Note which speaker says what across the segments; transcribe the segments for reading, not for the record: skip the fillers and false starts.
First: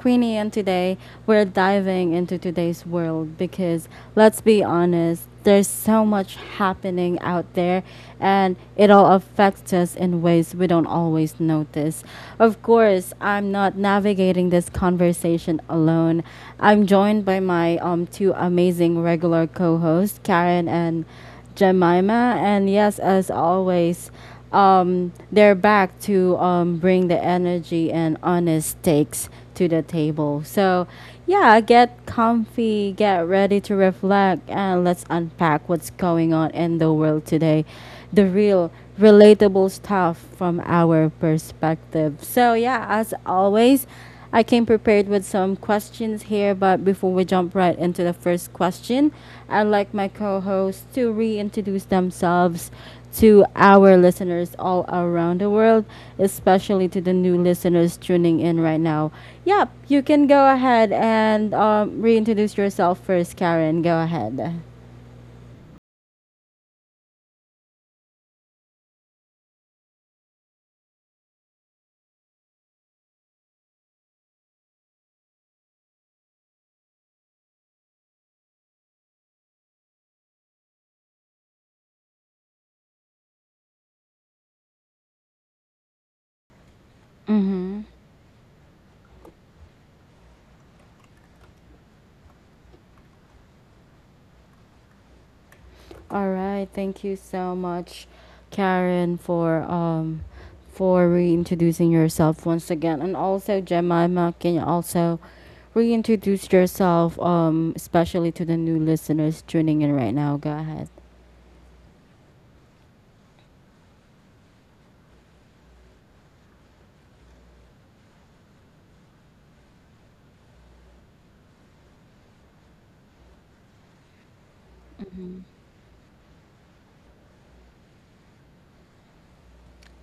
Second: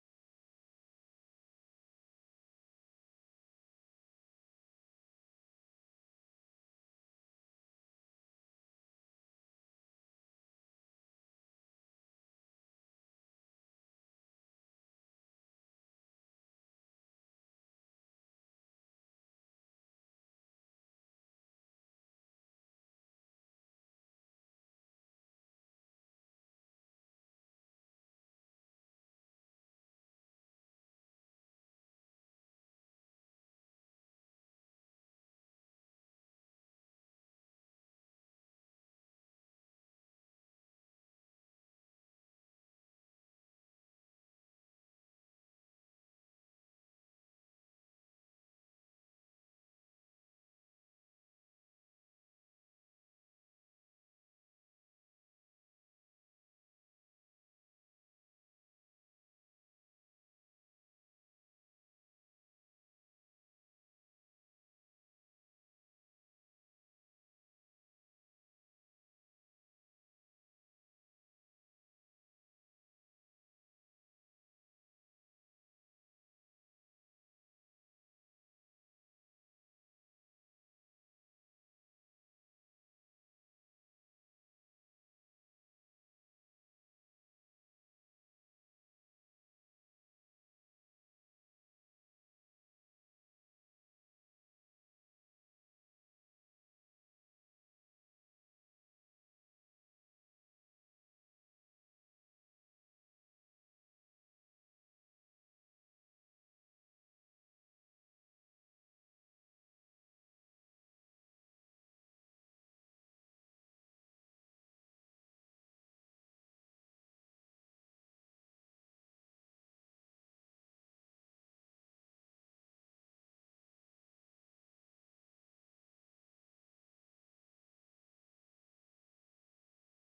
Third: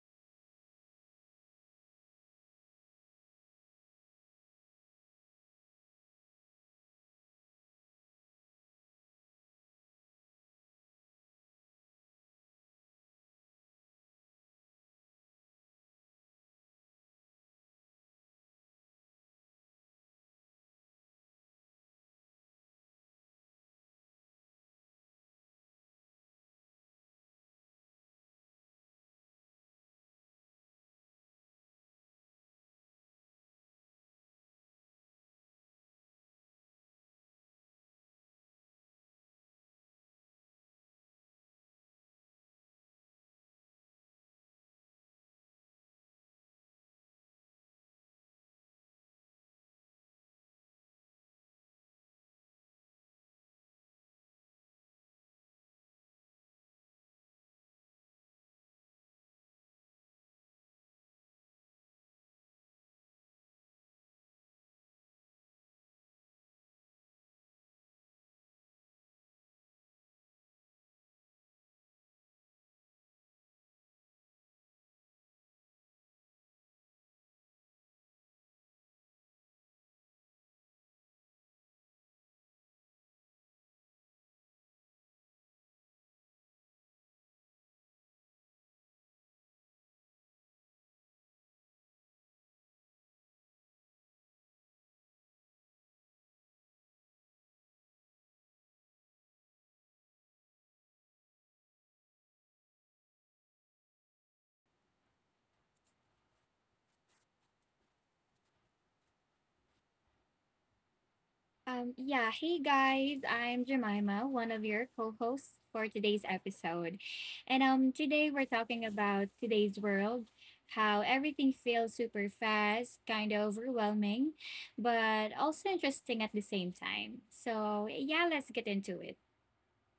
Speaker 1: Queenie, and today we're diving into today's world because let's be honest, there's so much happening out there and it all affects us in ways we don't always notice. Of course, I'm not navigating this conversation alone. I'm joined by my two amazing regular co hosts, Karen and Jemima. And yes, as always, they're back to bring the energy and honest takes to the table. So, yeah, get comfy, get ready to reflect, and let's unpack what's going on in the world today. The real, relatable stuff from our perspective. So, yeah, as always, I came prepared with some questions here, but before we jump right into the first question, I'd like my co hosts to reintroduce themselves to our listeners all around the world, especially to the new listeners tuning in right now. Yep, you can go ahead and reintroduce yourself first, Karen. Go ahead. All right. Thank you so much, Karen, for reintroducing yourself once again. And also Jemima, can you also reintroduce yourself especially to the new listeners tuning in right now. Go ahead.
Speaker 2: Yeah, hey guys, I'm Jemima, one of your co-hosts for today's episode. And today we're talking about today's world, how everything feels super fast, kind of overwhelming, but also interesting at the same time. So, yeah, let's get into it.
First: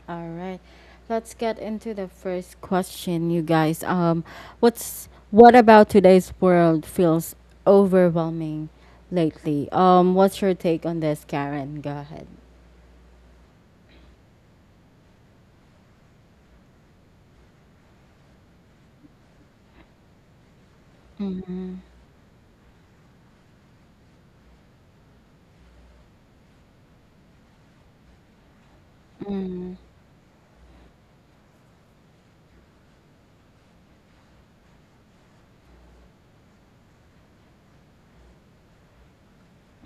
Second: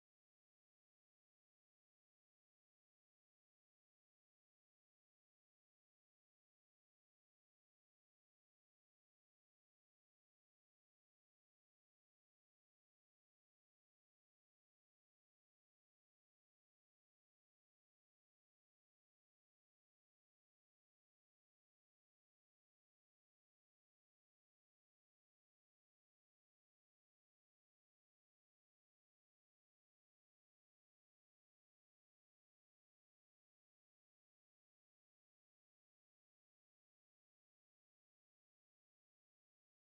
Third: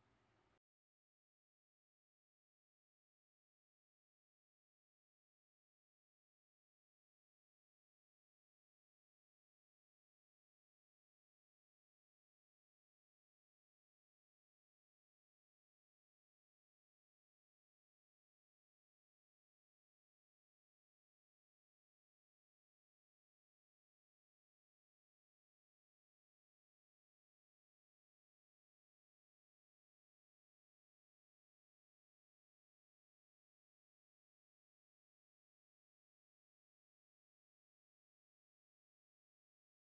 Speaker 1: All right. Let's get into the first question, you guys. What about today's world feels overwhelming lately? What's your take on this, Karen? Go ahead. Mhm.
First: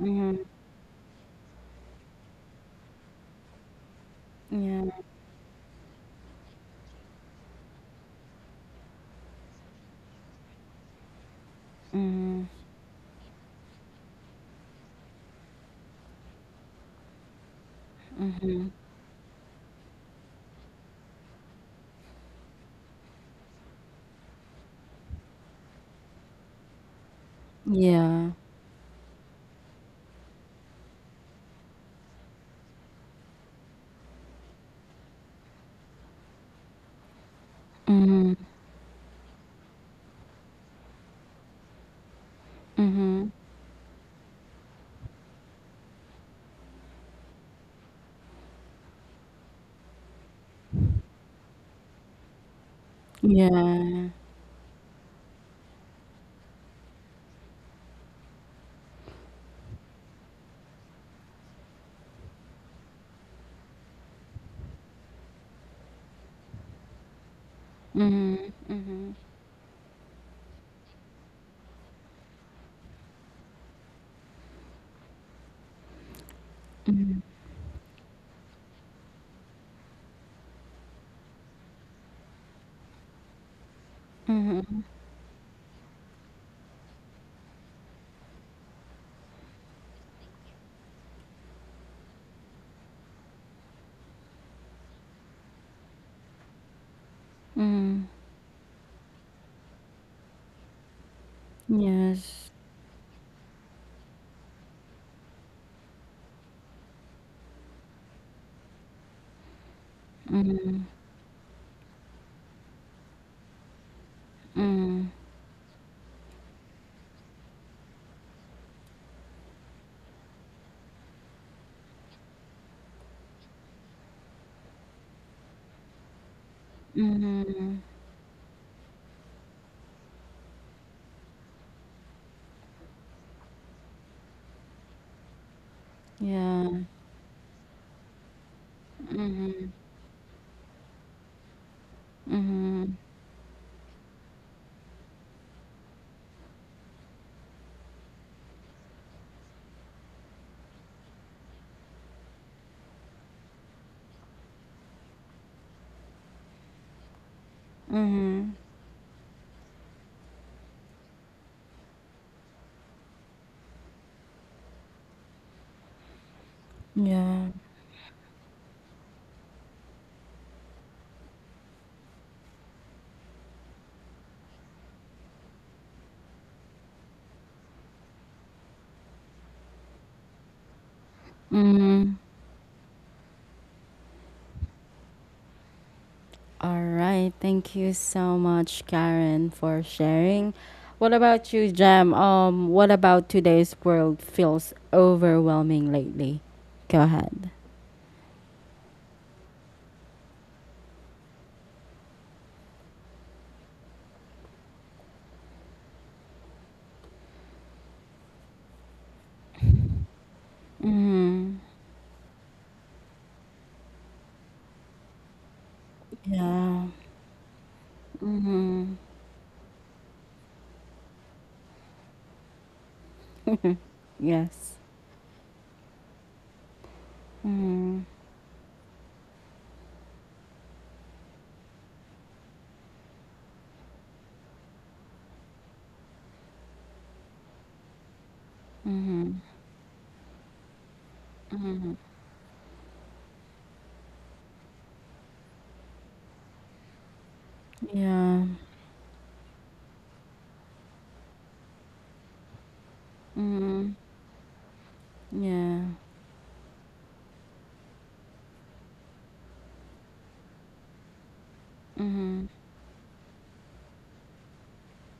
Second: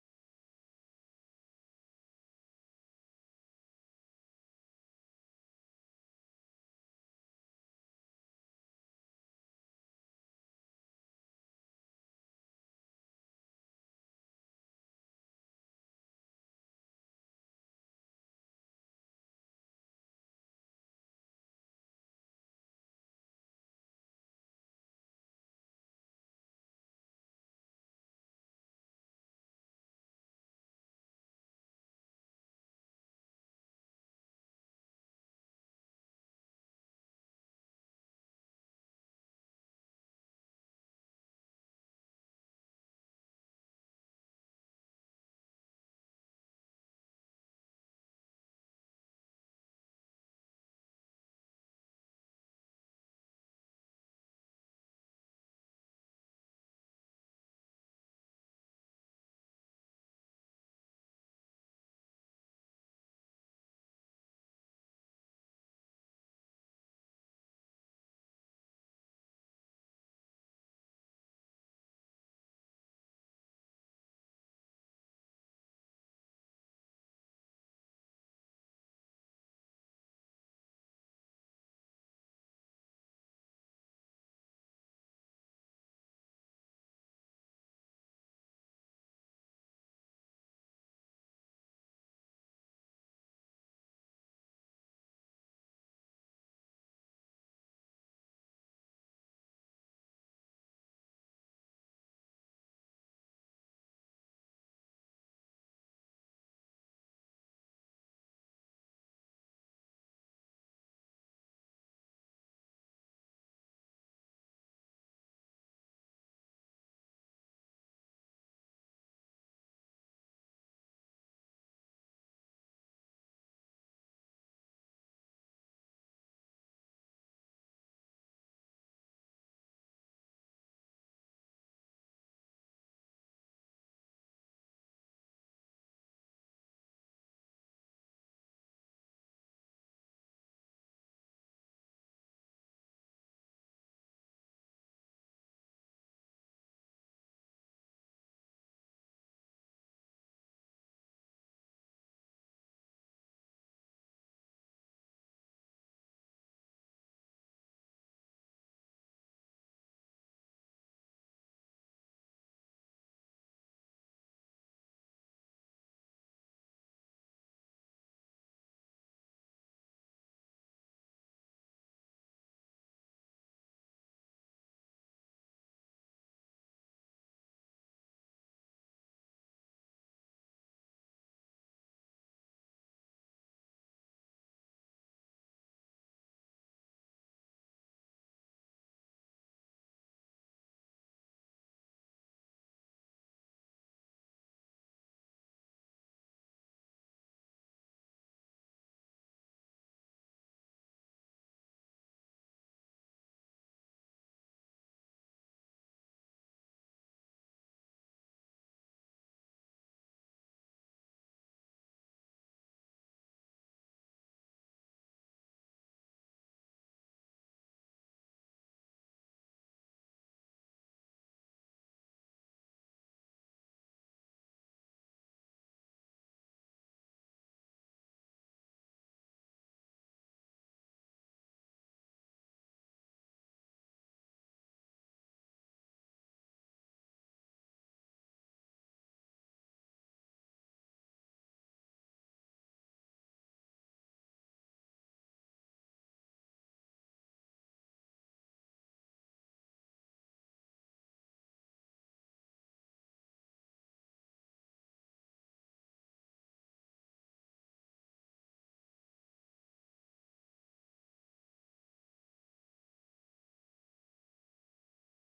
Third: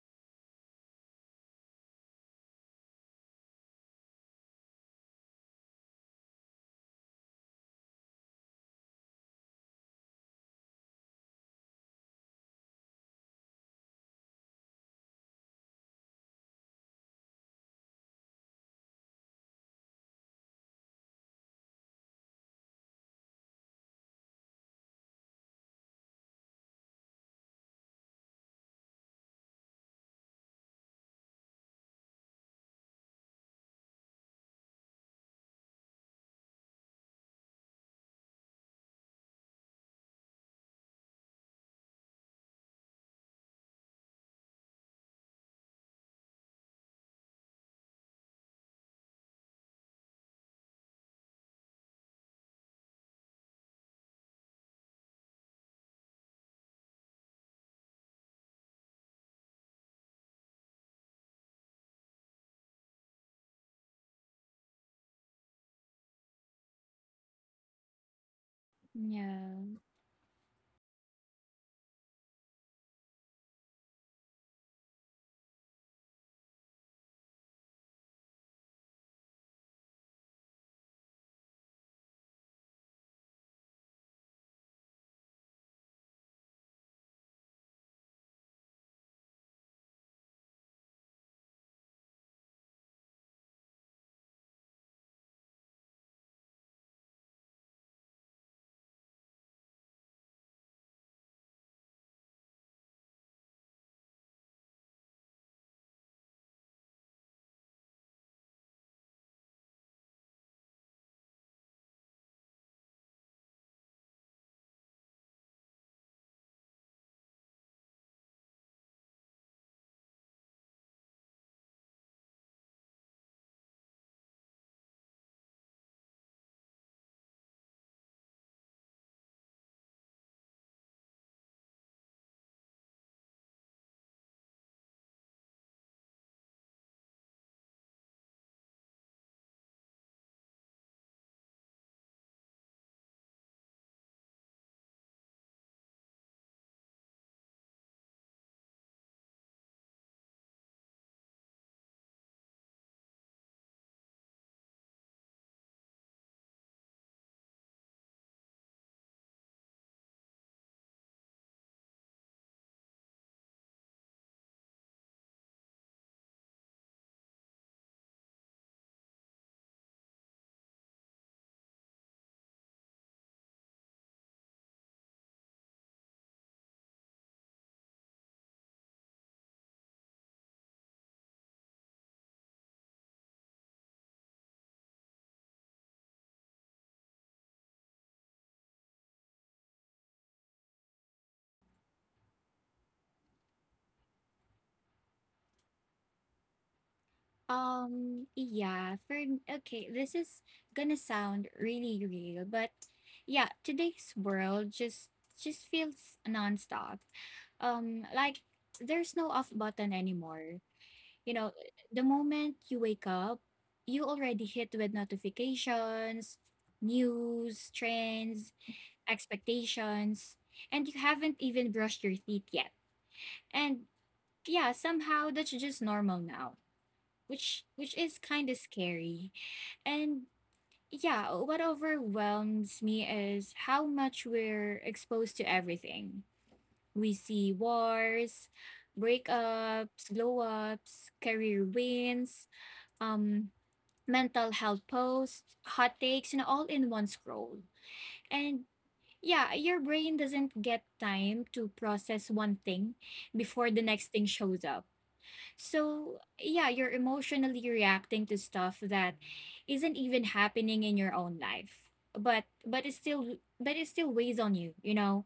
Speaker 1: Mhm. Yeah. Mhm. Mhm. Yeah. Mhm. Mhm. Yeah. Mhm. Mhm.
Speaker 2: Yeah.
Speaker 1: Mhm. Mhm. Yes. Mhm. Mhm. Mhm. Yeah. Mhm. Mhm. Mhm. Yeah. Mhm. All right. Thank you so much, Karen, for sharing. What about you, Jam? What about today's world feels overwhelming lately? Go ahead.
Speaker 2: Yeah, for okay, this is gonna sound really real, but yeah, today's world just feels nonstop like there's no off button anymore you know
Speaker 1: Mm-hmm.
Speaker 2: the moment you wake up, you already hit with notifications,
Speaker 1: Yeah.
Speaker 2: news, trends,
Speaker 1: Mhm.
Speaker 2: expectations, and you haven't even brushed your teeth yet. And yeah,
Speaker 1: Yes.
Speaker 2: somehow that's just normal now, which
Speaker 1: Mhm.
Speaker 2: is kind of scary. And yeah, what overwhelms me is how much we're exposed to everything. We see wars,
Speaker 1: Mhm.
Speaker 2: breakups, glow ups, career wins, um, mental health posts, hot takes, and all in one scroll.
Speaker 1: Yeah.
Speaker 2: And yeah, your brain doesn't get time to process one thing before the
Speaker 1: Mhm.
Speaker 2: next thing shows up.
Speaker 1: Yeah.
Speaker 2: So, yeah, you're emotionally reacting to stuff that isn't even happening in your own life. But
Speaker 1: Mhm.
Speaker 2: but it still but it still weighs on you, you know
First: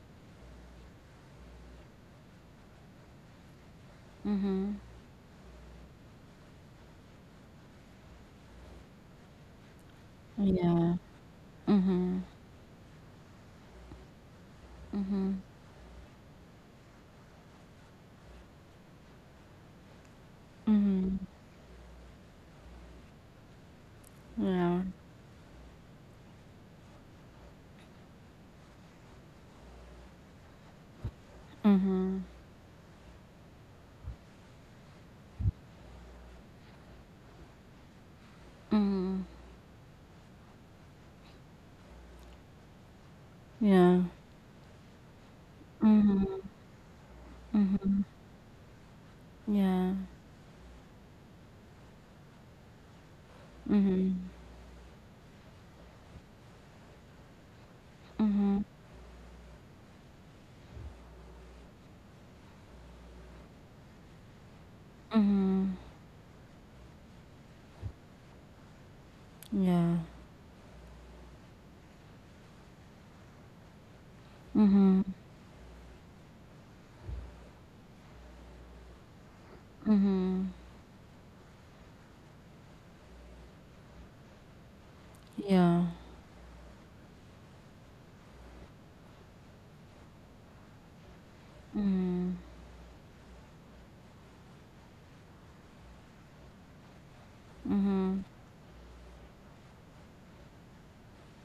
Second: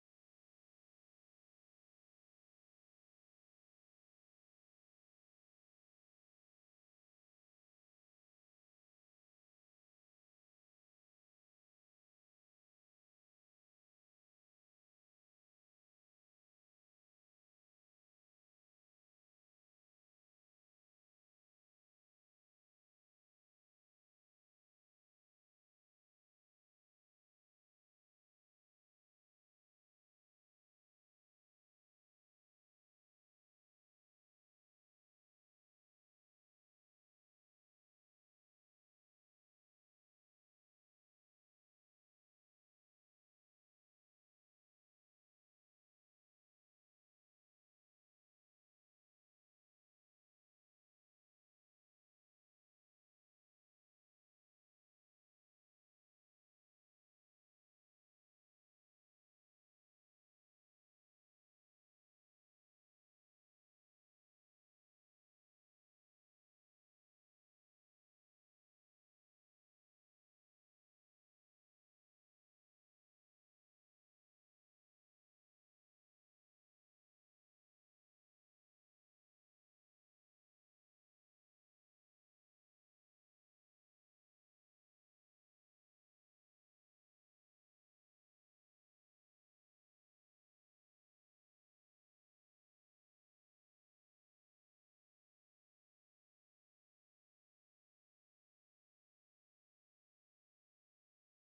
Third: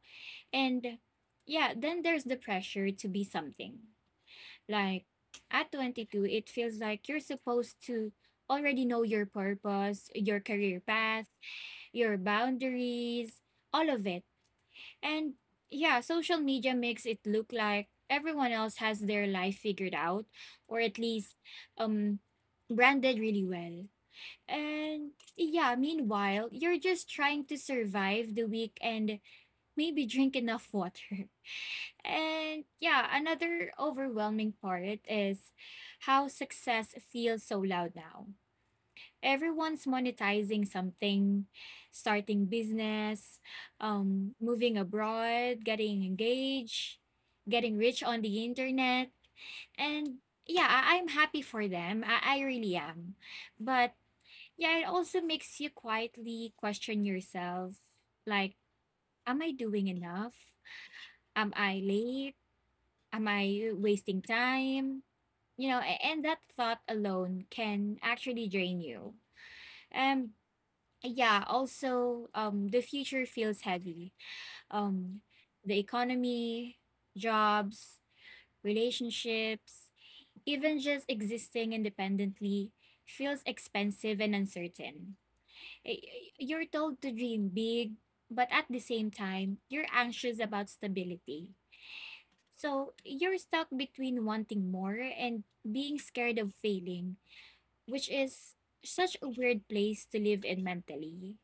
Speaker 2: And yeah, then there's the pressure to be something.
Speaker 1: Mhm.
Speaker 2: Like, at 22, it feels like you're supposed to already know your purpose, your career
Speaker 1: Yeah.
Speaker 2: path, your
Speaker 1: Mhm.
Speaker 2: boundaries, all of it. And
Speaker 1: Mhm.
Speaker 2: yeah, social media makes it look like everyone else has their life figured out, or at
Speaker 1: Mhm.
Speaker 2: least um branded really well.
Speaker 1: Yeah.
Speaker 2: And yeah, meanwhile, you're just trying to survive the week and maybe drink enough water.
Speaker 1: Mhm.
Speaker 2: And yeah, another overwhelming part is how success feels so loud now.
Speaker 1: Mhm.
Speaker 2: Everyone's monetizing something, starting business,
Speaker 1: Yeah.
Speaker 2: moving abroad, getting
Speaker 1: Mhm.
Speaker 2: engaged, getting rich
Speaker 1: Mhm.
Speaker 2: on the internet.
Speaker 1: Yeah. Mhm.
Speaker 2: And yeah, I'm happy for them. I really am. But yeah, it also makes you quietly question yourself, like,
Speaker 1: Mhm.
Speaker 2: am I doing enough? Am I late? Am I wasting time? You
Speaker 1: Mhm.
Speaker 2: know, and that thought alone can actually drain you.
Speaker 1: Yeah.
Speaker 2: Um, yeah, also, the future feels heavy.
Speaker 1: Mhm.
Speaker 2: Um, the economy, jobs, relationships,
Speaker 1: Mhm.
Speaker 2: even just existing independently feels expensive and uncertain.
Speaker 1: Yeah.
Speaker 2: You're told to dream big, but at the same time, you're anxious about stability.
Speaker 1: Mhm.
Speaker 2: So you're stuck between wanting more and being scared of failing, which
Speaker 1: Mhm.
Speaker 2: is such a weird place to live in mentally.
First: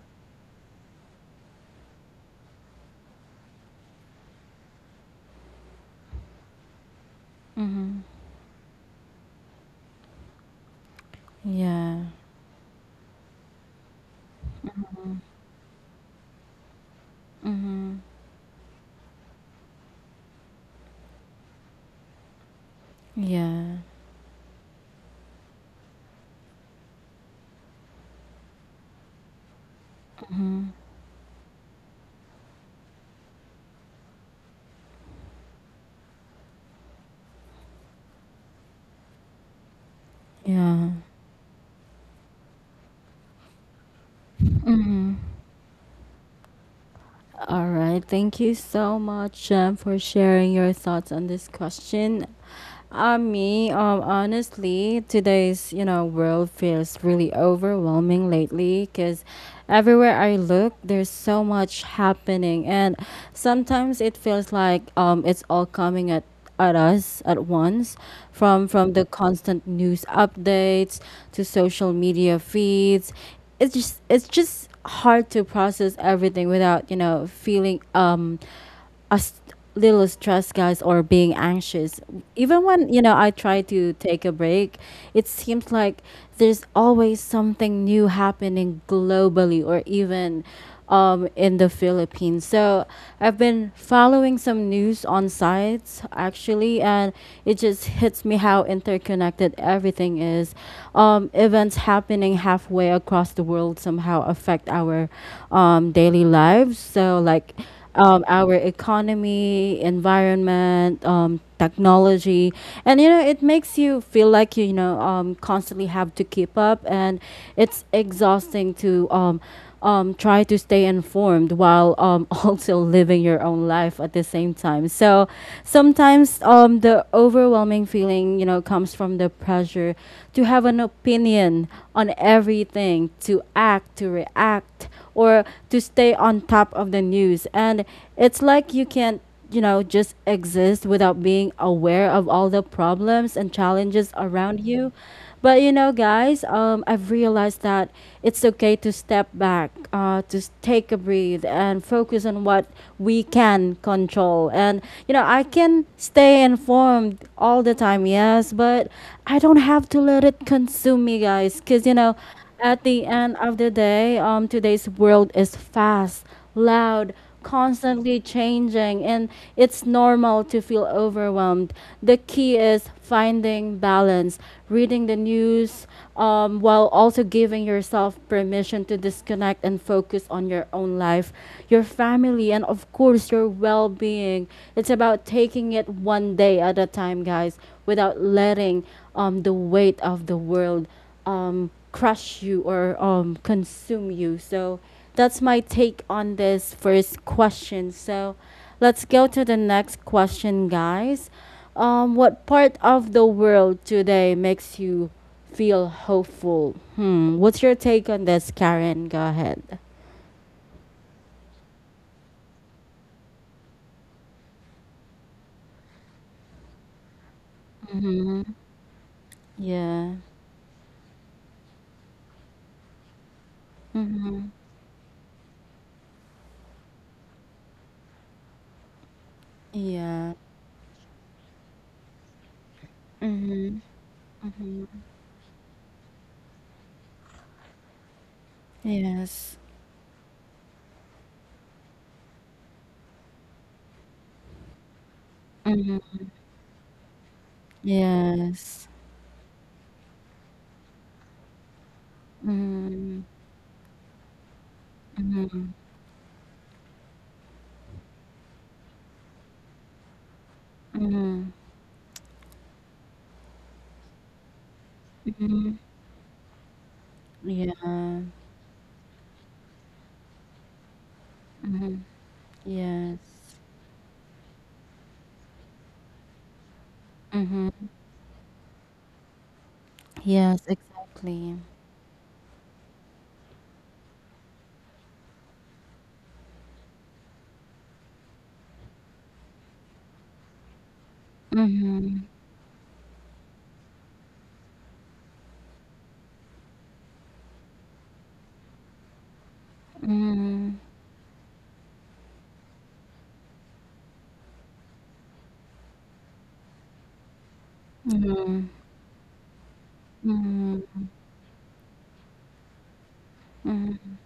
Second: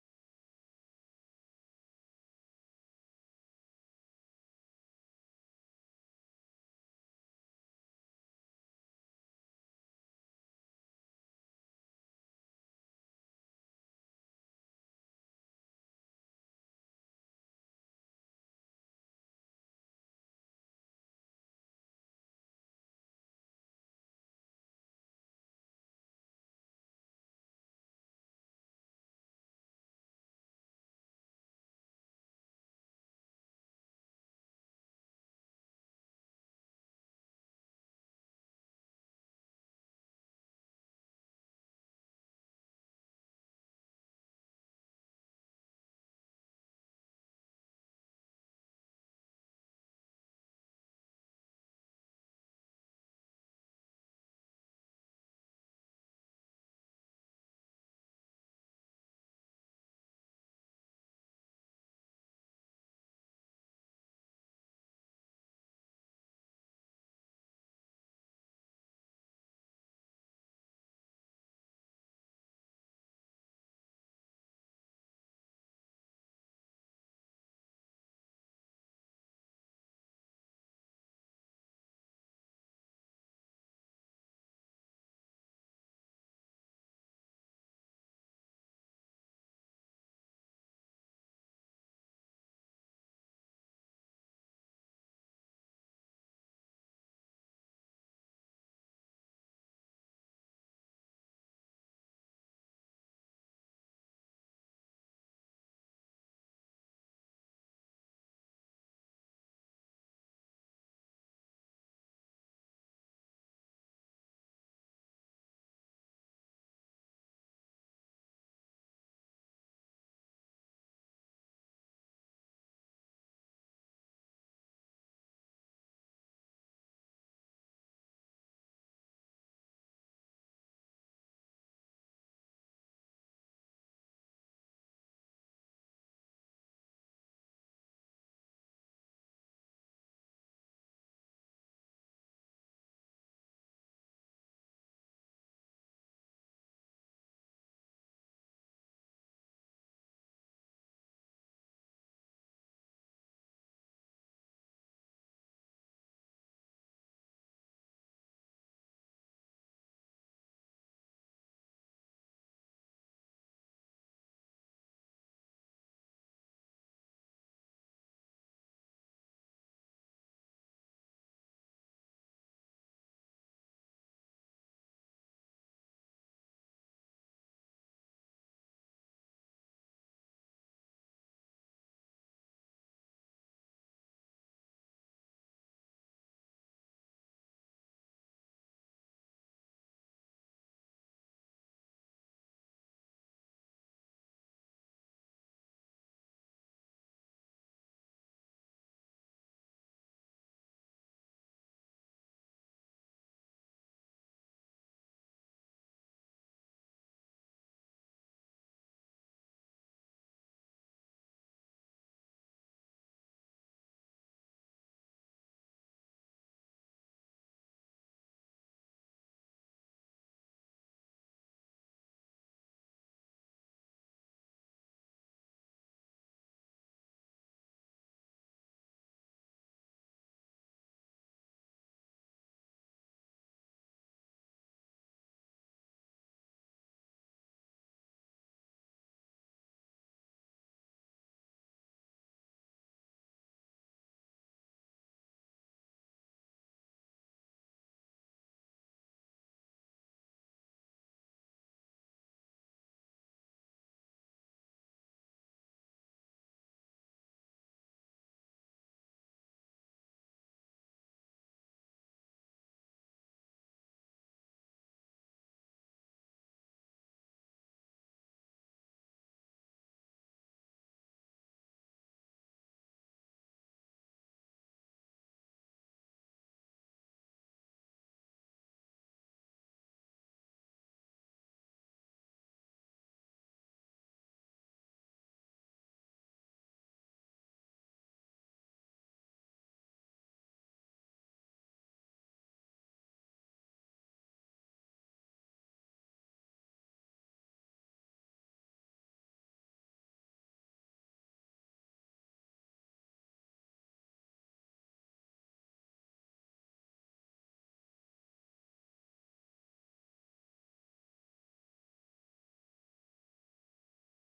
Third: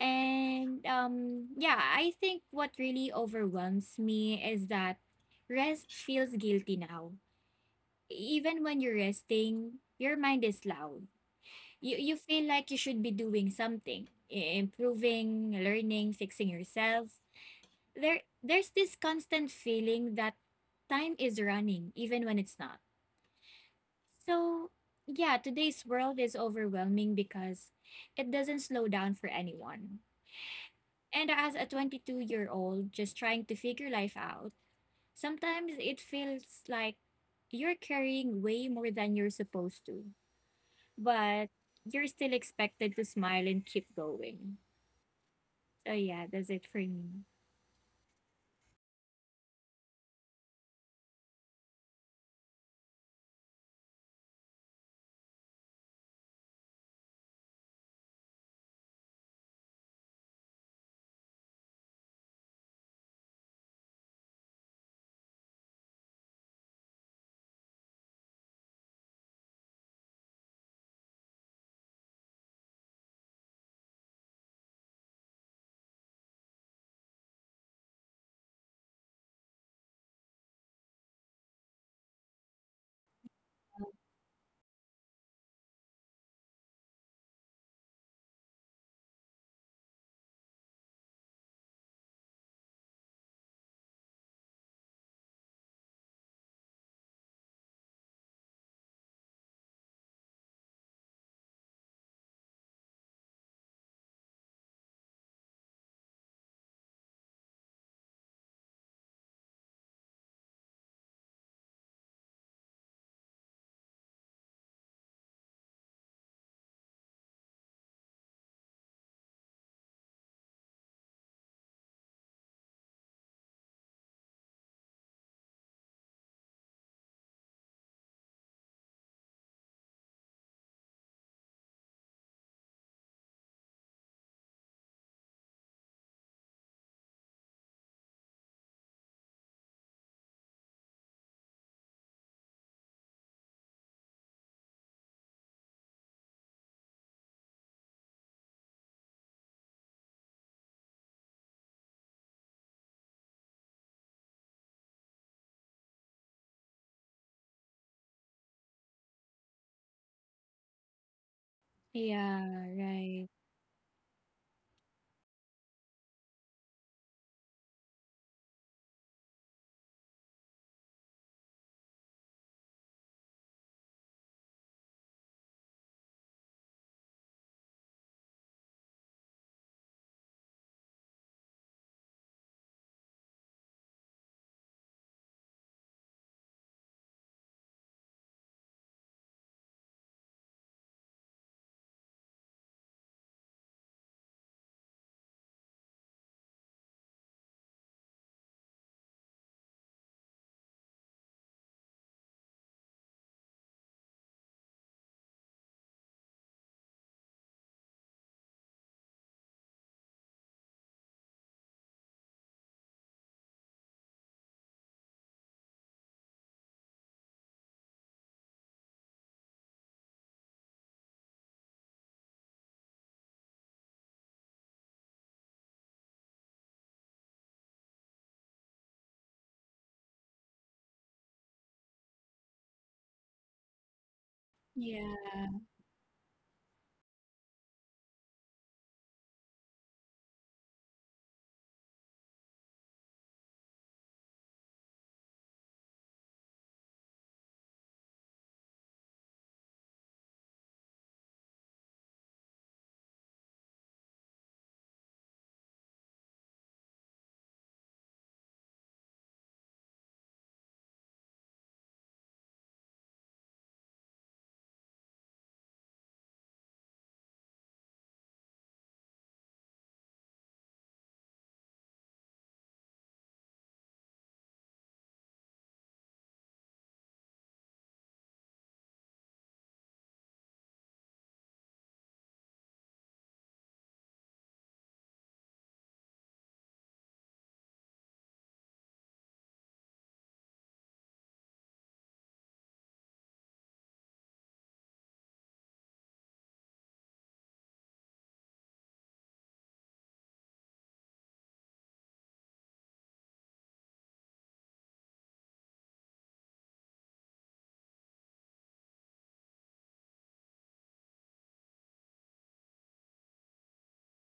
Speaker 2: And yeah, I think what really overwhelms me is that rest feels guilty now.
Speaker 1: Mhm.
Speaker 2: Even when you're resting, your mind is loud. You,
Speaker 1: Yeah.
Speaker 2: you feel like you should be doing something, improving, learning, fixing yourself.
Speaker 1: Mhm.
Speaker 2: There's this constant feeling that time is running even when it's not.
Speaker 1: Yeah.
Speaker 2: So, yeah, today's world is overwhelming because it doesn't slow down for anyone. And as a 22-year-old just trying to figure life out, sometimes it feels like you're carrying way more than you're supposed to.
Speaker 1: Yeah.
Speaker 2: But you're still expected to smile and keep going. So, yeah, that's it for me.
Speaker 1: All right. Thank you so much, Jem, for sharing your thoughts on this question. Honestly, today's world feels really overwhelming lately because everywhere I look, there's so much happening, and sometimes it feels like it's all coming at us at once from the constant news updates to social media feeds, it's just hard to process everything without feeling a s- little stress, guys, or being anxious. Even when I try to take a break, it seems like there's always something new happening globally or even in the Philippines. So I've been following some news on sites actually, and it just hits me how interconnected everything is. Events happening halfway across the world somehow affect our daily lives. So like our economy, environment, technology, and it makes you feel like constantly have to keep up, and it's exhausting to try to stay informed while also living your own life at the same time. So sometimes the overwhelming feeling comes from the pressure to have an opinion on everything, to act, to react, or to stay on top of the news. And it's like you can't, you know, just exist without being aware of all the problems and challenges around you. But you know, guys, I've realized that it's okay to step back, take a breathe and focus on what we can control. And you know, I can stay informed all the time, yes, but I don't have to let it consume me, guys, because you know,
Speaker 2: Yeah,
Speaker 1: at the
Speaker 2: right.
Speaker 1: end of the day, today's world is fast, loud, constantly changing, and it's normal to feel overwhelmed. The key is finding balance, reading the news, while also giving yourself permission to disconnect and focus on your own life, your family, and of course, your well being. It's about taking it one day at a time, guys, without letting the weight of the world crush you or consume you. So that's my take on this first question. So let's go to the next question, guys. What part of the world today makes you feel hopeful? Hmm. What's your take on this, Karen? Go ahead. Mm-hmm. Yeah. Mm-hmm. Yeah. Mm-hmm. Mm-hmm.
Speaker 2: Yeah.
Speaker 1: Yes. Mm-hmm. Yes. Mm-hmm. Mm-hmm. Mm-hmm. Mhm. Yeah. Mhm. Yes. Mhm. Yes, exactly. Mhm. Mhm. Mhm. Mhm. Mhm.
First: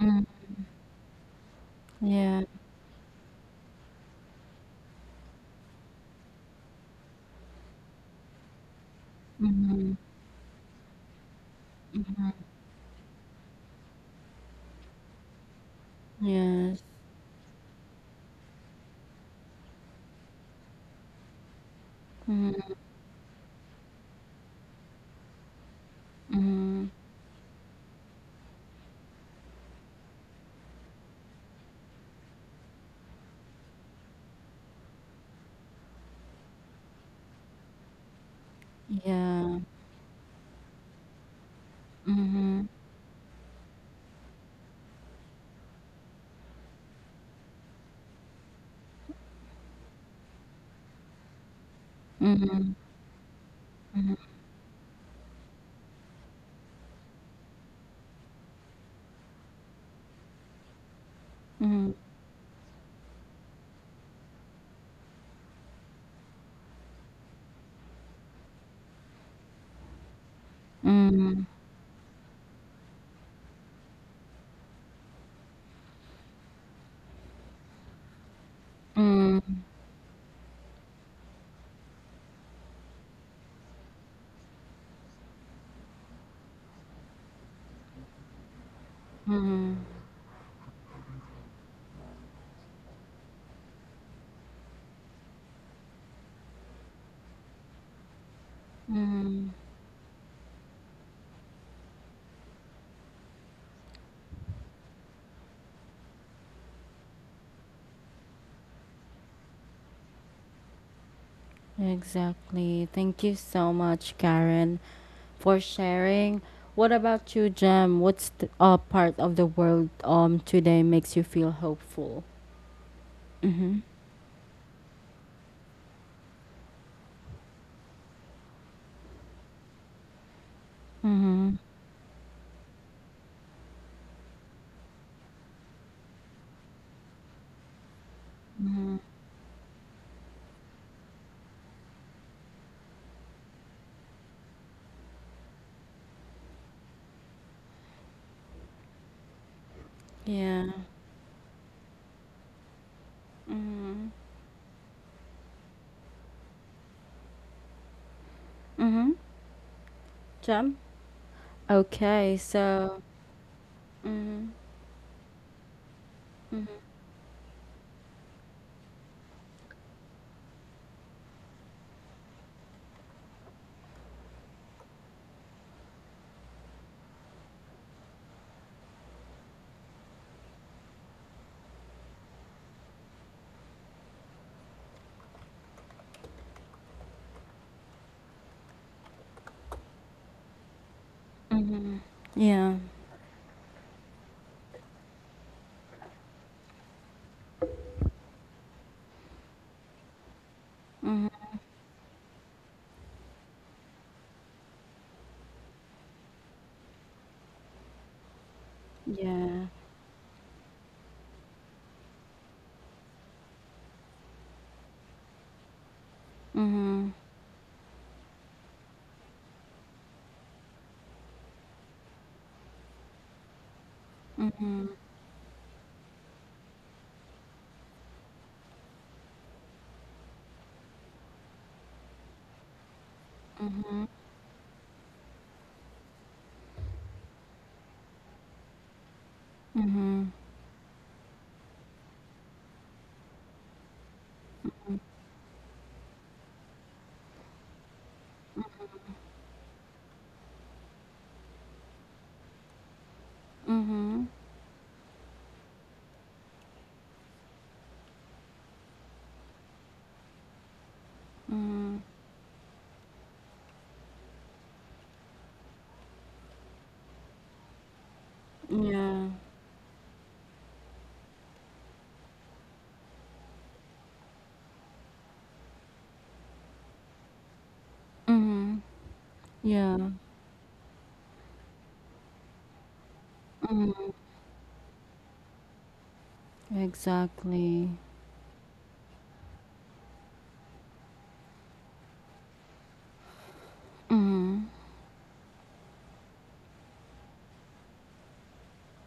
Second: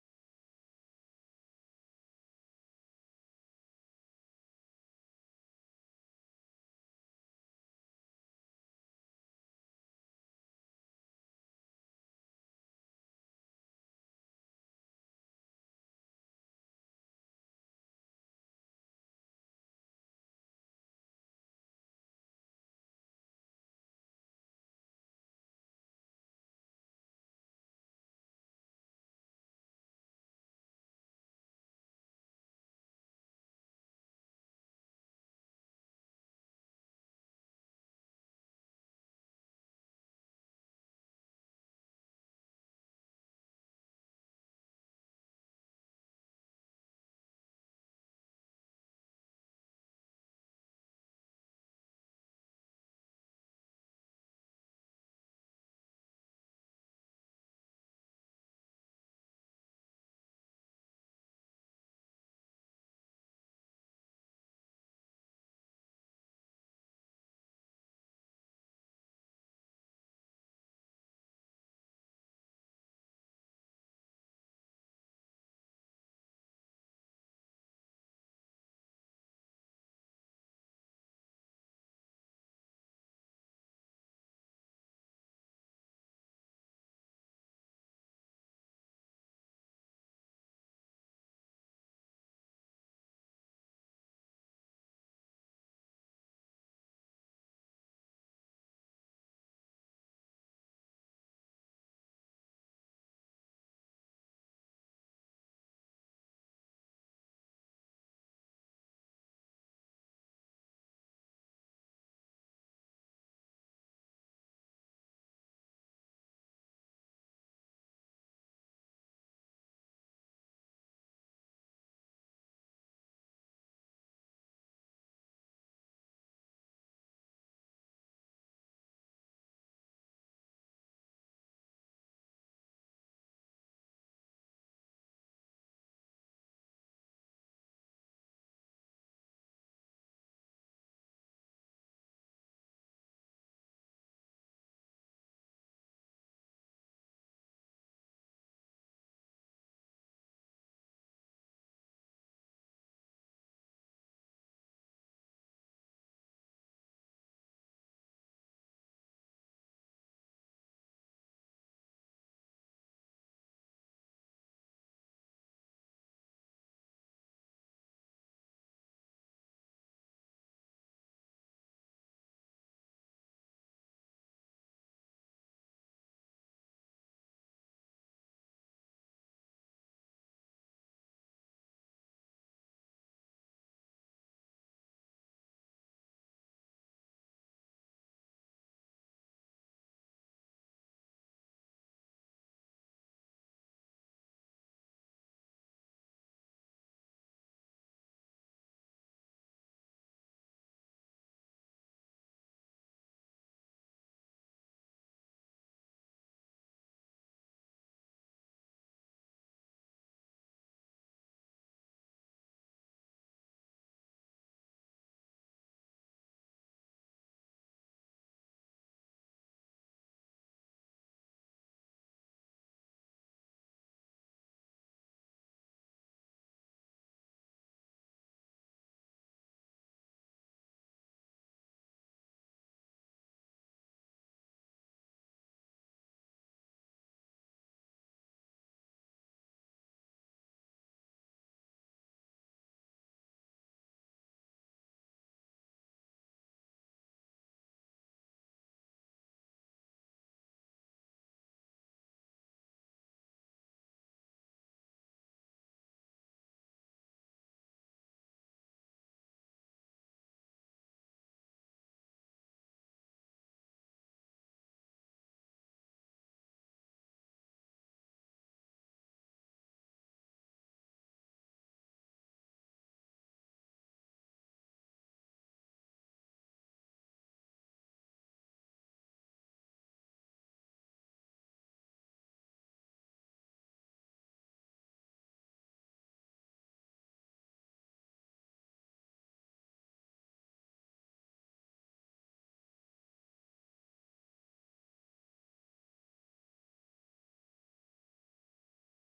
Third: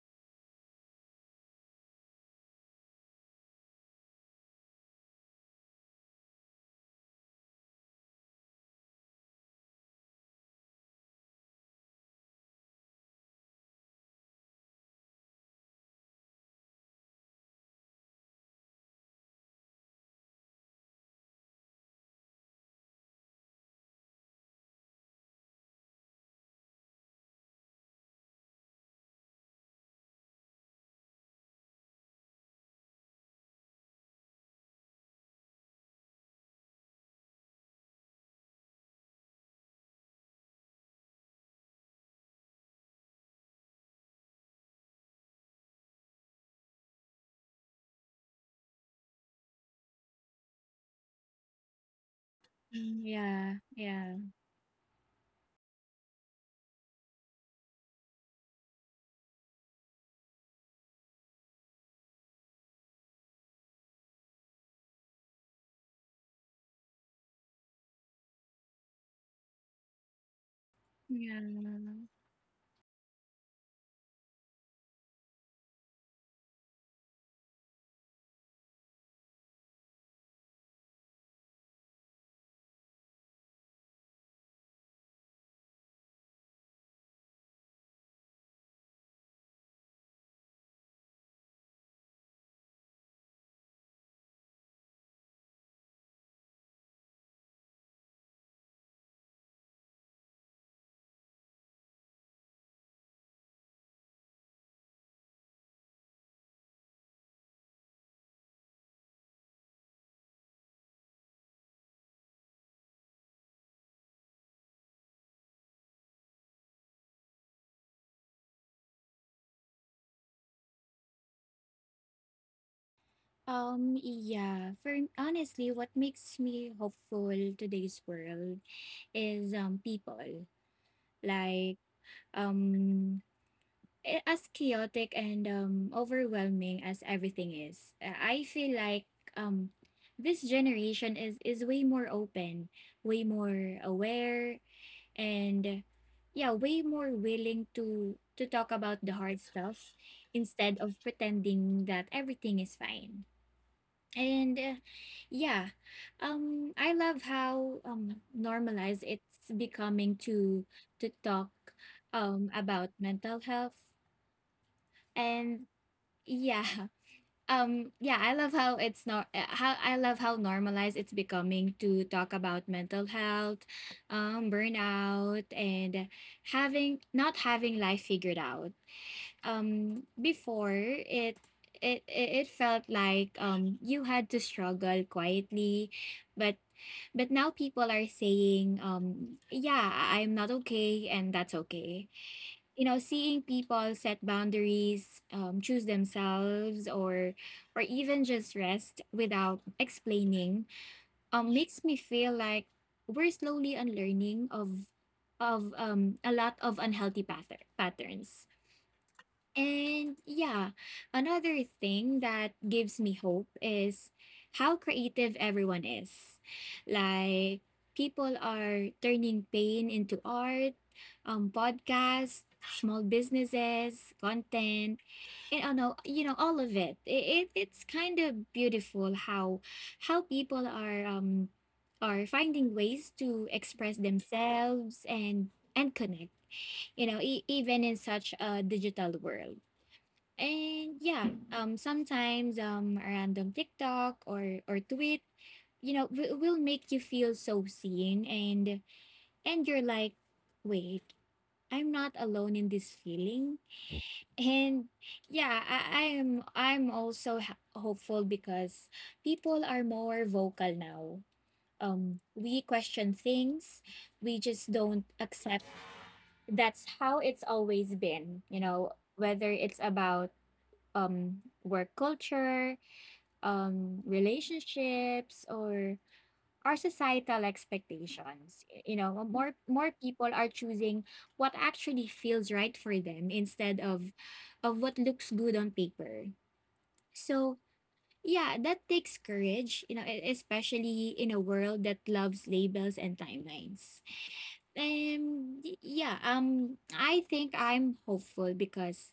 Speaker 1: Mhm. Yeah. Mhm. Yes. Mhm. Mhm. Yeah. Mhm. Mhm.
Speaker 2: Mm. Yeah, yeah.
Speaker 1: Mhm.
Speaker 2: Yeah.
Speaker 1: Mhm. Mhm. Mhm. Mhm. Exactly. Thank you so much, Karen, for sharing. What about you, Jem? What's the part of the world today makes you feel hopeful? Mm-hmm.
Speaker 2: Yeah. For honestly, what makes me hopeful today's world is people.
Speaker 1: Mm-hmm.
Speaker 2: Like, um as chaotic and overwhelming as everything is. I feel
Speaker 1: Mm-hmm.
Speaker 2: like um this generation is way more open, way more aware, and yeah, way more willing to talk about the hard stuff
Speaker 1: Yeah.
Speaker 2: instead of pretending that everything is fine.
Speaker 1: Mm-hmm.
Speaker 2: And yeah, I love how normalized
Speaker 1: Mm-hmm.
Speaker 2: it's becoming to
Speaker 1: Jem?
Speaker 2: to talk
Speaker 1: Okay,
Speaker 2: about
Speaker 1: so.
Speaker 2: mental health.
Speaker 1: Mm-hmm.
Speaker 2: And yeah,
Speaker 1: Mm-hmm.
Speaker 2: yeah, I love how it's not how I love how normalized it's becoming to talk about mental health, burnout, and having not having life figured out. Before, it felt like you had to struggle quietly, but but now people are saying, yeah, I'm not okay, and that's
Speaker 1: Mm-hmm.
Speaker 2: okay
Speaker 1: Yeah.
Speaker 2: you know Seeing people set boundaries, choose themselves, or even just rest without explaining, makes me feel like we're slowly unlearning of a lot of unhealthy patterns.
Speaker 1: Yeah.
Speaker 2: And yeah, another thing that gives me hope is how creative everyone is.
Speaker 1: Mm-hmm.
Speaker 2: Like, people are turning pain into art, podcasts, small businesses,
Speaker 1: Mm-hmm.
Speaker 2: content, and I know, you know, all of it. It's kind of beautiful how people are finding ways to express themselves and connect, you know, even in such a digital world.
Speaker 1: Mm-hmm.
Speaker 2: And yeah, sometimes a random TikTok or tweet, you know, will make you feel so seen, and you're like, wait, I'm not alone in this feeling.
Speaker 1: Mm-hmm.
Speaker 2: And yeah, I'm also hopeful because people are more vocal now.
Speaker 1: Mm-hmm.
Speaker 2: We question things, we just don't accept that's how it's always been. You know,
Speaker 1: Yeah.
Speaker 2: whether it's about work culture, relationships, or our societal expectations,
Speaker 1: Mm-hmm.
Speaker 2: you know, more
Speaker 1: Yeah.
Speaker 2: people are choosing what actually feels right for them instead of what looks good on paper. So
Speaker 1: Exactly.
Speaker 2: yeah, that takes courage, you know, especially in a world that loves labels and timelines. Yeah, I think I'm hopeful because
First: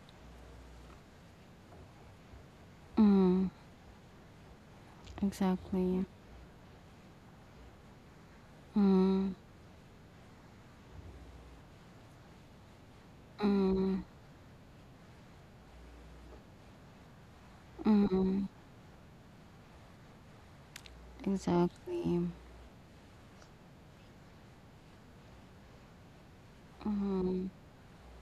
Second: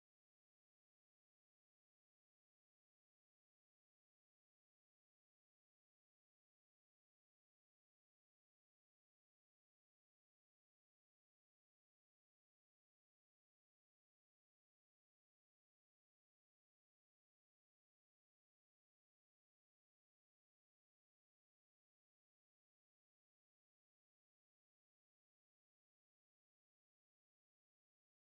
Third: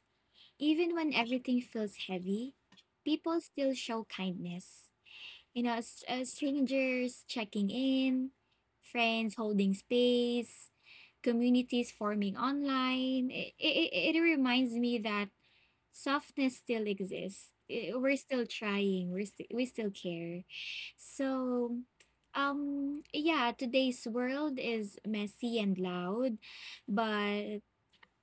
Speaker 2: even when everything feels heavy, people
Speaker 1: Mm-hmm.
Speaker 2: still show kindness. You know,
Speaker 1: Exactly.
Speaker 2: strangers checking in,
Speaker 1: Mm,
Speaker 2: friends holding space, communities forming online. It,
Speaker 1: mm,
Speaker 2: it, it reminds me that softness still exists. We're
Speaker 1: mm,
Speaker 2: still trying. We still care. So,
Speaker 1: exactly.
Speaker 2: yeah, today's world is messy and loud, but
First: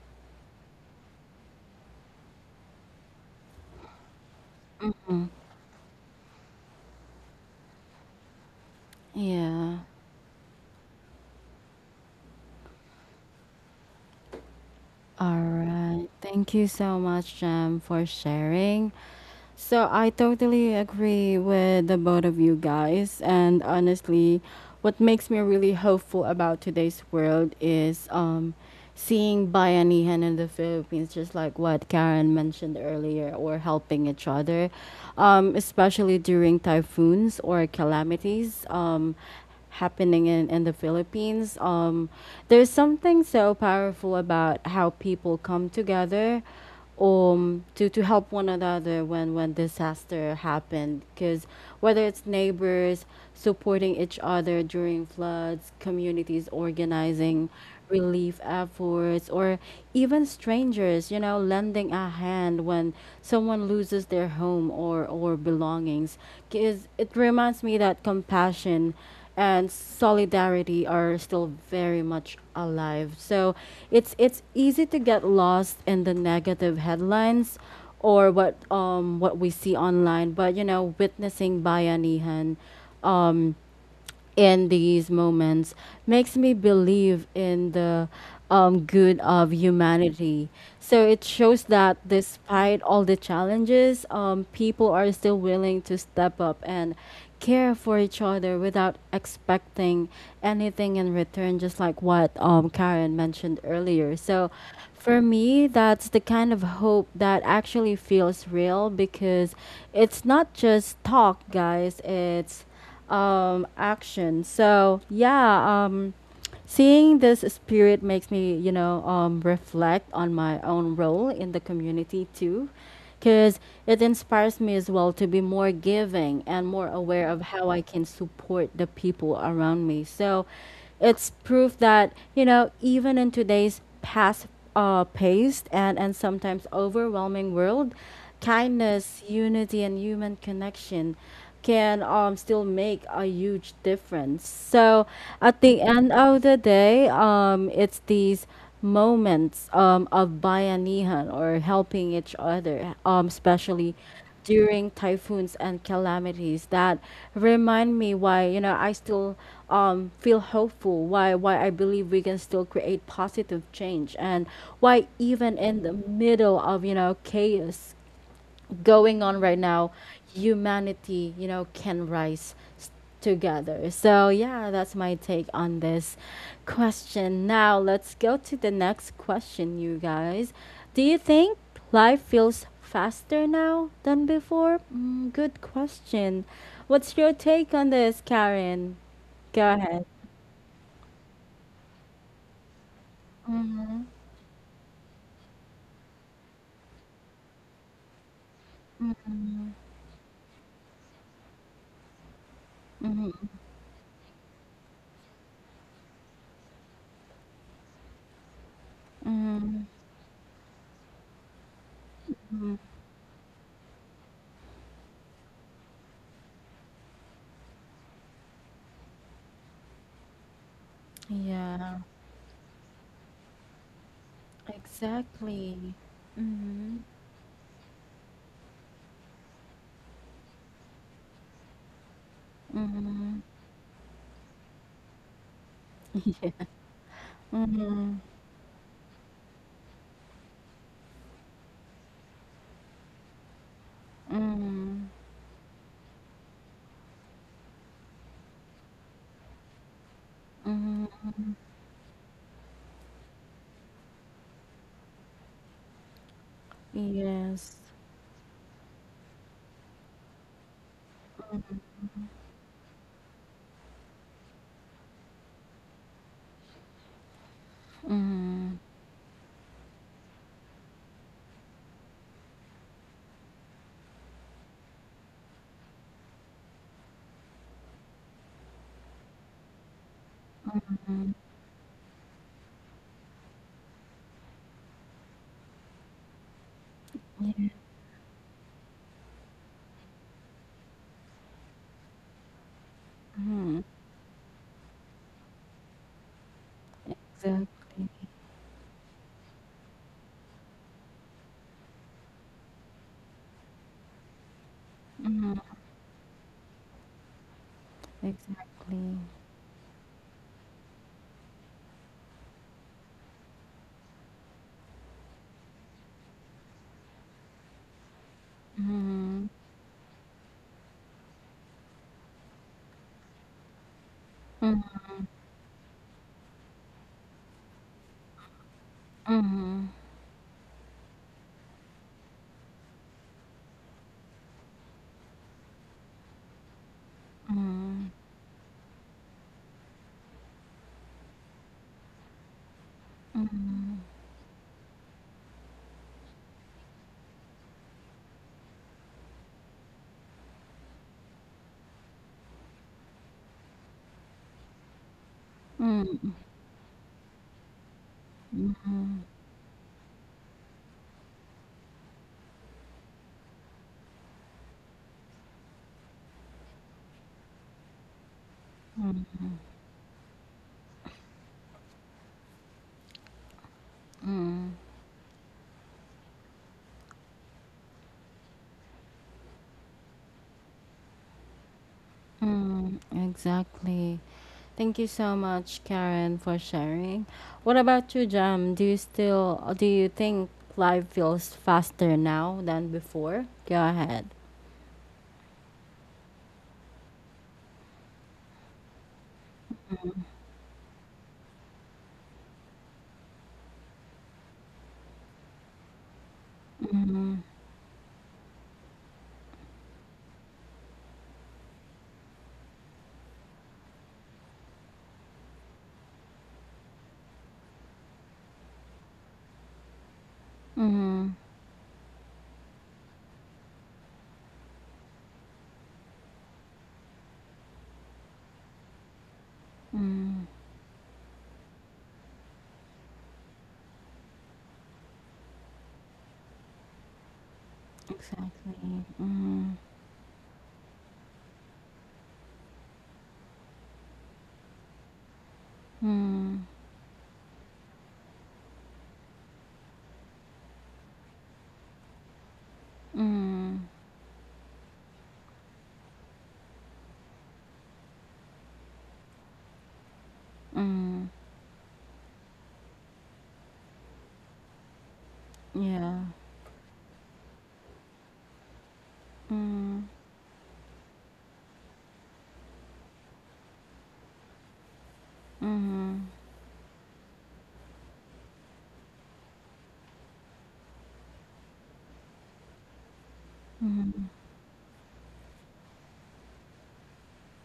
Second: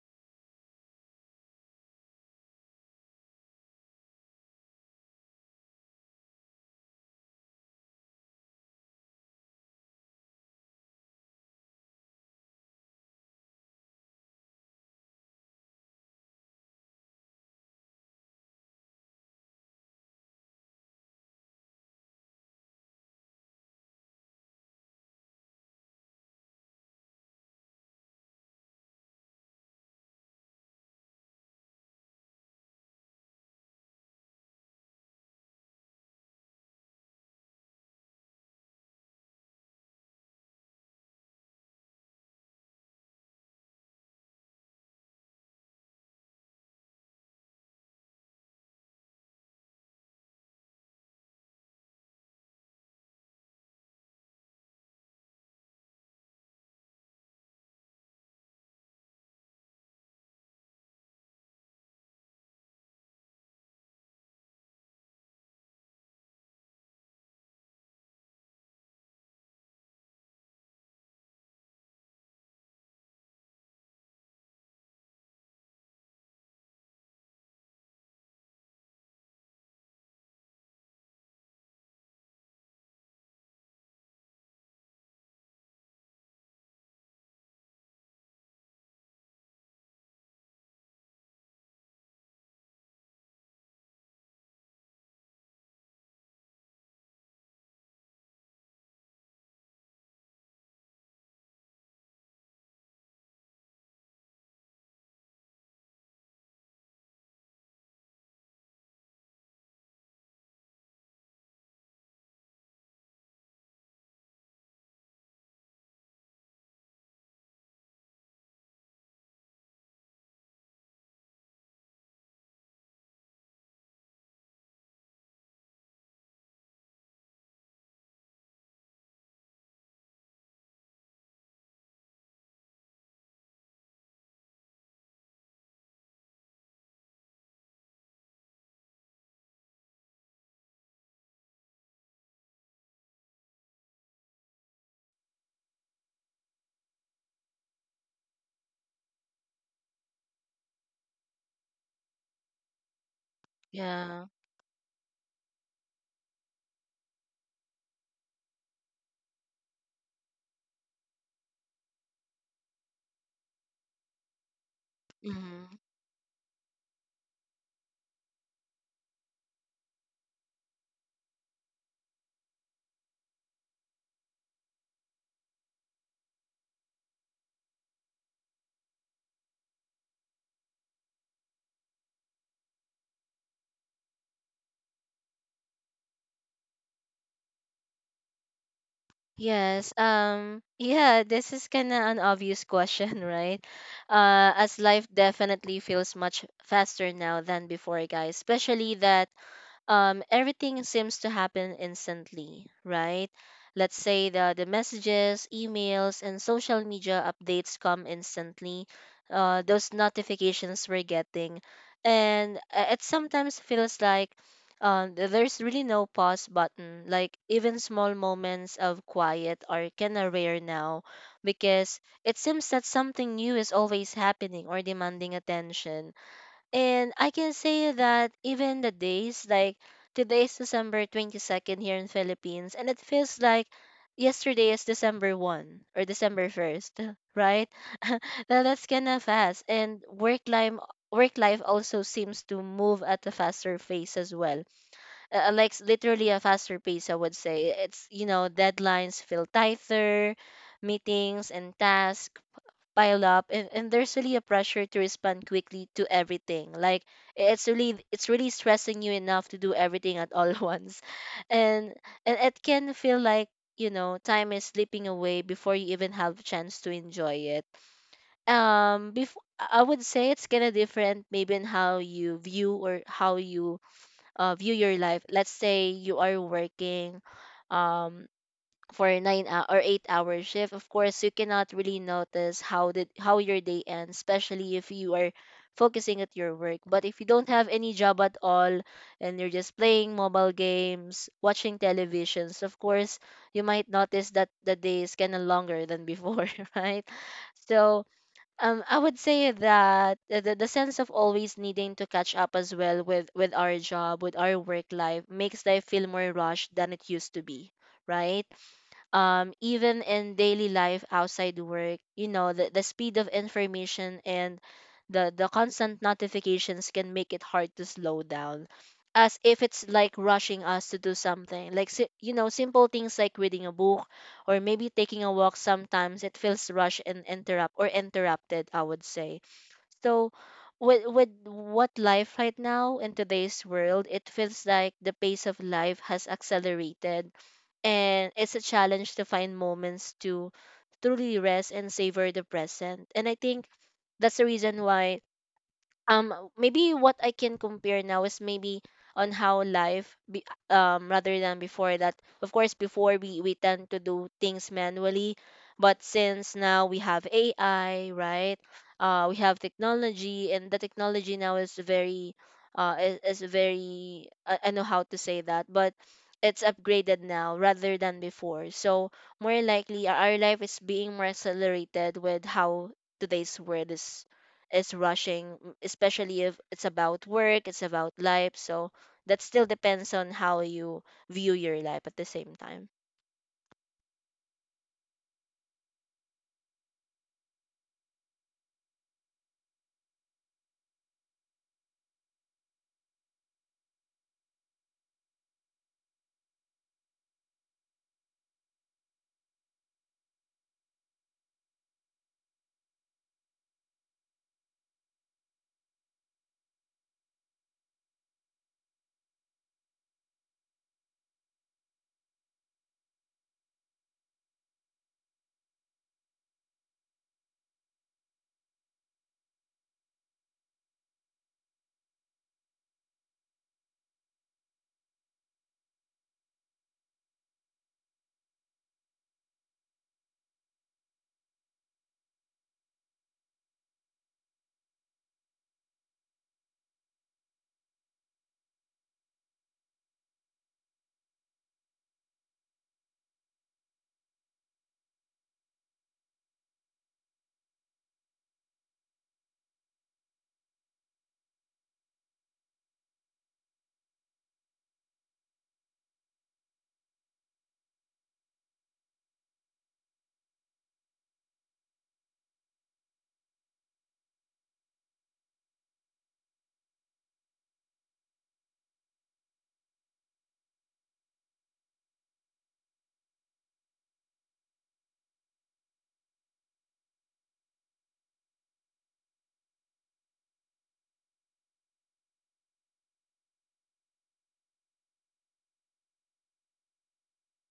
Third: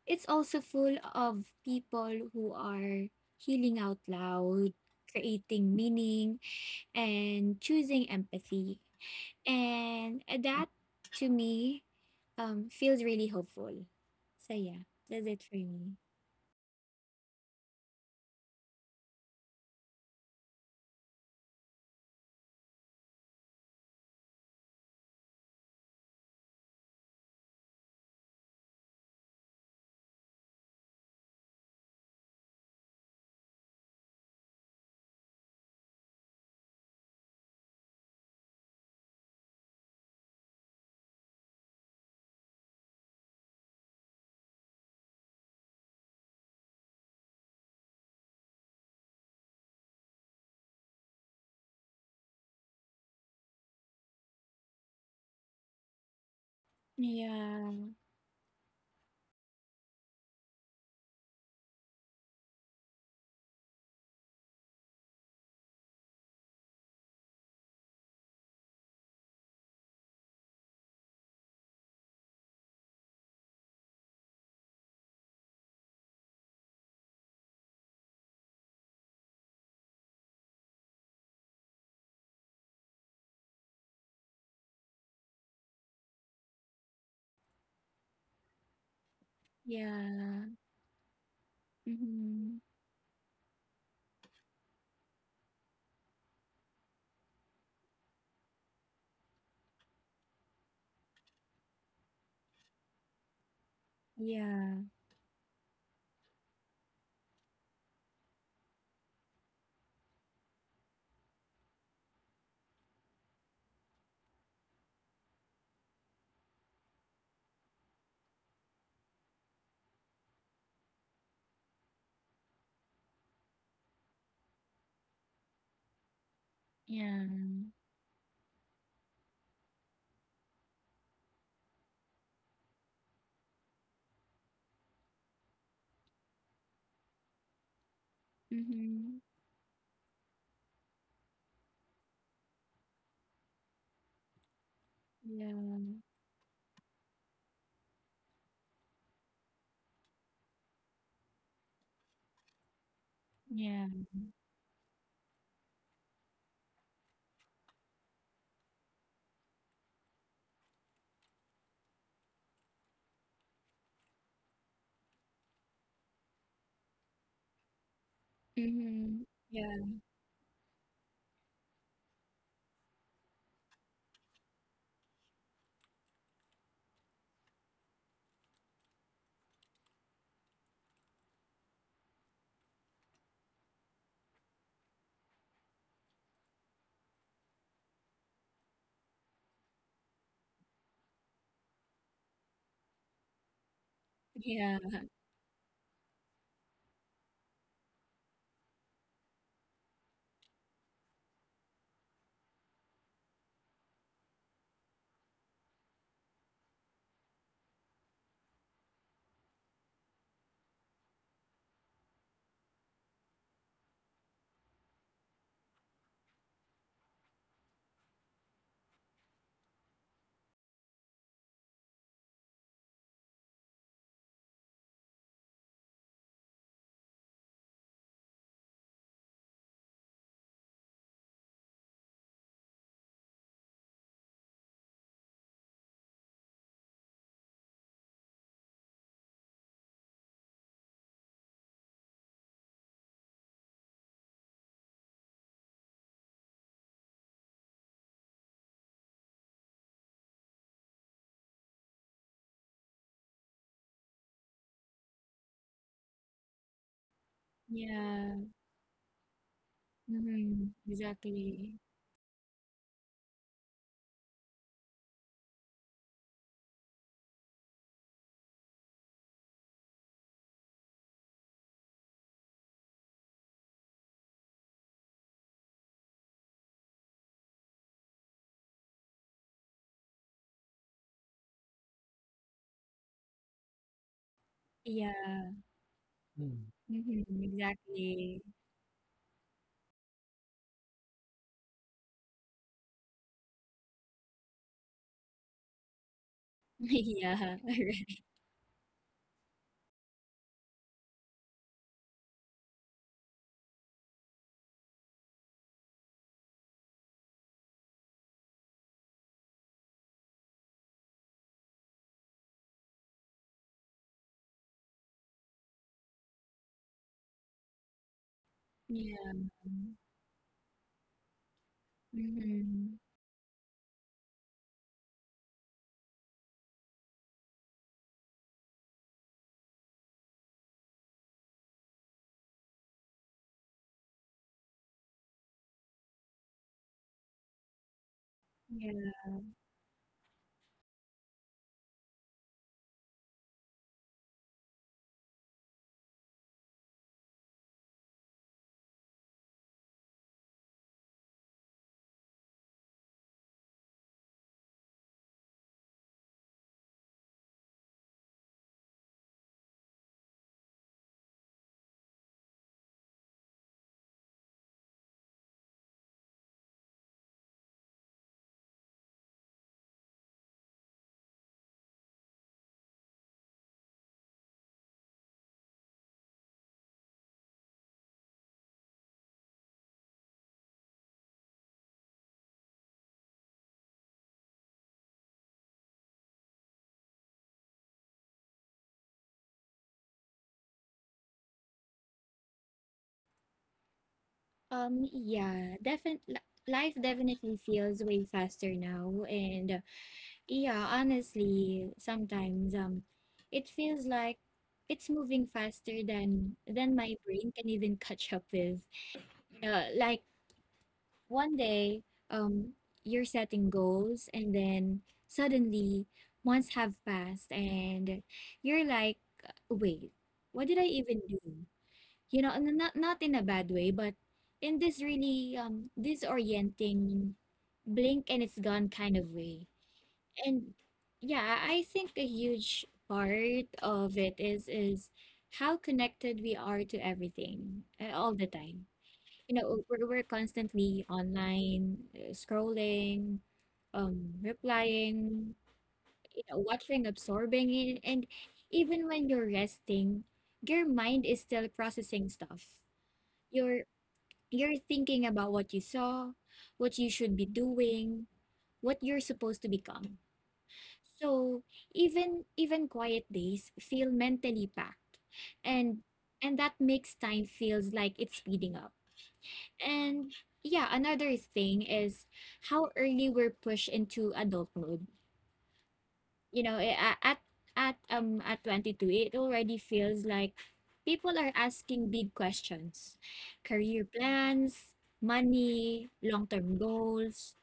Speaker 2: it's also full of people who are healing out loud, creating meaning, and choosing empathy.
Speaker 1: Yeah.
Speaker 2: And that, to me, feels really hopeful. So yeah, that's
Speaker 1: All
Speaker 2: it for me.
Speaker 1: right. Thank you so much, Jam, for sharing. So I totally agree with the both of you guys. And honestly, what makes me really hopeful about today's world is seeing Bayanihan in the Philippines, just like what Karen mentioned earlier, or helping each other, especially during typhoons or calamities. Happening in the Philippines. There's something so powerful about how people come together to help one another when disaster happened, because whether it's neighbors supporting each other during floods, communities organizing
Speaker 2: Yeah.
Speaker 1: relief efforts, or even strangers, you know, lending a hand when someone loses their home or belongings, because it reminds me that compassion and solidarity are still very much alive. So it's easy to get lost in the negative headlines or what we see online, but you know, witnessing bayanihan um, in these moments makes me believe in the good of
Speaker 2: Yeah.
Speaker 1: humanity. So it shows that
Speaker 2: Mm-hmm.
Speaker 1: despite all the challenges, people are still willing to step up and care for each other without expecting anything in return, just like what Karen mentioned earlier. So
Speaker 2: Yeah.
Speaker 1: for me, that's the kind of hope that actually feels real because it's not just talk, guys. It's action. So yeah, seeing this spirit makes me, you know, reflect on my own role in the community too, because it inspires me as well to be more giving and more
Speaker 2: Yeah.
Speaker 1: aware of how I can support the people around me. So it's proof that you know even in today's past paced and sometimes overwhelming world,
Speaker 2: Mm-hmm.
Speaker 1: kindness, unity, and human connection can still make a huge difference. So
Speaker 2: Yeah.
Speaker 1: at the end of the day, it's these moments of bayanihan or helping each other,
Speaker 2: Yeah.
Speaker 1: especially
Speaker 3: Yeah.
Speaker 1: during typhoons and calamities that remind me why you know I still feel hopeful, why I believe we can still create positive change, and why even
Speaker 3: Hmm.
Speaker 1: in the middle of you know chaos going
Speaker 2: Mm-hmm.
Speaker 1: on right now,
Speaker 2: Yeah.
Speaker 1: humanity, you know, can together. So, yeah, that's my take on this question. Now, let's go to the next question, you guys. Do you think life feels faster now than before? Mm, good question. What's your take on this, Karen? Go
Speaker 3: Yes.
Speaker 1: ahead.
Speaker 3: Yeah. This is kind of an obvious question, right?
Speaker 1: Mm-hmm.
Speaker 2: Yeah.
Speaker 3: As life definitely feels much faster now than before, guys. Especially that everything seems to happen instantly, right?
Speaker 1: Mm-hmm.
Speaker 3: Let's say the messages, emails, and social media updates come instantly.
Speaker 1: Mm-hmm.
Speaker 3: Those notifications we're getting. And it sometimes feels like there's really no pause button. Like, even small moments of quiet are kind of rare now, because
Speaker 1: Yeah,
Speaker 3: it seems that something new is always happening or demanding
Speaker 1: exactly.
Speaker 3: attention,
Speaker 1: Mm-hmm.
Speaker 3: and I can say that even the days, like today is December 22nd here in Philippines, and it feels
Speaker 1: Mm-hmm.
Speaker 3: like yesterday is December 1st or December 1st, right?
Speaker 1: Mm-hmm.
Speaker 3: Now that's kind of fast. And work life also seems to move at a faster pace as well.
Speaker 1: Mm,
Speaker 3: Like literally a faster pace, I would say. It's, you know, deadlines feel tighter,
Speaker 1: mhm.
Speaker 3: meetings and tasks pile up, and there's really a pressure to respond quickly to everything, like it's
Speaker 1: Yes.
Speaker 3: really it's
Speaker 2: Yeah.
Speaker 3: really stressing you enough to do everything at all
Speaker 2: Mm-hmm.
Speaker 3: once,
Speaker 2: Exactly.
Speaker 3: and and it can feel like time is slipping away before you even have a chance to enjoy it. Before, I would say it's kind of different, maybe in how you view or how you view your life. Let's say you are working um for a nine hou- or 8-hour shift. Of course, you
Speaker 1: Mhm.
Speaker 3: cannot really notice how your day ends, especially if you are
Speaker 2: Yeah.
Speaker 3: focusing at your work. But if you
Speaker 2: Mm-hmm.
Speaker 3: don't have
Speaker 1: Yeah.
Speaker 3: any job at
Speaker 2: Exactly.
Speaker 3: all and you're just playing mobile games, watching televisions, of course, you might
Speaker 1: Mhm.
Speaker 3: notice that the day is kind of longer than before, right?
Speaker 2: yeah.
Speaker 1: Exactly.
Speaker 3: So, I would say that the sense of always needing to catch up as well with our job, with our work life,
Speaker 1: Mhm.
Speaker 3: makes life feel more rushed than it used to be, right?
Speaker 1: Exactly.
Speaker 3: Even in daily life outside work, the speed of information and the constant notifications can make it hard to slow down. As
Speaker 2: Yeah.
Speaker 1: Mhm.
Speaker 3: if it's like rushing us to do something. Like, simple
Speaker 2: Mm-hmm.
Speaker 3: things like reading a book or
Speaker 1: Mm,
Speaker 3: maybe taking a walk sometimes, it feels rushed and interrupted, I would say.
Speaker 1: mhm.
Speaker 3: So, with what life right now in today's world, it feels like the pace of life has accelerated
Speaker 1: Mhm.
Speaker 3: and it's a challenge
Speaker 2: Yeah.
Speaker 3: to find moments to truly rest and savor the present. And I think that's the reason why maybe what I can compare now is maybe on how life be, rather than before. That, of course, before we tend to do things manually, but
Speaker 1: Mm,
Speaker 3: since now we have AI, right? We have technology, and the technology now is very is very — I know how to say that, but it's upgraded now rather than before. So more likely our life is being more accelerated with how today's world is rushing, especially if it's about work, it's about life. So that still depends on how you view your life at the same time.
Speaker 1: mhm. Exactly. Thank you so much, Karen, for sharing. What about you, Jam? Do you think life feels faster now than before? Go ahead.
Speaker 2: Yeah, defin life definitely feels way faster now, and yeah, honestly, sometimes it feels like it's moving faster than my brain can even catch up with. Like, one day, um, you're setting goals, and then suddenly months have passed, and you're like, wait, what did I even
Speaker 1: Mm,
Speaker 2: do? You know, and not in a bad way, but in this really disorienting, blink and it's gone kind of way. And yeah, I think a huge part of it is how connected we are to everything, all the
Speaker 1: exactly.
Speaker 2: time. You
Speaker 1: Mm,
Speaker 2: know, we're constantly online, scrolling, replying, you know,
Speaker 1: mm,
Speaker 2: watching, absorbing it, and even when you're resting, your mind is still processing stuff.
Speaker 1: mm,
Speaker 2: Your you're thinking about what you saw, what you should be doing, what you're supposed to become.
Speaker 1: mm,
Speaker 2: So even quiet days feel mentally packed. And
Speaker 1: yeah.
Speaker 2: and that makes time feels like it's speeding up.
Speaker 1: Mm.
Speaker 2: And yeah, another thing is how early we're pushed into adulthood. You know, at 22, it already feels like people are asking big questions, career plans, money, long-term goals,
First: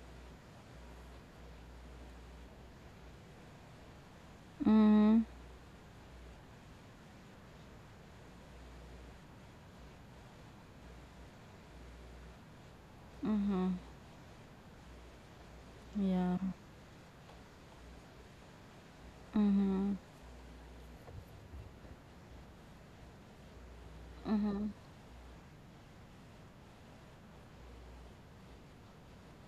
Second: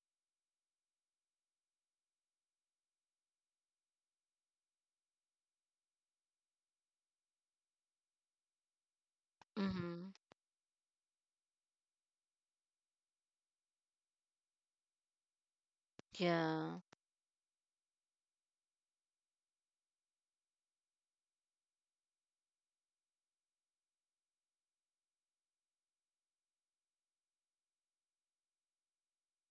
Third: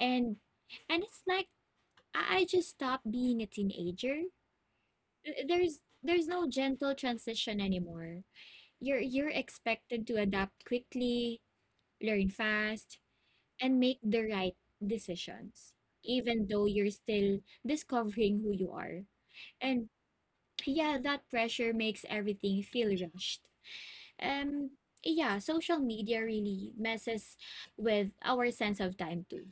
Speaker 2: and and it's like, I just stopped being a teenager.
Speaker 1: Mhm,
Speaker 2: There's no gentle transition anymore. You're expected
Speaker 3: Mm-hmm.
Speaker 2: to adapt quickly, learn fast, and
Speaker 1: mhm,
Speaker 2: make the right decisions,
Speaker 1: yeah.
Speaker 2: even though
Speaker 3: Yeah.
Speaker 2: you're still discovering who you are. And
Speaker 1: Mhm,
Speaker 2: yeah, that pressure makes everything feel rushed. Um, yeah, social media really messes with our sense of time too.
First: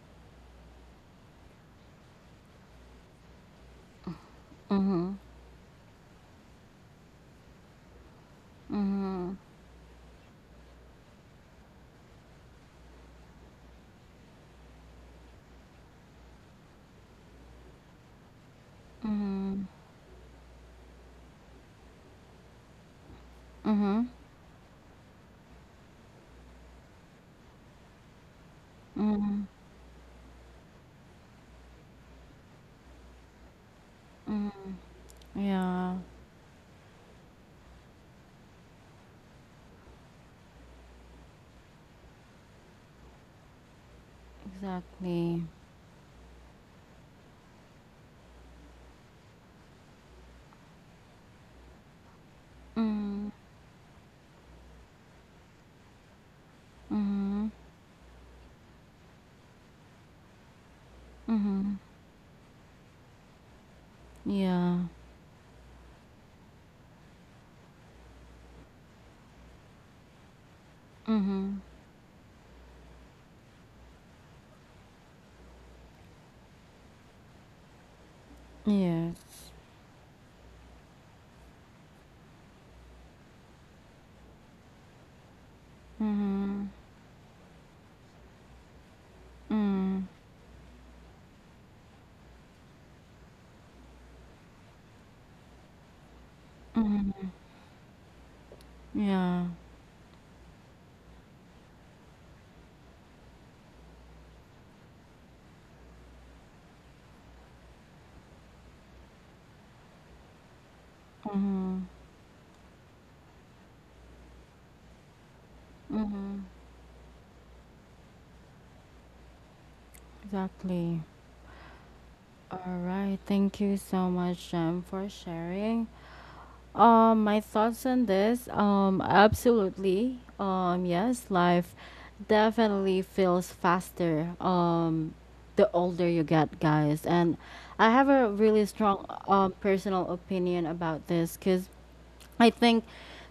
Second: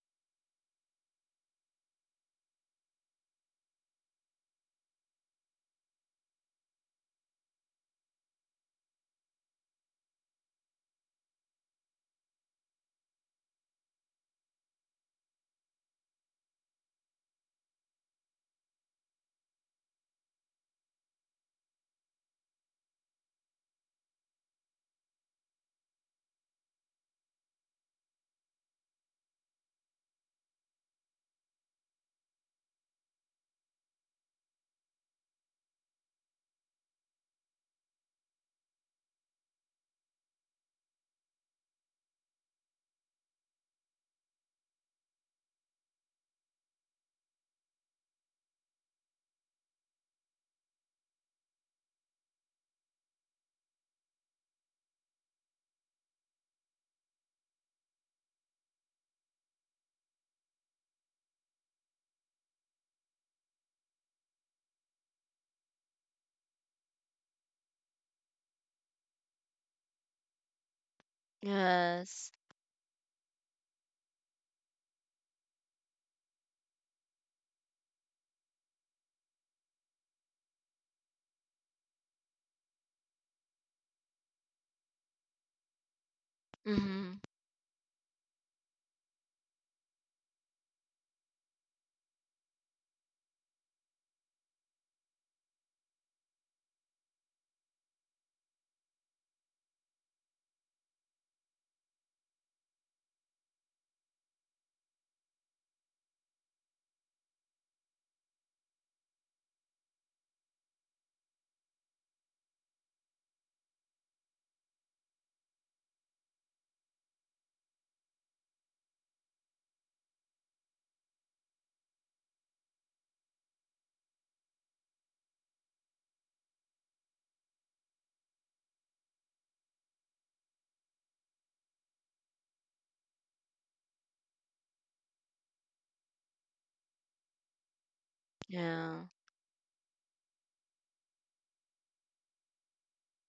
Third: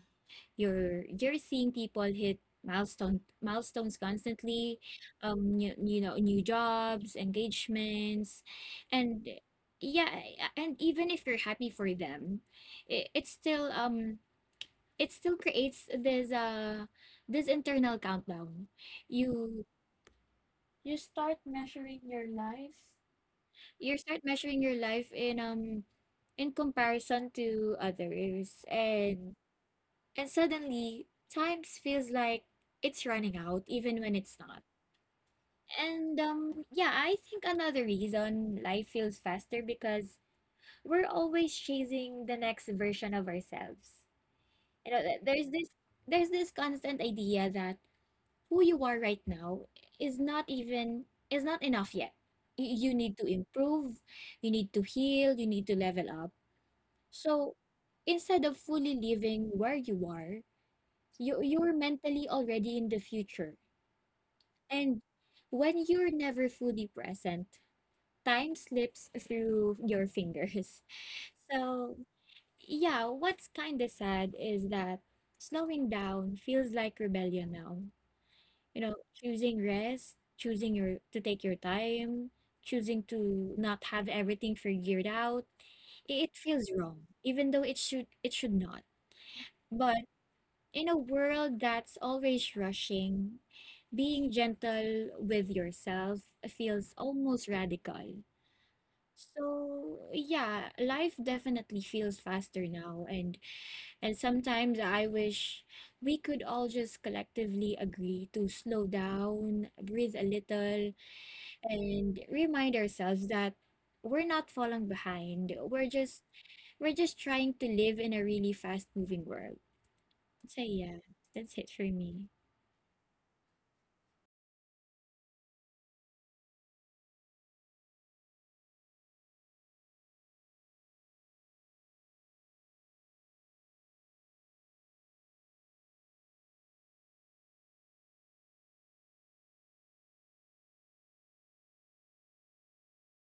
Speaker 2: You're seeing people hit milestones constantly,
Speaker 1: mhm,
Speaker 2: you you know, new jobs, engagements, and
Speaker 1: mhm,
Speaker 2: yeah, and even if you're happy for them, it, it's still um it still creates this this internal countdown. You you start measuring your life, you
Speaker 1: mhm,
Speaker 2: start measuring your life in um in comparison to others,
Speaker 1: mhm.
Speaker 2: and suddenly times feels like it's running out even when it's not.
Speaker 1: Yeah,
Speaker 2: And yeah, I think another reason life feels faster, because we're always chasing the next version of ourselves. You know,
Speaker 1: exactly.
Speaker 2: there's this constant idea that who you are right now is not even is not enough yet. You need to improve, you need to heal, you need to level up.
Speaker 1: Mhm,
Speaker 2: So instead of fully living where you are,
Speaker 1: mhm,
Speaker 2: you're mentally already in the future.
Speaker 1: yeah.
Speaker 2: And when you're never fully present, time slips through your fingers.
Speaker 1: Mhm,
Speaker 2: So,
Speaker 3: Yes.
Speaker 2: yeah, what's kind of sad is that slowing down feels like rebellion now. You know,
Speaker 1: yes.
Speaker 2: choosing rest, choosing your to take your time, choosing to not have everything figured out. It
Speaker 1: Mhm,
Speaker 2: feels wrong,
Speaker 3: Mm-hmm.
Speaker 2: even though it should not.
Speaker 1: mm,
Speaker 2: But in a world that's always rushing, being gentle with yourself feels almost radical.
Speaker 1: yeah.
Speaker 2: So, yeah, life definitely feels faster now, and sometimes I wish we could all just collectively agree to slow down, breathe a little, and remind ourselves that we're not falling behind.
Speaker 1: Mhm,
Speaker 2: We're just trying to live in a really fast-moving world. So,
Speaker 1: exactly.
Speaker 2: yeah, that's it for me.
Speaker 1: All right. Thank you so much, Jem, for sharing. My thoughts on this, absolutely. Yes, life definitely feels faster. The older you get, guys, and I have a really
Speaker 3: Yeah.
Speaker 1: strong personal opinion about this, cause I think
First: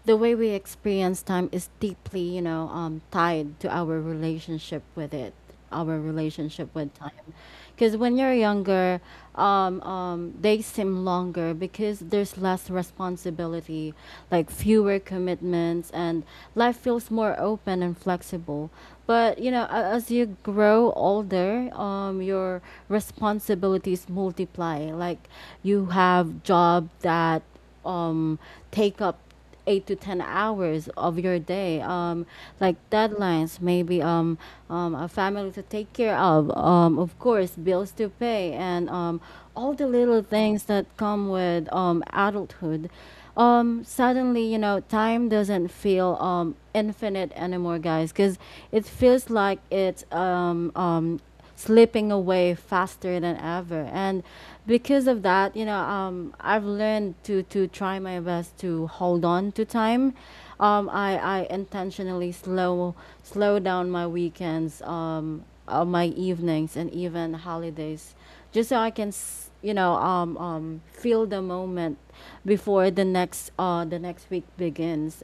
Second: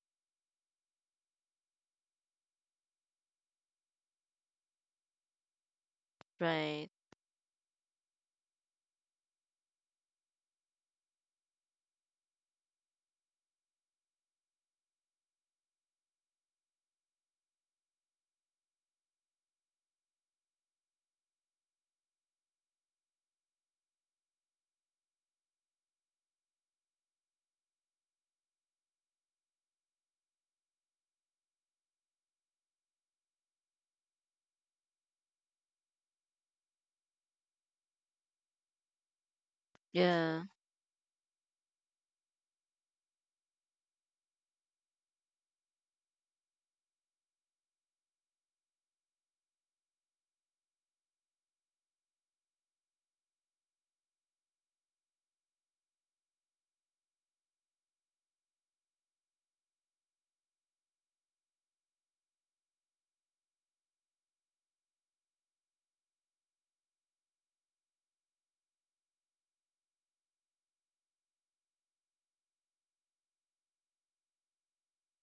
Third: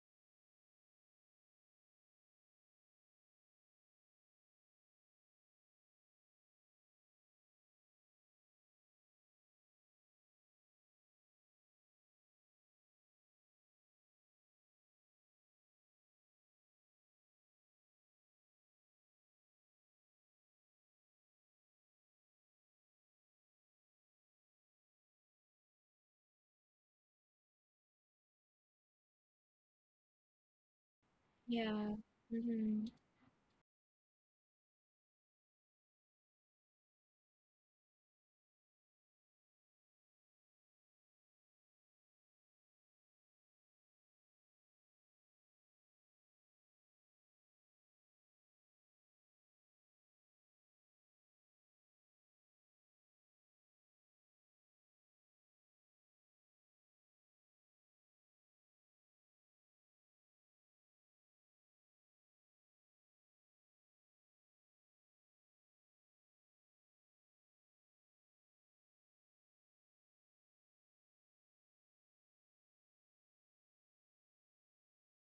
Speaker 1: the way we experience time is deeply, you know, tied to our relationship with it, our relationship
Speaker 3: Right.
Speaker 1: with time. Because when you're younger, they seem longer because there's less responsibility, like fewer commitments, and life feels more open and flexible. But you know, as you grow older, your responsibilities multiply. Like you have job that um, take up 8 to 10 hours of your day,
Speaker 2: Yeah.
Speaker 1: like
Speaker 2: Mhm.
Speaker 1: deadlines maybe a family to take care of, of course bills to pay, and all the little
Speaker 3: Yeah.
Speaker 1: things that come with adulthood. Suddenly you know time doesn't feel infinite anymore, guys, because it feels like it's slipping away faster than ever. And because of that, you know, I've learned to try my best to hold on to time. I intentionally slow down my weekends, my evenings, and even holidays just so I can, you know, feel the moment before the next week begins.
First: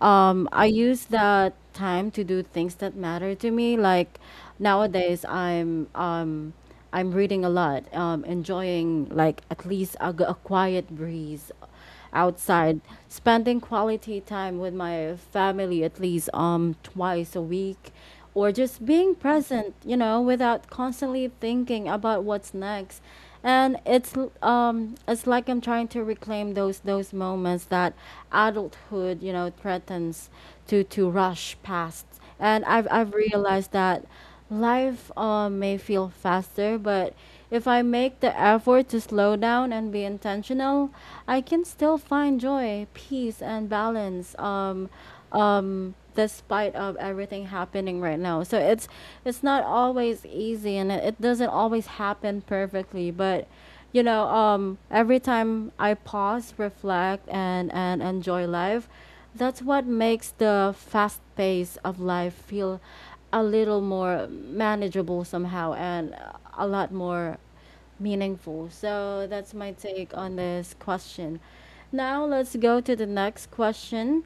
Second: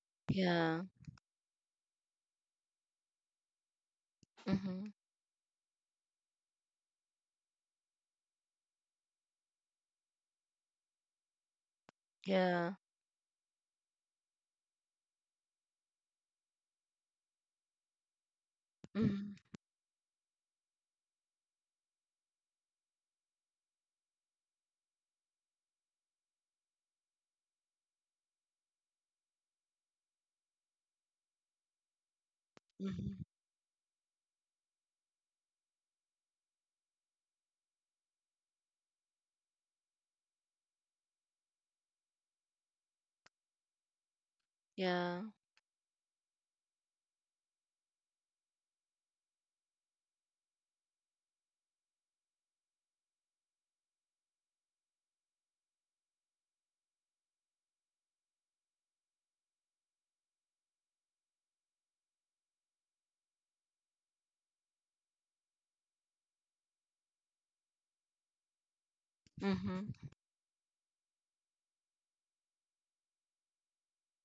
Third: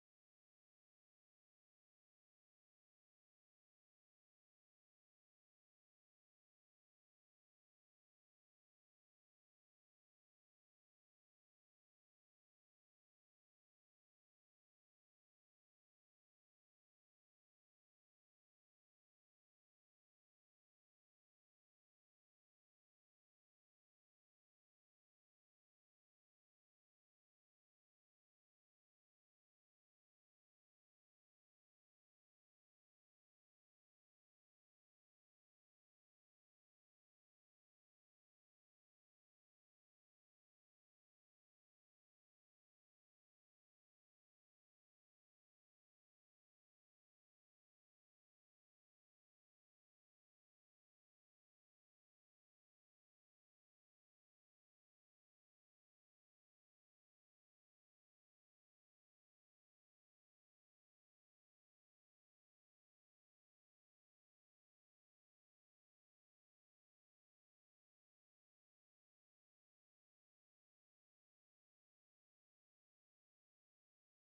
Speaker 1: I
Speaker 3: Yeah.
Speaker 1: use that time to do things that matter to me. Like
Speaker 3: Mm-hmm.
Speaker 1: nowadays, I'm reading a lot, enjoying like at least a quiet breeze
Speaker 3: Yeah.
Speaker 1: outside, spending quality time with my family at least twice a week, or just being
Speaker 3: Mm-hmm.
Speaker 1: present, you know, without constantly thinking about what's next. And it's like I'm trying to reclaim those moments that adulthood, you know, threatens to rush past, and I've
Speaker 3: Mm-hmm.
Speaker 1: realized that life may feel faster, but if I make the effort to slow down and be intentional, I can still find joy, peace, and balance.
Speaker 3: Yeah.
Speaker 1: Despite of everything happening right now, so it's not always easy, and it doesn't always happen perfectly, but every time I pause, reflect, and enjoy life, that's what makes the fast pace of life feel a little more manageable somehow and a lot more meaningful. So that's my
Speaker 3: Mm-hmm.
Speaker 1: take on this question. Now let's go to the next question.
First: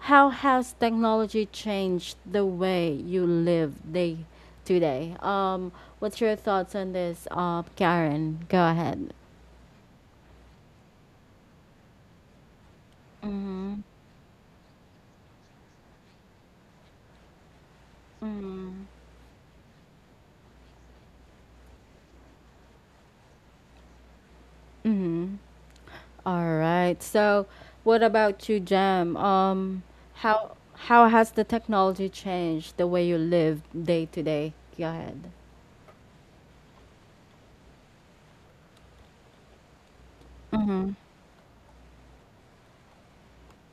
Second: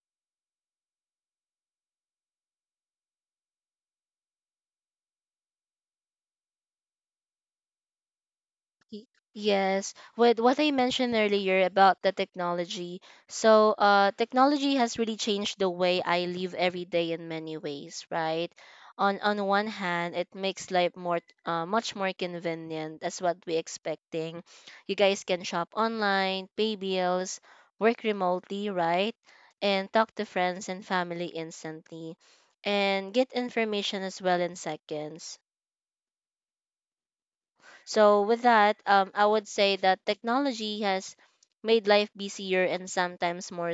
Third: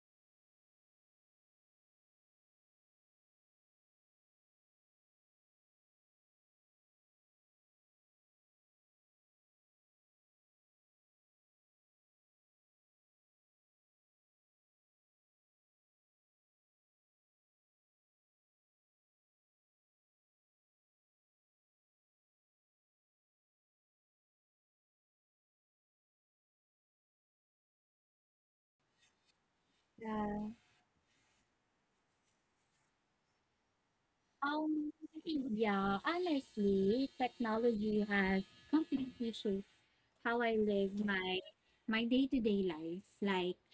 Speaker 1: How has technology changed the way you live day to day? What's your thoughts on this, Karen? Go
Speaker 3: Y-
Speaker 1: ahead.
Speaker 3: Yes, with what I mentioned earlier about the technology. So, technology has really changed the way I live every day in many ways, right? On one hand, it makes life more — much more convenient as what we expecting. You guys
Speaker 1: Mm-hmm.
Speaker 3: can shop online,
Speaker 1: All
Speaker 3: pay
Speaker 1: right.
Speaker 3: bills,
Speaker 1: So,
Speaker 3: work
Speaker 1: what about you,
Speaker 3: remotely, right?
Speaker 1: Jam?
Speaker 3: And talk to
Speaker 2: Yeah.
Speaker 1: How
Speaker 3: friends and
Speaker 1: how
Speaker 3: family
Speaker 1: has the technology
Speaker 3: instantly,
Speaker 1: changed the way
Speaker 3: and
Speaker 1: you
Speaker 3: get
Speaker 1: live
Speaker 3: information
Speaker 1: day
Speaker 3: as
Speaker 1: to
Speaker 3: well
Speaker 1: day?
Speaker 3: in
Speaker 1: Go
Speaker 2: Um,
Speaker 1: ahead.
Speaker 3: seconds,
Speaker 2: yeah, honestly, technology
Speaker 3: so
Speaker 2: has
Speaker 3: with that, I
Speaker 2: completely
Speaker 3: would
Speaker 2: shaped
Speaker 3: say that
Speaker 2: how I
Speaker 3: technology
Speaker 2: live
Speaker 3: has
Speaker 2: my
Speaker 3: made
Speaker 2: my
Speaker 3: life
Speaker 2: day-to-day
Speaker 3: busier and
Speaker 2: life.
Speaker 3: sometimes
Speaker 2: Like,
Speaker 3: more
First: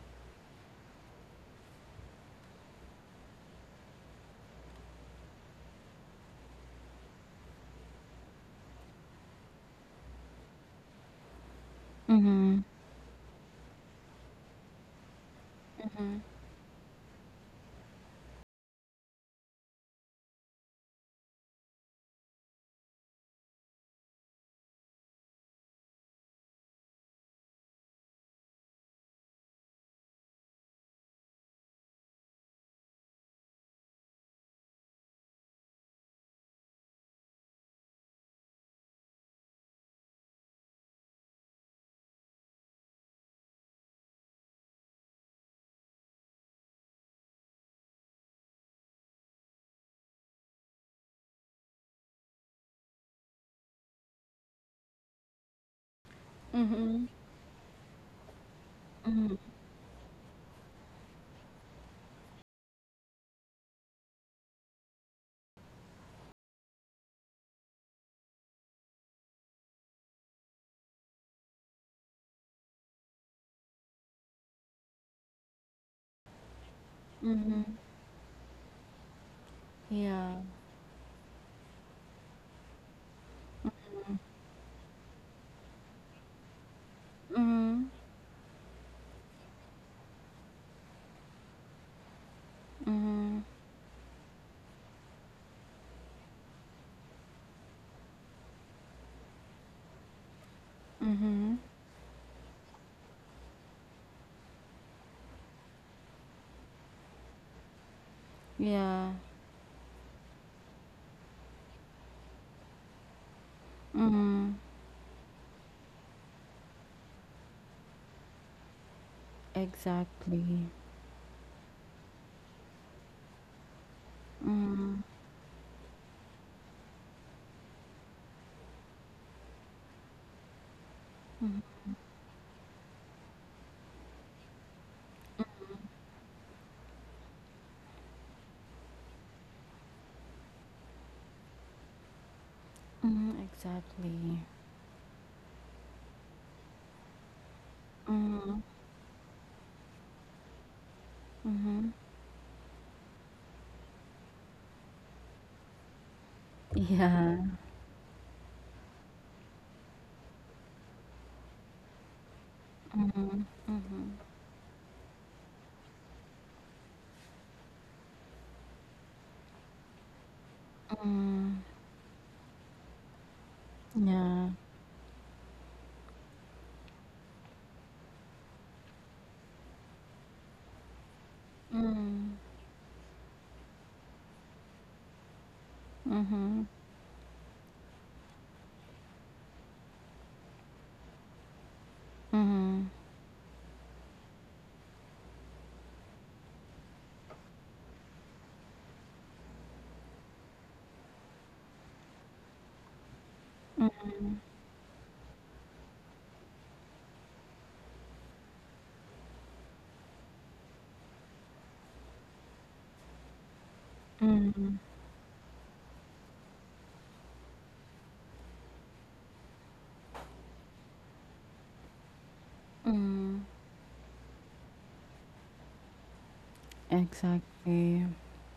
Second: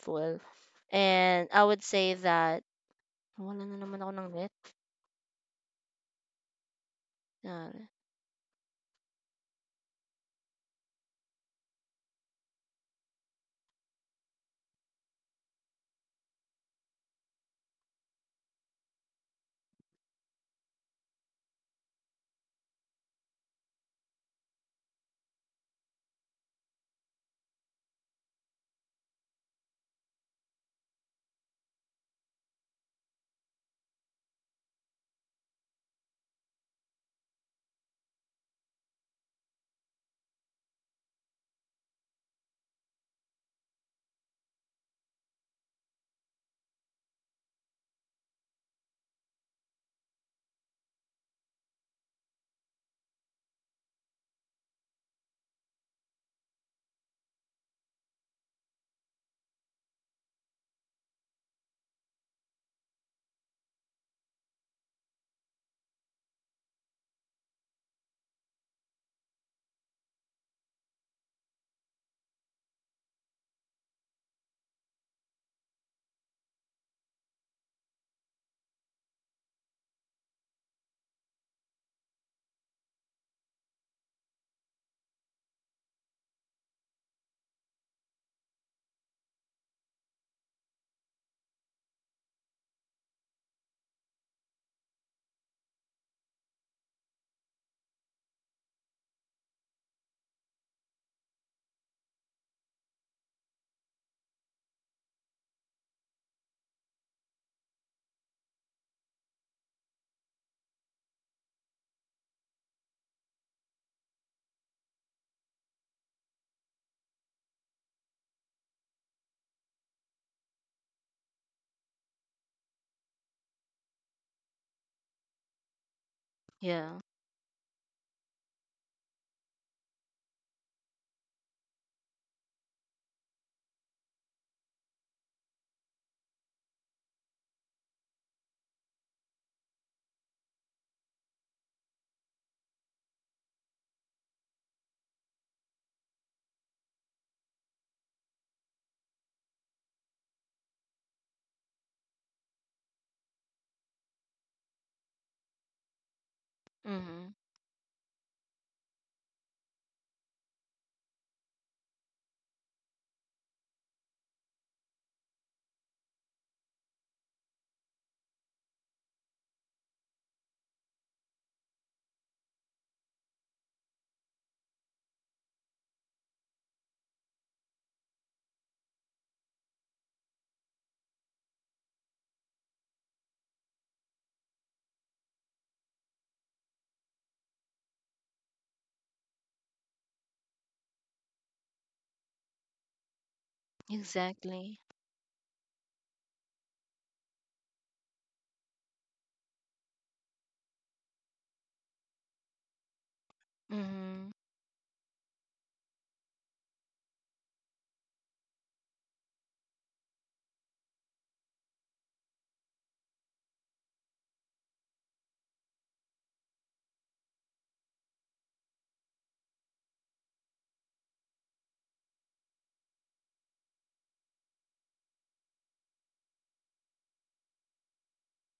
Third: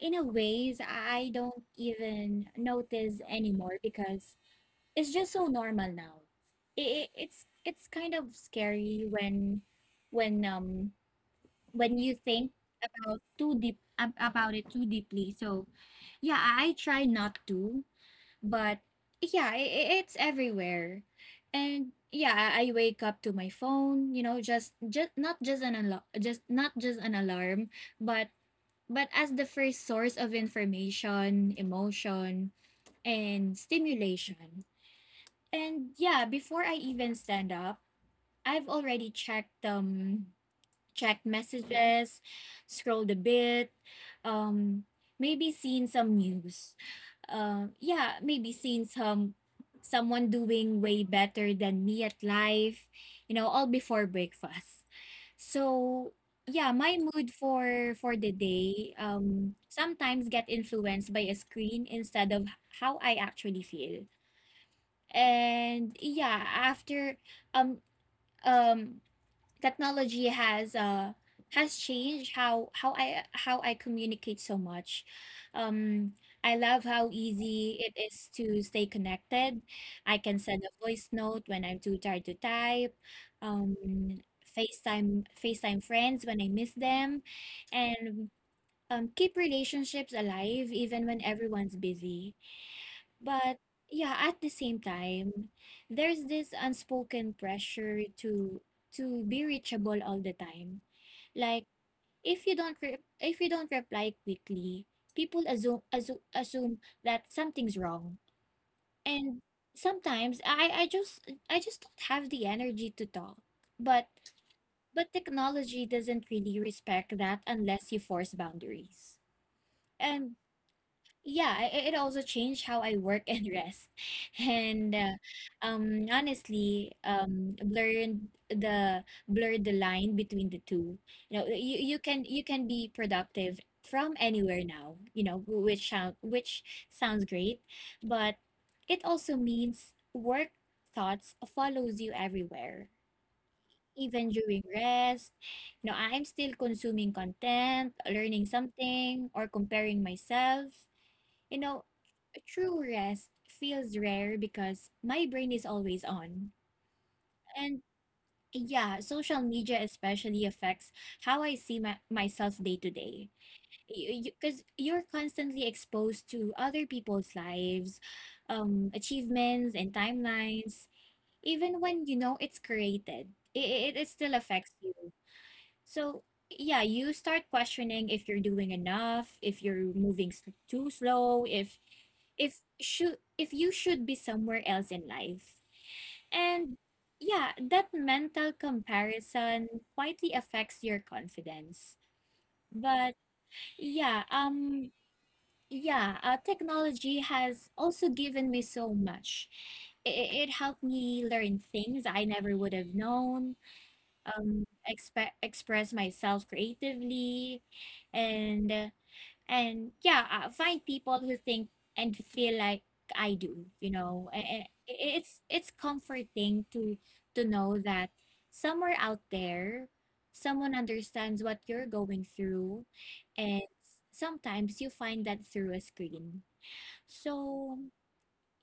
Speaker 2: in a ways I
Speaker 3: And I
Speaker 2: don't
Speaker 3: would say
Speaker 2: even
Speaker 3: that
Speaker 2: notice
Speaker 3: wala na
Speaker 2: anymore
Speaker 3: naman ako ng
Speaker 2: because
Speaker 3: net.
Speaker 2: it's just so normal now. It's
Speaker 3: Yari.
Speaker 2: kind of scary when when um when you think about it too deeply. So yeah, I try not to. But yeah, it's everywhere. And yeah, I wake up to my phone, just not just an alarm, just not just an alarm, but but as the first source of information, emotion, and stimulation. And yeah, before I even stand up, I've already checked messages, scrolled a bit, um maybe seen some news, yeah maybe seeing someone doing way better than me at life, all before breakfast. So yeah, my
Speaker 1: Mm-hmm.
Speaker 2: mood for the day
Speaker 1: Mm-hmm.
Speaker 2: sometimes get influenced by a screen instead of how I actually feel. And yeah, after um um technology has changed how I communicate so much. Um, I love how
Speaker 1: Mm-hmm.
Speaker 2: easy it is to stay connected. I
Speaker 1: Yeah.
Speaker 2: can send a voice note when I'm too tired to type. Um, FaceTime friends when I miss them,
Speaker 1: Mm-hmm.
Speaker 2: and keep relationships alive even when everyone's busy.
Speaker 1: Mm-hmm.
Speaker 2: But yeah, at the same time, there's this unspoken pressure to be reachable all the time.
Speaker 1: Mm-hmm.
Speaker 2: Like if you don't reply quickly, people assume that something's wrong.
Speaker 1: Yeah.
Speaker 2: And sometimes I just don't have the energy to talk. But
Speaker 1: Mm-hmm.
Speaker 2: but technology doesn't really respect that unless you force boundaries. And
Speaker 1: Exactly.
Speaker 2: yeah, it also changed how I work and rest. And
Speaker 1: Mm-hmm.
Speaker 2: honestly,
Speaker 3: Yeah.
Speaker 2: blurred the line between the two. You know, you can be productive from anywhere now, which sounds great, but it also means work thoughts follows you everywhere.
Speaker 1: Mm-hmm.
Speaker 2: Even
Speaker 1: Exactly.
Speaker 2: during rest, you know, I'm still consuming content, learning
Speaker 1: Mm-hmm.
Speaker 2: something, or comparing myself, you know
Speaker 1: Mm-hmm.
Speaker 2: true rest feels rare because my brain is always on.
Speaker 3: Mm-hmm.
Speaker 1: Yeah.
Speaker 2: And yeah, social media especially affects how I see myself day to day.
Speaker 1: Mm-hmm. Mm-hmm.
Speaker 2: Because you're constantly exposed to other people's lives, achievements, and timelines.
Speaker 1: Mm-hmm.
Speaker 2: Even when you know it's created, it still
Speaker 1: Yeah.
Speaker 2: affects you. So, yeah, you start questioning if you're doing enough, if you're moving s- too slow,
Speaker 1: Mm-hmm.
Speaker 2: if you should be somewhere else in life.
Speaker 1: Mm-hmm.
Speaker 2: And yeah, that mental comparison quietly affects your confidence.
Speaker 1: Mm-hmm.
Speaker 2: But yeah,
Speaker 3: Exactly.
Speaker 2: um yeah, technology has also given me so much. It helped me learn things I never would have known,
Speaker 3: Mm-hmm.
Speaker 2: express myself creatively, and find people who think and feel like I do. You know,
Speaker 1: Mm-hmm.
Speaker 2: it's comforting to know that somewhere out there someone understands what you're going through,
Speaker 1: Mm,
Speaker 2: and sometimes you find that through a screen. So
Speaker 1: exactly.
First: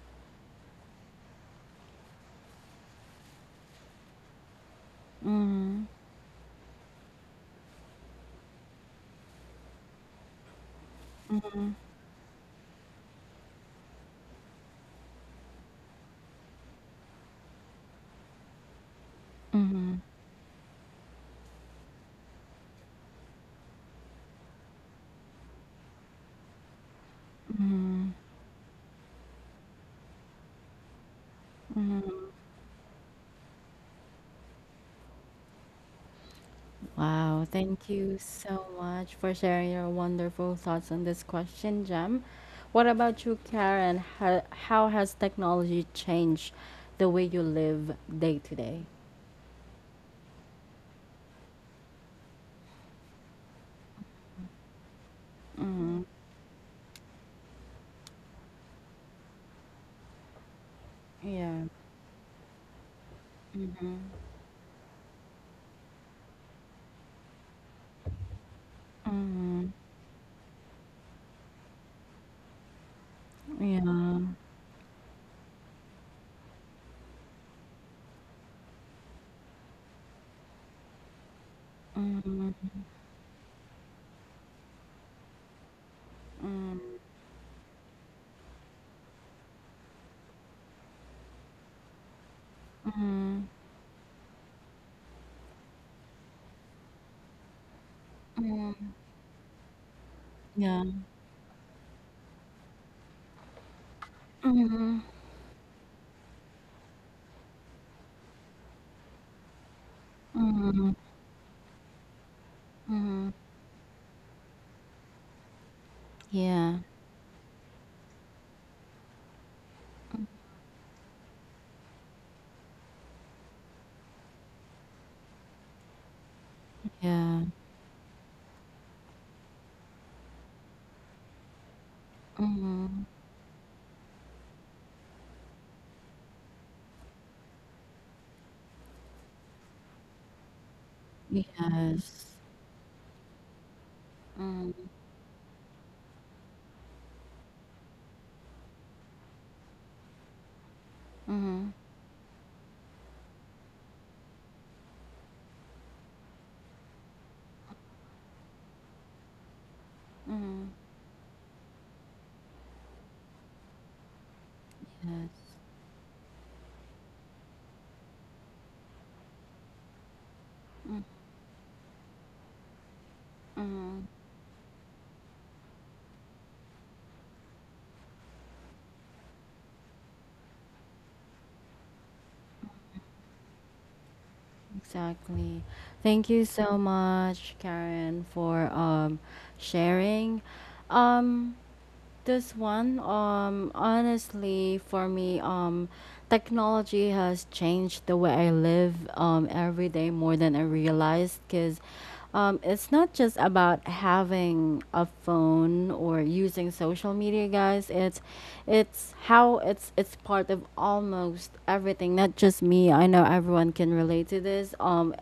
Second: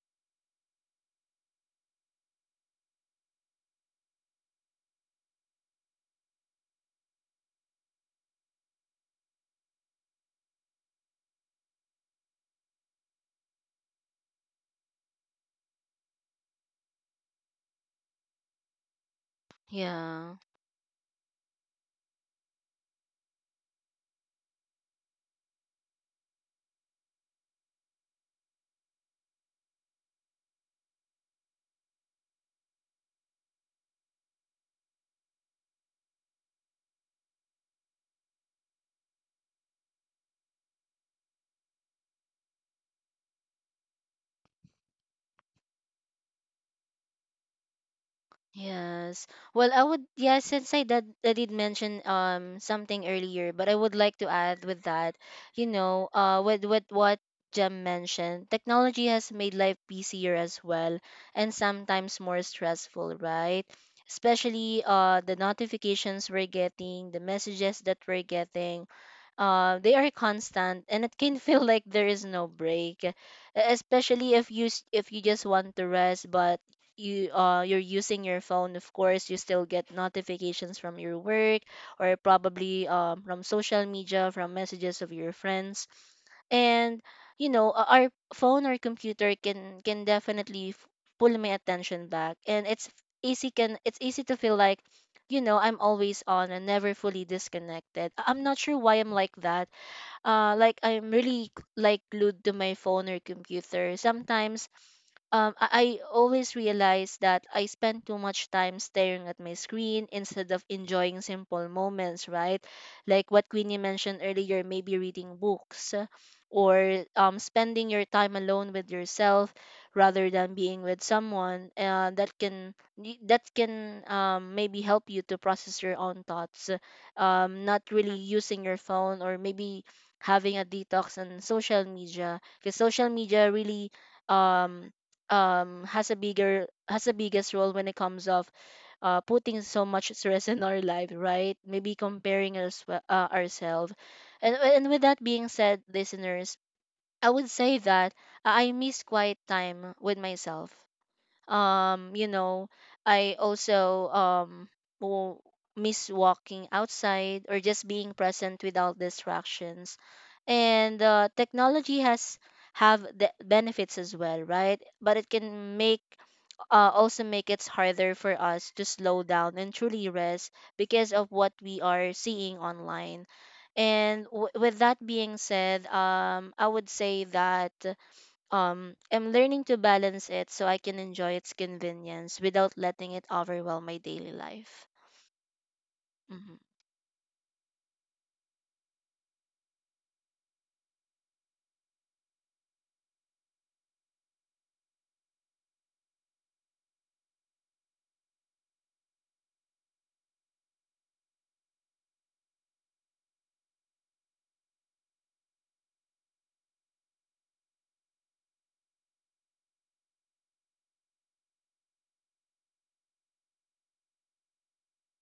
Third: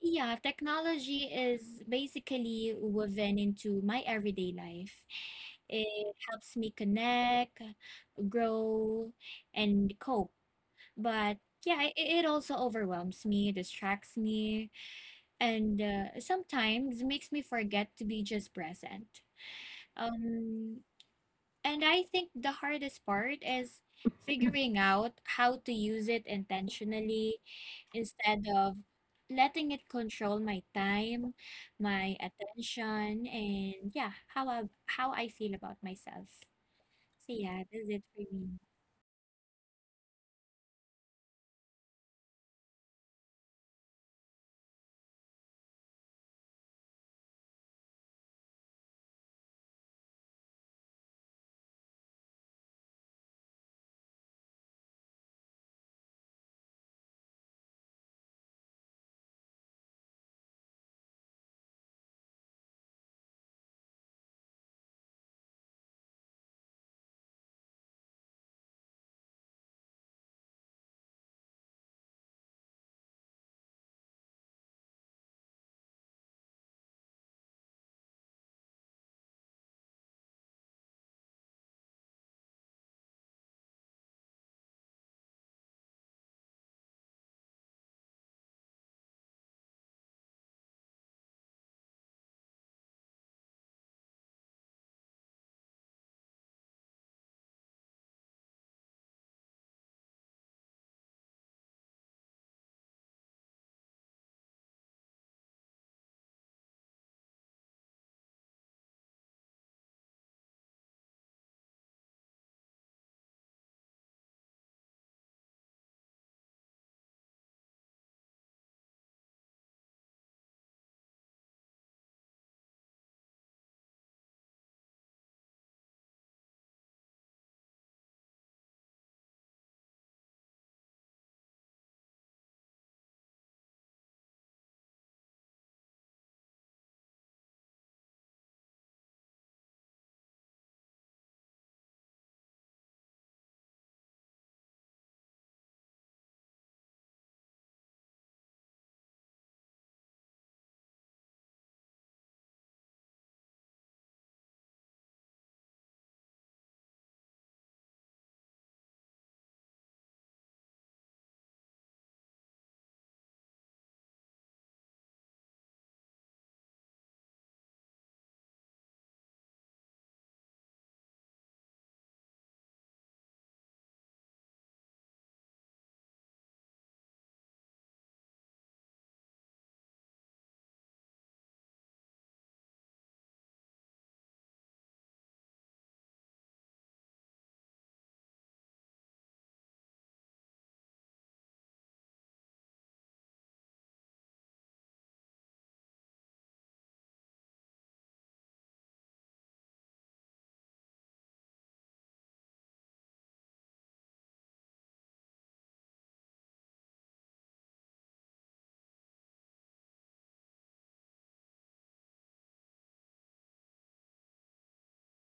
Speaker 2: yeah, technology is basically woven into my everyday life.
Speaker 1: Mm.
Speaker 2: It helps me connect, grow, and cope. But yeah, it also overwhelms me, distracts me, and sometimes makes me forget to be just present.
Speaker 3: Yeah.
Speaker 2: Um, and I think the hardest part is figuring out how to use it intentionally instead of letting it control my time, my attention, and yeah, how I feel about myself. So
Speaker 1: Wow.
Speaker 2: yeah, that's
Speaker 1: Thank
Speaker 2: it
Speaker 1: you
Speaker 2: for me.
Speaker 1: so much for sharing your wonderful thoughts on this question, Jem. What about you, Karen? How has technology changed the way you live day to day?
Speaker 3: Yes. Well, I would yeah, since I did mention something earlier, but I would like to add with that, with what Jem mentioned, technology has made life busier as well and
Speaker 1: Yeah.
Speaker 3: sometimes more stressful, right?
Speaker 1: Mm-hmm.
Speaker 3: Especially the notifications we're getting, the messages that we're getting,
Speaker 1: Mm-hmm.
Speaker 3: they are constant, and it can feel like there is no break,
Speaker 1: Yeah.
Speaker 3: especially if you — if you just want to rest, but you — you're using your phone, of course you still get notifications from your work, or
Speaker 1: Mm-hmm.
Speaker 3: probably from social media, from messages of your friends. And our phone or computer can definitely pull my attention back, and it's
Speaker 1: Mm-hmm.
Speaker 3: easy can it's easy to feel like I'm always on and never fully disconnected. I'm not sure
Speaker 1: Mm-hmm.
Speaker 3: why I'm like that. Like
Speaker 1: Yeah.
Speaker 3: I'm really like glued to my phone or computer. Sometimes
Speaker 1: Mm-hmm.
Speaker 3: I always realize that I spend too much time staring at my screen instead of
Speaker 1: Mm-hmm.
Speaker 3: enjoying simple moments, right?
Speaker 1: Mm-hmm.
Speaker 3: Like what Queenie mentioned earlier, maybe reading books, uh,
Speaker 1: Yeah.
Speaker 3: or um, spending your time alone with yourself, rather than being with someone, that can — that can maybe help you to process your own thoughts,
Speaker 1: Yeah.
Speaker 3: not really using your phone, or maybe having a detox on social media, because
Speaker 1: Mm-hmm.
Speaker 3: social media really um, has a bigger has the biggest role when it comes of putting so much stress in our life, right? Maybe
Speaker 1: Yes.
Speaker 3: comparing us, ourselves. And with that being said, listeners, I would say that I miss quiet time with myself.
Speaker 1: Mm-hmm.
Speaker 3: um you know I also, w- miss walking outside or just being present without distractions.
Speaker 1: Mm-hmm.
Speaker 3: And technology has — have the benefits as well, right? But it
Speaker 1: Yes.
Speaker 3: can make — also make it harder for us to slow down and truly rest because of what we are seeing online.
Speaker 1: Mm,
Speaker 3: And with that being said, I would say that I am learning to balance it so I can enjoy its convenience without letting it overwhelm my daily life.
Speaker 1: exactly. Thank you
Speaker 3: Mm-hmm.
Speaker 1: so much, Karen, for sharing. Um, This one, honestly, for me, technology has changed the way I live every day more than I realized, because it's not just about having a phone or using social media, guys. It's it's part of almost everything. Not just me. I know everyone can relate to this.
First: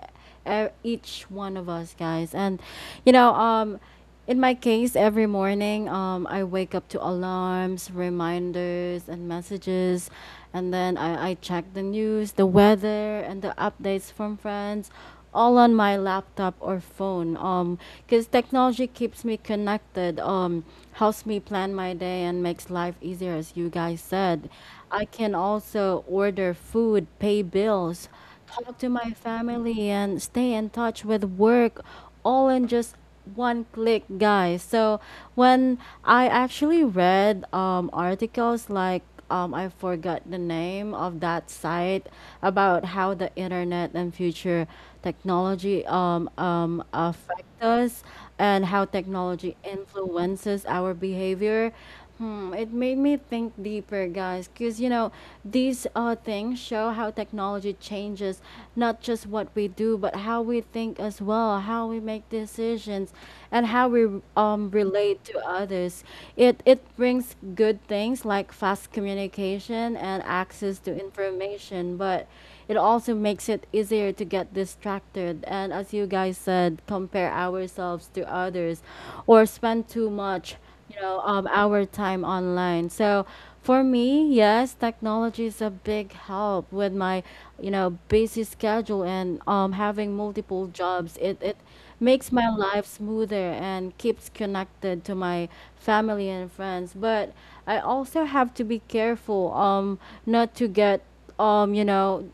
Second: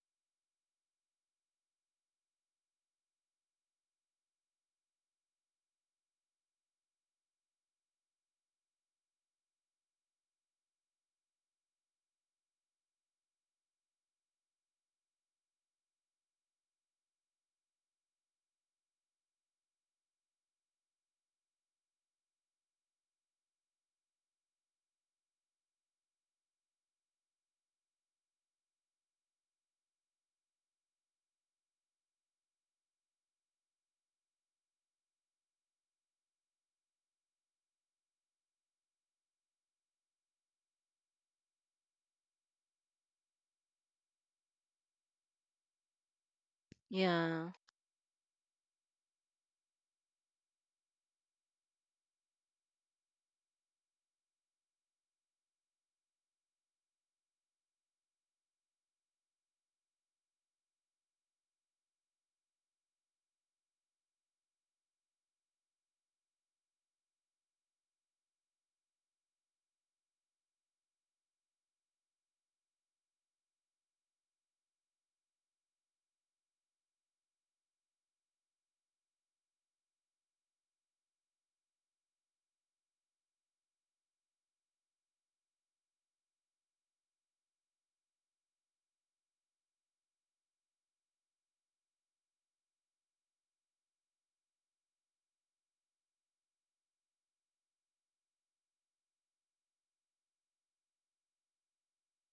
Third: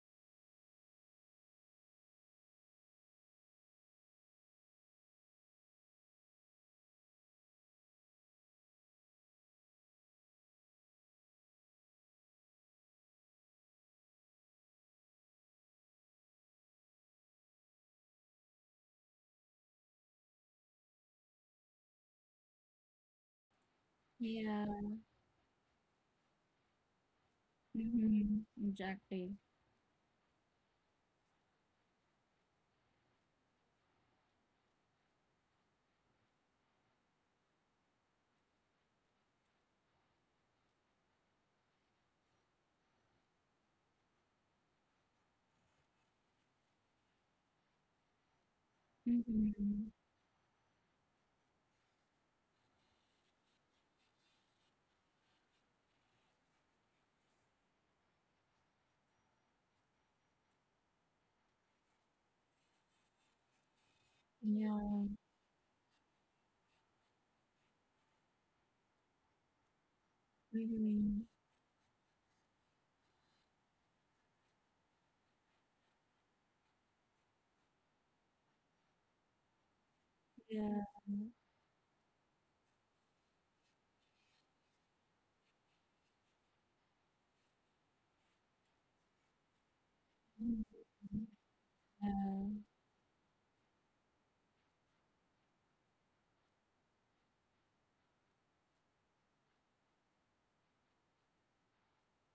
Speaker 1: E- each one of us, guys. And you know, in my case, every morning, I wake up to alarms, reminders, and messages, and then I check the news, the weather, and the updates from friends, all on my laptop or phone. Because technology keeps me connected. Helps me plan my day and makes life easier, as you guys said.
Speaker 2: Yeah.
Speaker 1: I can also order food, pay bills,
Speaker 2: Mm-hmm.
Speaker 1: talk to my
Speaker 2: Exactly.
Speaker 1: family, and stay in touch with work all in just one click, guys. So when I actually read articles like I forgot the name of that site, about how the internet and future technology affect
Speaker 3: Yeah.
Speaker 1: us and how technology
Speaker 2: Mm-hmm.
Speaker 1: influences our behavior. Hmm, it made me think deeper, guys, because you know, these things show how technology changes not just what we do, but how we think as well, how we make decisions, and how we
Speaker 2: Yeah.
Speaker 1: relate to others. It brings good things like fast communication and access to
Speaker 2: Mm-hmm.
Speaker 1: information, but it also makes it easier to get distracted and, as you guys said, compare ourselves to others or spend too much,
Speaker 2: Yeah.
Speaker 1: you know, our time online. So for me, yes, technology is a big help with my, you know, busy schedule and having multiple
Speaker 2: Hmm.
Speaker 1: jobs. It makes
Speaker 2: Yeah.
Speaker 1: my life smoother and keeps connected to my family and friends. But I also have to be careful, not to get, you know,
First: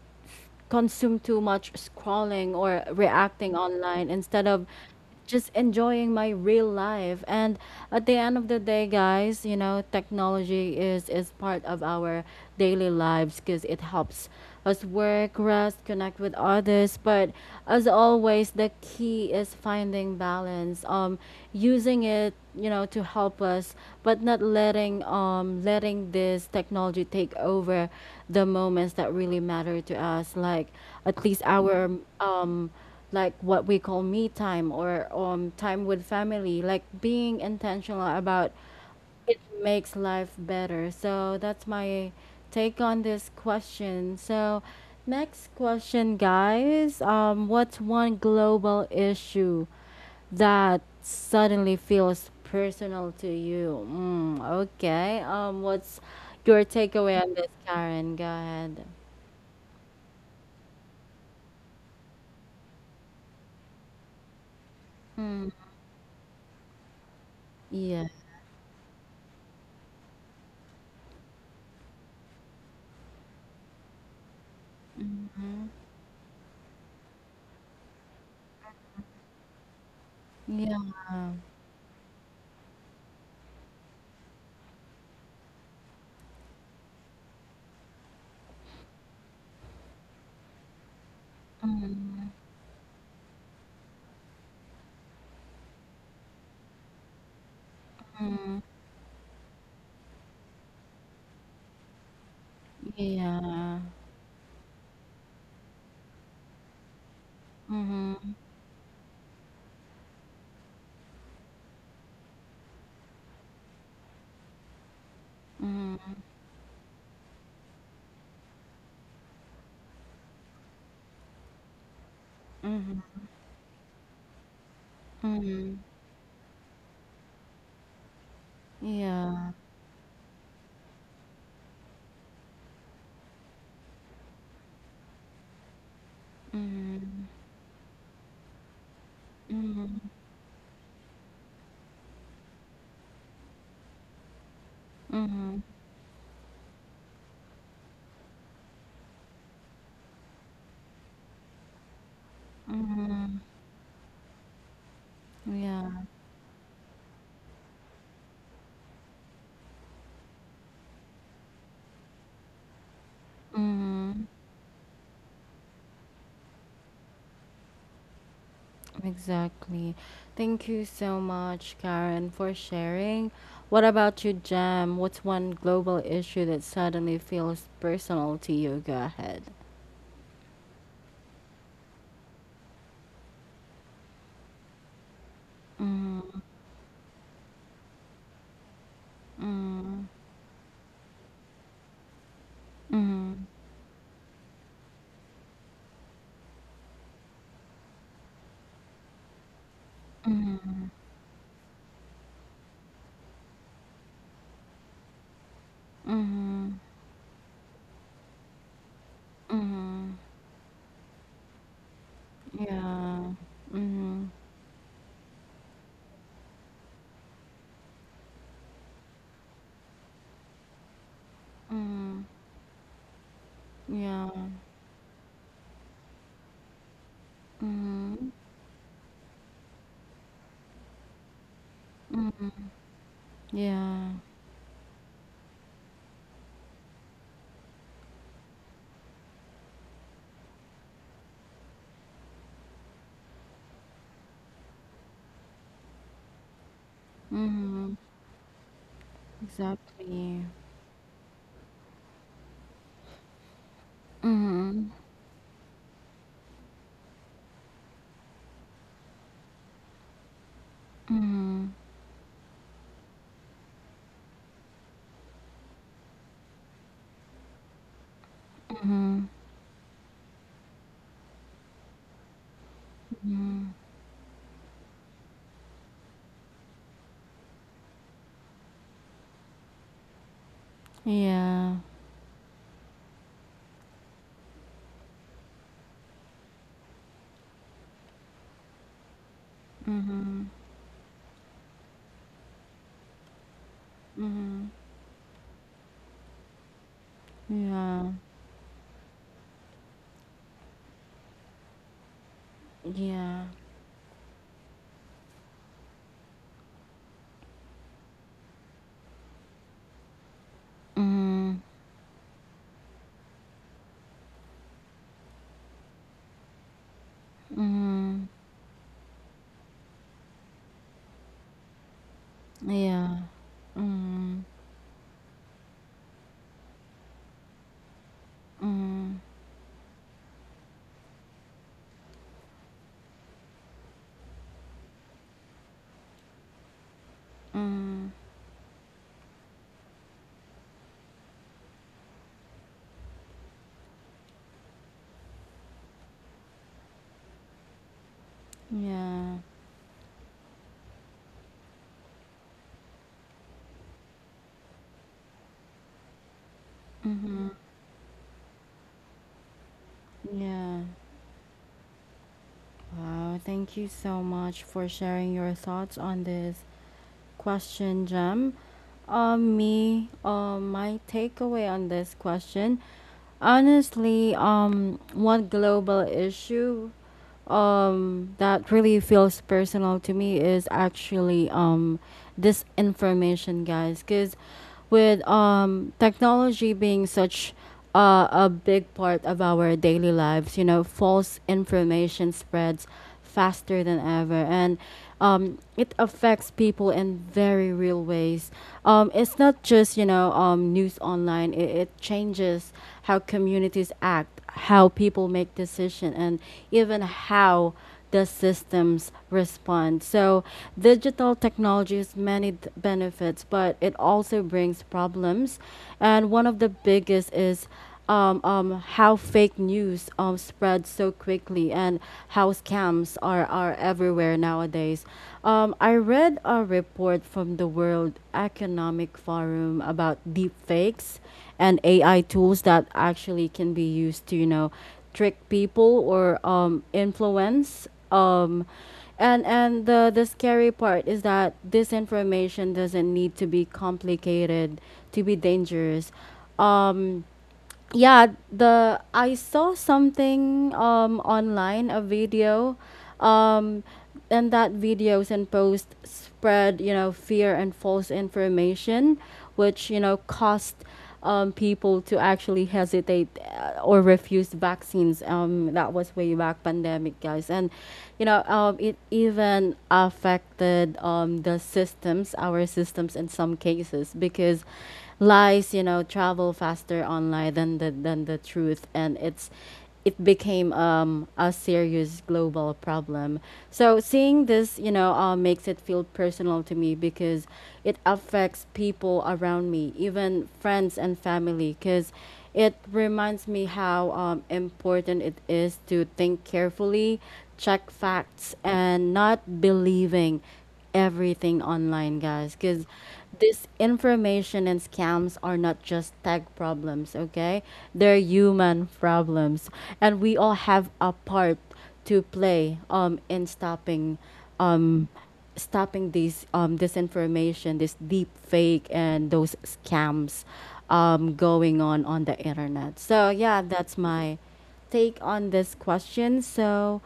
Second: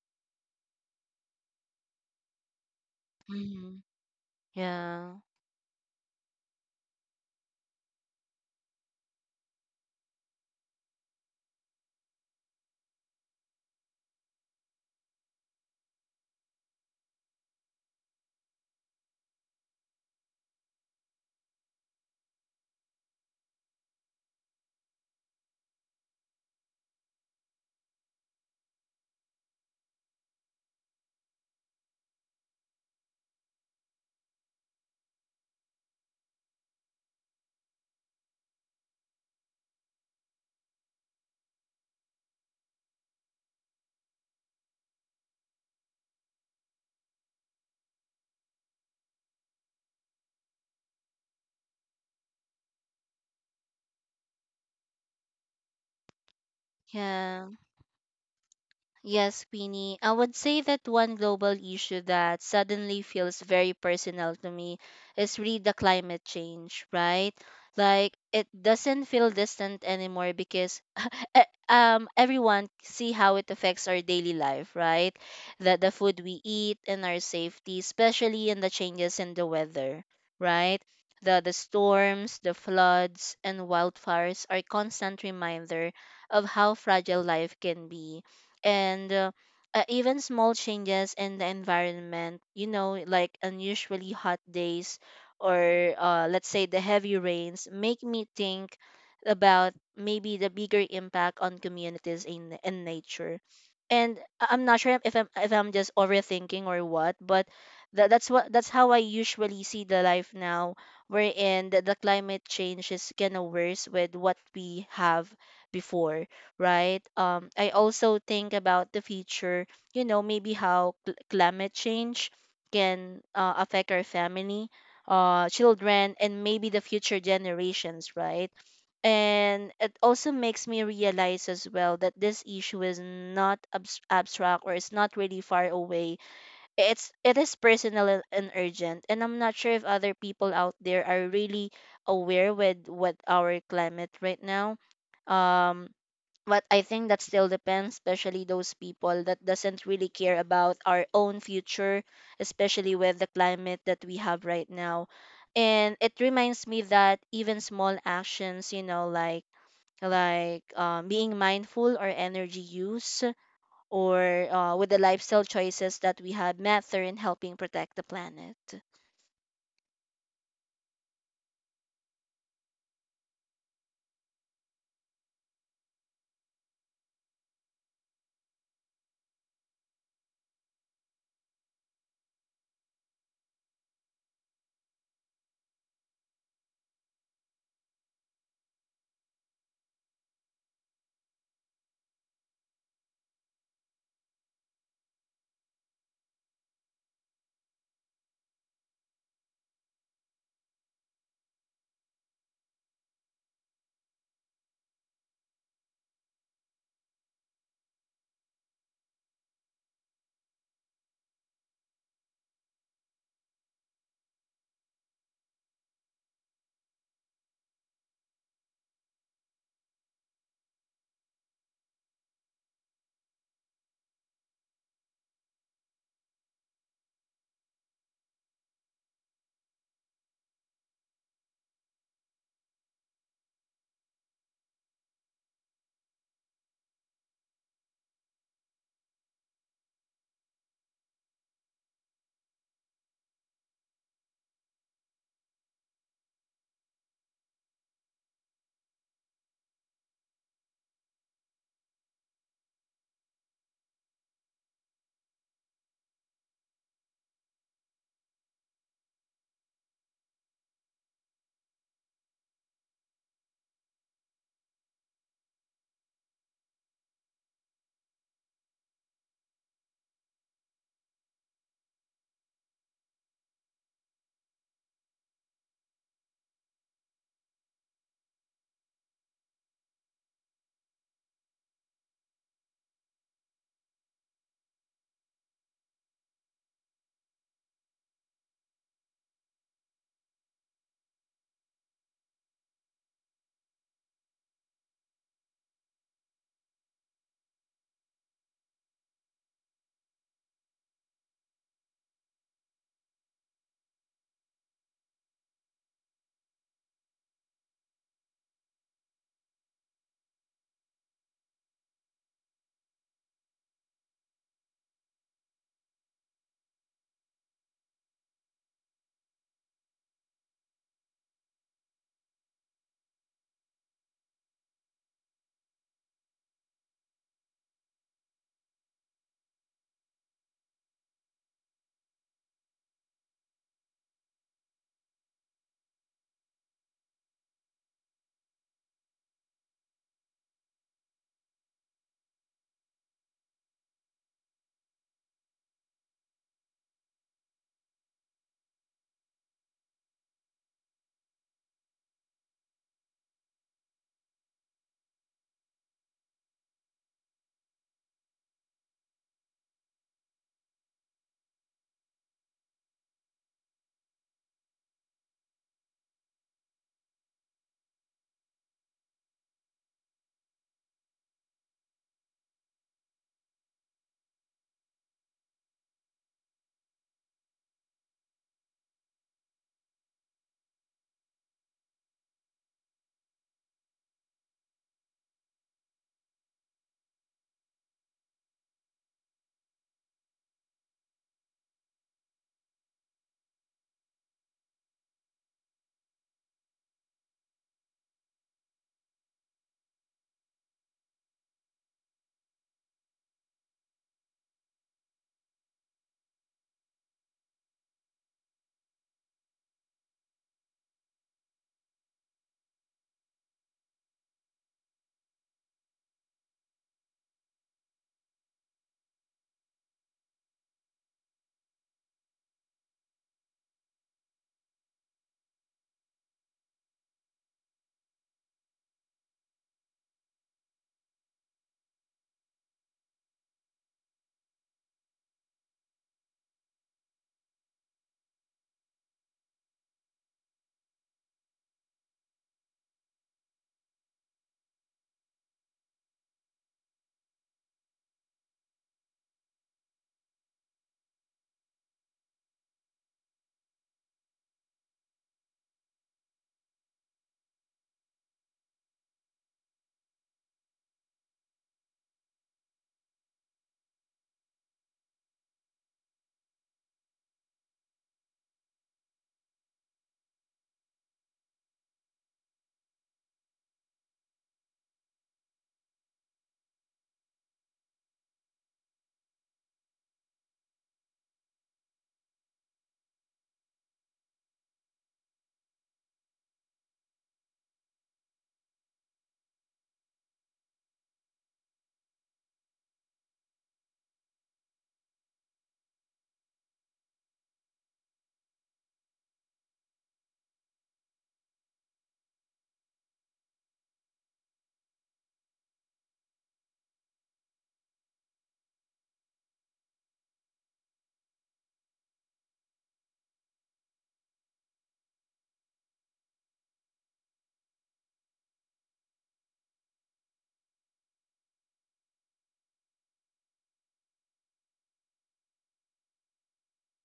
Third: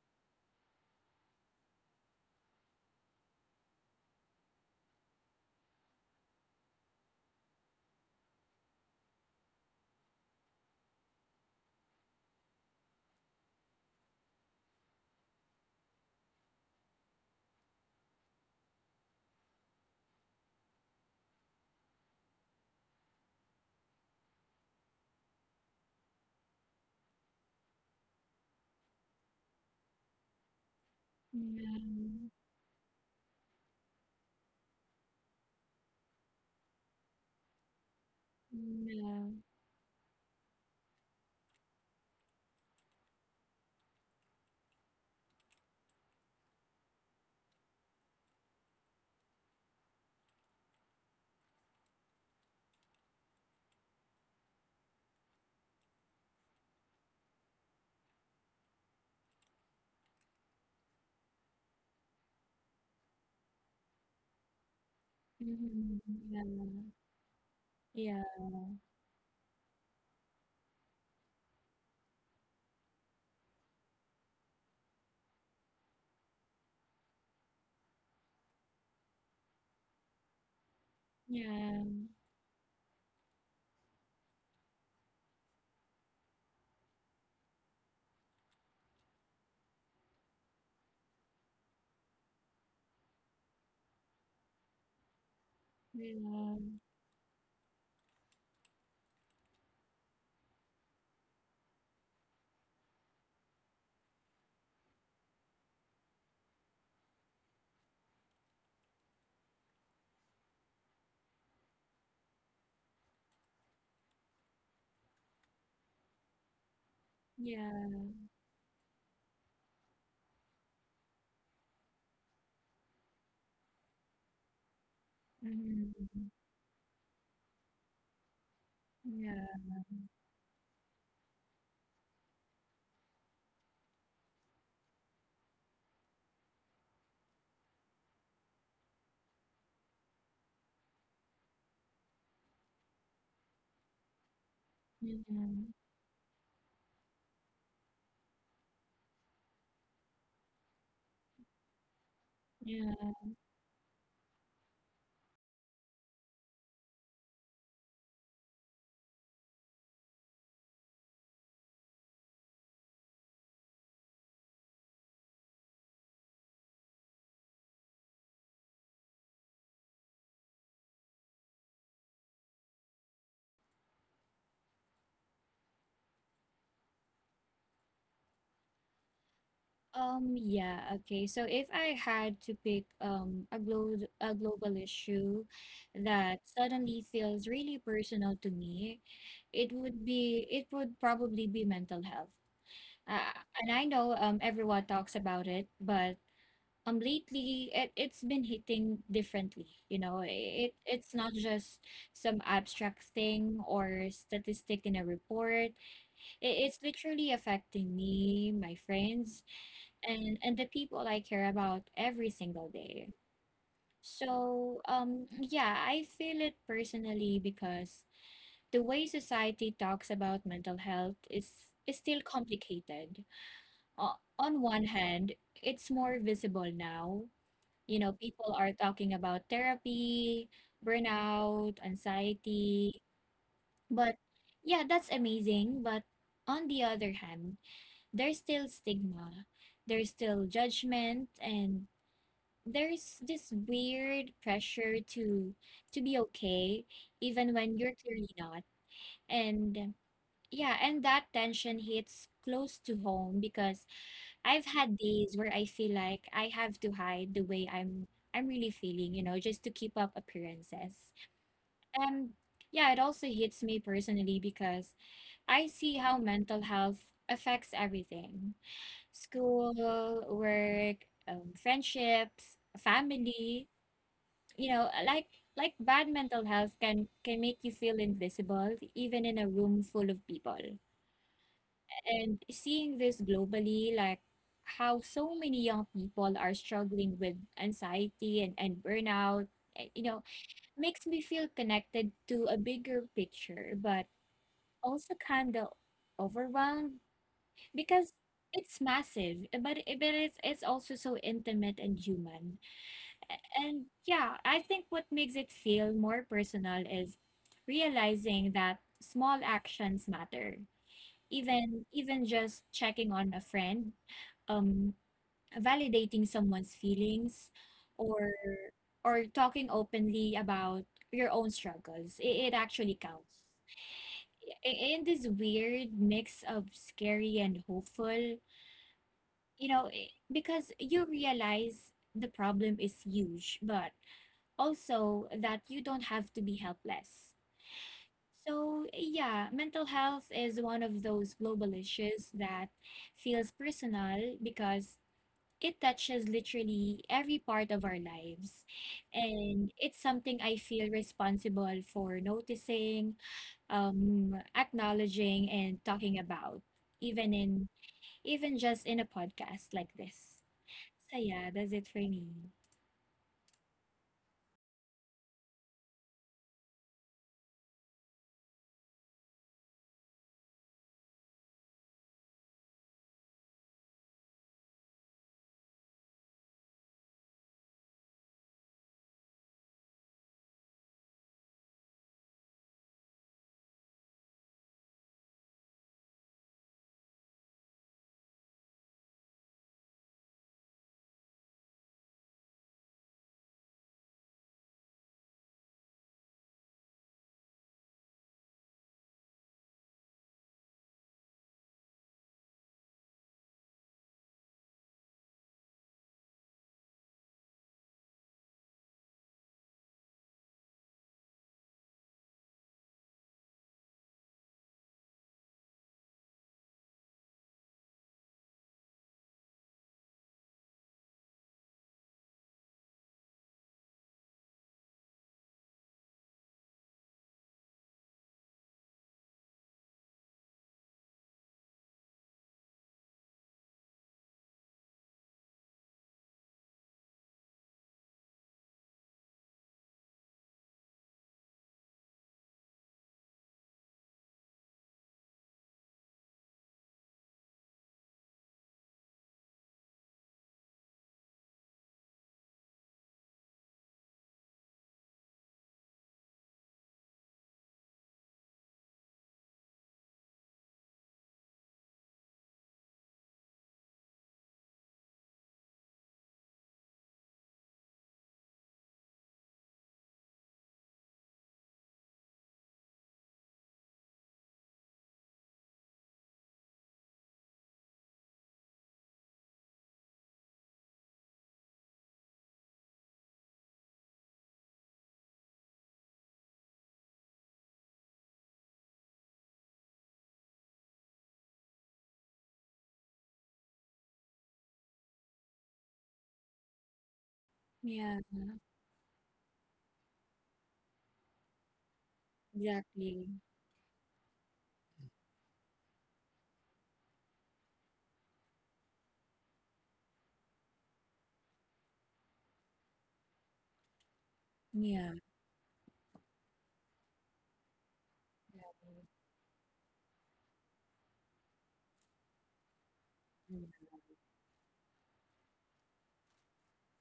Speaker 1: consume too much scrolling or reacting
Speaker 3: Mm-hmm.
Speaker 1: online instead of
Speaker 3: Yeah.
Speaker 1: just enjoying my real life. And at the end of the day, guys, you know, technology is part of our daily lives because it helps us work, rest, connect with others. But as always, the key is finding balance, using it, you know, to help us, but not letting this technology take over the moments that really matter to us, like at
Speaker 2: Yeah.
Speaker 1: least our
Speaker 2: Yeah.
Speaker 1: um like what we call me time, or time with family, like being intentional about
Speaker 2: Yeah.
Speaker 1: it makes life better. So that's my take on this question. So next question, guys, what's one global issue that suddenly feels personal to you? Mm, okay. What's your takeaway on this,
Speaker 3: Yeah.
Speaker 1: Karen? Go ahead.
Speaker 3: Yes, Queenie. I would say that one global issue that suddenly feels very personal to me is
Speaker 1: Mm,
Speaker 3: really the
Speaker 2: Mhm.
Speaker 3: climate
Speaker 2: Yeah.
Speaker 3: change, right?
Speaker 1: yeah.
Speaker 3: Like,
Speaker 2: Yeah.
Speaker 3: it doesn't feel distant anymore, because e- everyone see how it affects our daily life, right?
Speaker 1: Mm-hmm.
Speaker 3: That the food we eat and our safety, especially in the changes in the weather, right?
Speaker 1: Yeah.
Speaker 3: The
Speaker 2: Yeah,
Speaker 3: storms, the floods, and wildfires are constant reminder of how fragile life can be, and even small changes in the environment, like unusually hot days, or let's say
Speaker 2: yeah,
Speaker 3: the heavy rains, make me
Speaker 1: Mm,
Speaker 3: think about maybe the bigger impact on communities in nature.
Speaker 1: yeah.
Speaker 3: And I'm not sure if I'm just overthinking or what, but that, that's
Speaker 1: Mm-hmm.
Speaker 3: what that's how I usually see the life now, wherein the climate change is kind of worse with what we have
Speaker 1: Mm-hmm.
Speaker 3: before, right? I
Speaker 2: yeah,
Speaker 3: also think about the future, maybe how climate change can affect our family,
Speaker 1: Mm-hmm. Mm-hmm.
Speaker 3: children,
Speaker 2: mm,
Speaker 3: and maybe the future generations, right?
Speaker 2: yeah,
Speaker 1: Yeah.
Speaker 3: And it also makes me realize as well that this issue is not abstract, or it's not really far away. It's
Speaker 1: Mm-hmm.
Speaker 3: it is personal and urgent, and I'm not sure if
Speaker 1: Mm-hmm.
Speaker 3: other people out there are really aware with what our climate right now.
Speaker 1: Mm-hmm.
Speaker 2: mm,
Speaker 3: Um, but I think that still depends, especially those people that doesn't really care about our own future, especially
Speaker 2: yeah.
Speaker 3: with the
Speaker 1: Mm-hmm.
Speaker 3: climate that we have right now.
Speaker 1: Yeah.
Speaker 3: And it reminds me that even small actions, like being mindful or energy use,
Speaker 1: Mm-hmm.
Speaker 3: or with the lifestyle choices that we have, matter in helping protect the planet.
Speaker 1: Exactly. Thank you so much, Karen, for sharing. What about you, Jam? What's one global issue that suddenly feels personal to you? Go ahead.
Speaker 2: Yeah, okay. So if I had to pick a global issue that suddenly feels really personal to me, it would probably be mental health. Uh, and I know everyone talks about it, but lately it's been hitting differently. You know, it's not just some abstract thing or statistic in a report.
Speaker 1: Mm-hmm.
Speaker 2: It's literally affecting me, my friends,
Speaker 1: Mm-hmm.
Speaker 2: and the people I care about every single day.
Speaker 1: Yeah. Mm-hmm.
Speaker 2: So yeah, I feel it personally because the way society talks about mental health is
Speaker 1: Mm-hmm.
Speaker 2: still complicated. uh,
Speaker 1: Yeah.
Speaker 2: on one hand, it's more visible now. You know,
Speaker 1: Mm-hmm.
Speaker 2: people are talking about therapy, burnout,
Speaker 1: Mm-hmm.
Speaker 2: anxiety.
Speaker 1: Yeah.
Speaker 2: But yeah, that's amazing. But on the other hand, there's still stigma, there's still judgment, and there's this weird pressure to be okay even when
Speaker 1: Mm-hmm.
Speaker 2: you're clearly not. And
Speaker 1: Exactly.
Speaker 2: yeah, and that tension hits close to home because I've
Speaker 1: Mm-hmm.
Speaker 2: had days where I feel like I have to hide the way I'm really feeling, you know, just to keep up appearances.
Speaker 1: Mm-hmm.
Speaker 2: Um, yeah, it also hits me personally because I see how mental health affects everything.
Speaker 1: Mm-hmm.
Speaker 2: School, work, friendships,
Speaker 1: Mm-hmm.
Speaker 2: family, you know, like bad mental health can make you feel invisible even in a room full of people.
Speaker 1: Yeah.
Speaker 2: And seeing this globally, like how so many young people are struggling with anxiety and burnout, you know,
Speaker 1: Mm-hmm.
Speaker 2: makes me feel connected to a bigger picture, but
Speaker 1: Mm-hmm.
Speaker 2: also kind of overwhelmed
Speaker 1: Yeah.
Speaker 2: because it's massive, but, it's also so intimate and human.
Speaker 1: Yeah.
Speaker 2: And yeah, I think what makes it feel more personal is realizing that small actions matter.
Speaker 1: Mm-hmm.
Speaker 2: Even even just checking on a friend, um, validating someone's feelings,
Speaker 1: Mm,
Speaker 2: or or talking openly about your own struggles. It actually
Speaker 1: yeah.
Speaker 2: counts.
Speaker 1: Mm,
Speaker 2: I- In this weird mix of scary and hopeful,
Speaker 1: mm,
Speaker 2: you know, because you realize the problem is huge, but also that you don't have to be helpless.
Speaker 1: mm,
Speaker 2: So, yeah, mental health is one of those global issues that feels personal because it touches literally every part of our lives.
Speaker 1: yeah.
Speaker 2: And it's something I feel responsible for noticing, acknowledging, and talking about, even
Speaker 1: Mm-hmm,
Speaker 2: in even just in a podcast like this.
Speaker 1: yeah.
Speaker 2: So yeah, that's it for me.
Speaker 1: Wow, thank you so much for sharing your thoughts on this question, Jam. My takeaway on this question, honestly, one global issue, that really feels personal to me is actually disinformation, guys. Because with technology being such a big part of our daily lives, you know, false information spreads faster than ever, and it affects people in very real ways. It's not just, you know, news online. It changes how communities act, how people make decisions, and even how the systems respond. So digital technology has many benefits, but it also brings problems. And one of the biggest is, how fake news spreads so quickly and how scams are everywhere nowadays. I read a report from the World Economic Forum about deep fakes and AI tools that actually can be used to, you know, trick people or influence. And the scary part is that this information doesn't need to be complicated to be dangerous. Um, yeah the I saw something online, a video, um and that videos and posts spread, you know, fear and false information, which, you know, caused people to actually hesitate, or refuse vaccines, that was way back pandemic, guys. And you know, it even affected, the systems, our systems in some cases, because lies, you know, travel faster online than the truth, and it became, a serious global problem. So seeing this, you know, makes it feel personal to me because it affects people around me, even friends and family, because it reminds me how important it is to think carefully, check
Speaker 2: Yeah,
Speaker 1: facts, and not believing everything online, guys, because
Speaker 2: exactly.
Speaker 1: this information and scams are not just tech problems, okay? They're human problems, and we all have a part to play in stopping, um
Speaker 2: Yeah.
Speaker 1: these disinformation, this deep fake, and those scams going on the internet. So yeah, that's my take on this question. So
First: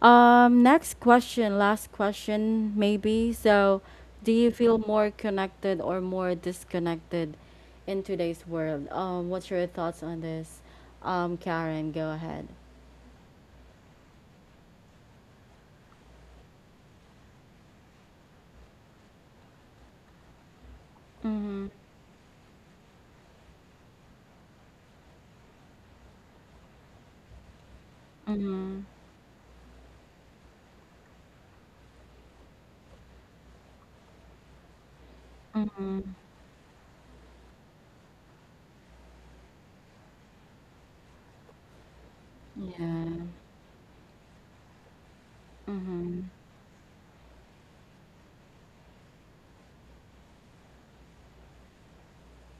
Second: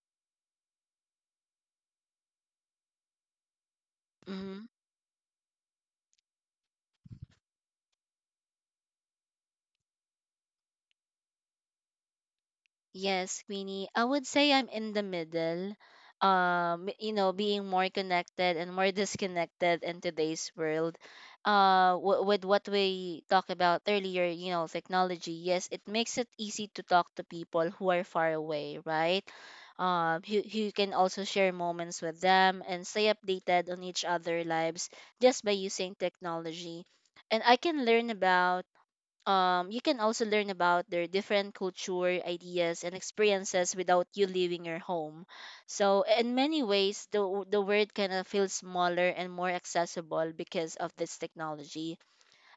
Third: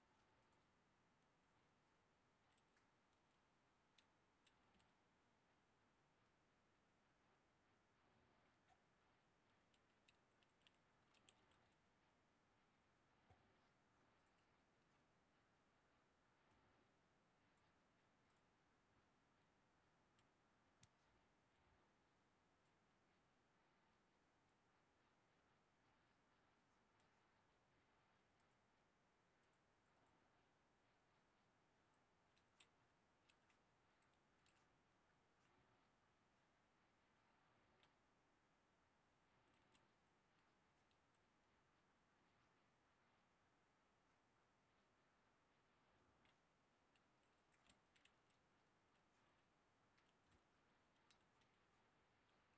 Speaker 1: next question, last question, maybe. So, do you
Speaker 3: Mm-hmm.
Speaker 1: feel more connected or more disconnected in today's world? What's your thoughts on this? Karen, go ahead.
Speaker 3: Yes, Queenie. I would say I'm in the middle. Being more connected and more disconnected in today's world.
Speaker 1: Mm-hmm.
Speaker 3: With what we talked about earlier, technology. Yes, it makes it easy to talk to people who are far away,
Speaker 1: Mm-hmm.
Speaker 3: right? You can also share moments with them and stay updated on each other lives, just by using
Speaker 1: Mm-hmm.
Speaker 3: technology. And I can learn about you can also learn about their different culture, ideas, and
Speaker 1: Yeah.
Speaker 3: experiences without you leaving your home. So,
Speaker 1: Mm-hmm.
Speaker 3: in many ways, the world kind of feels smaller and more accessible because of this technology.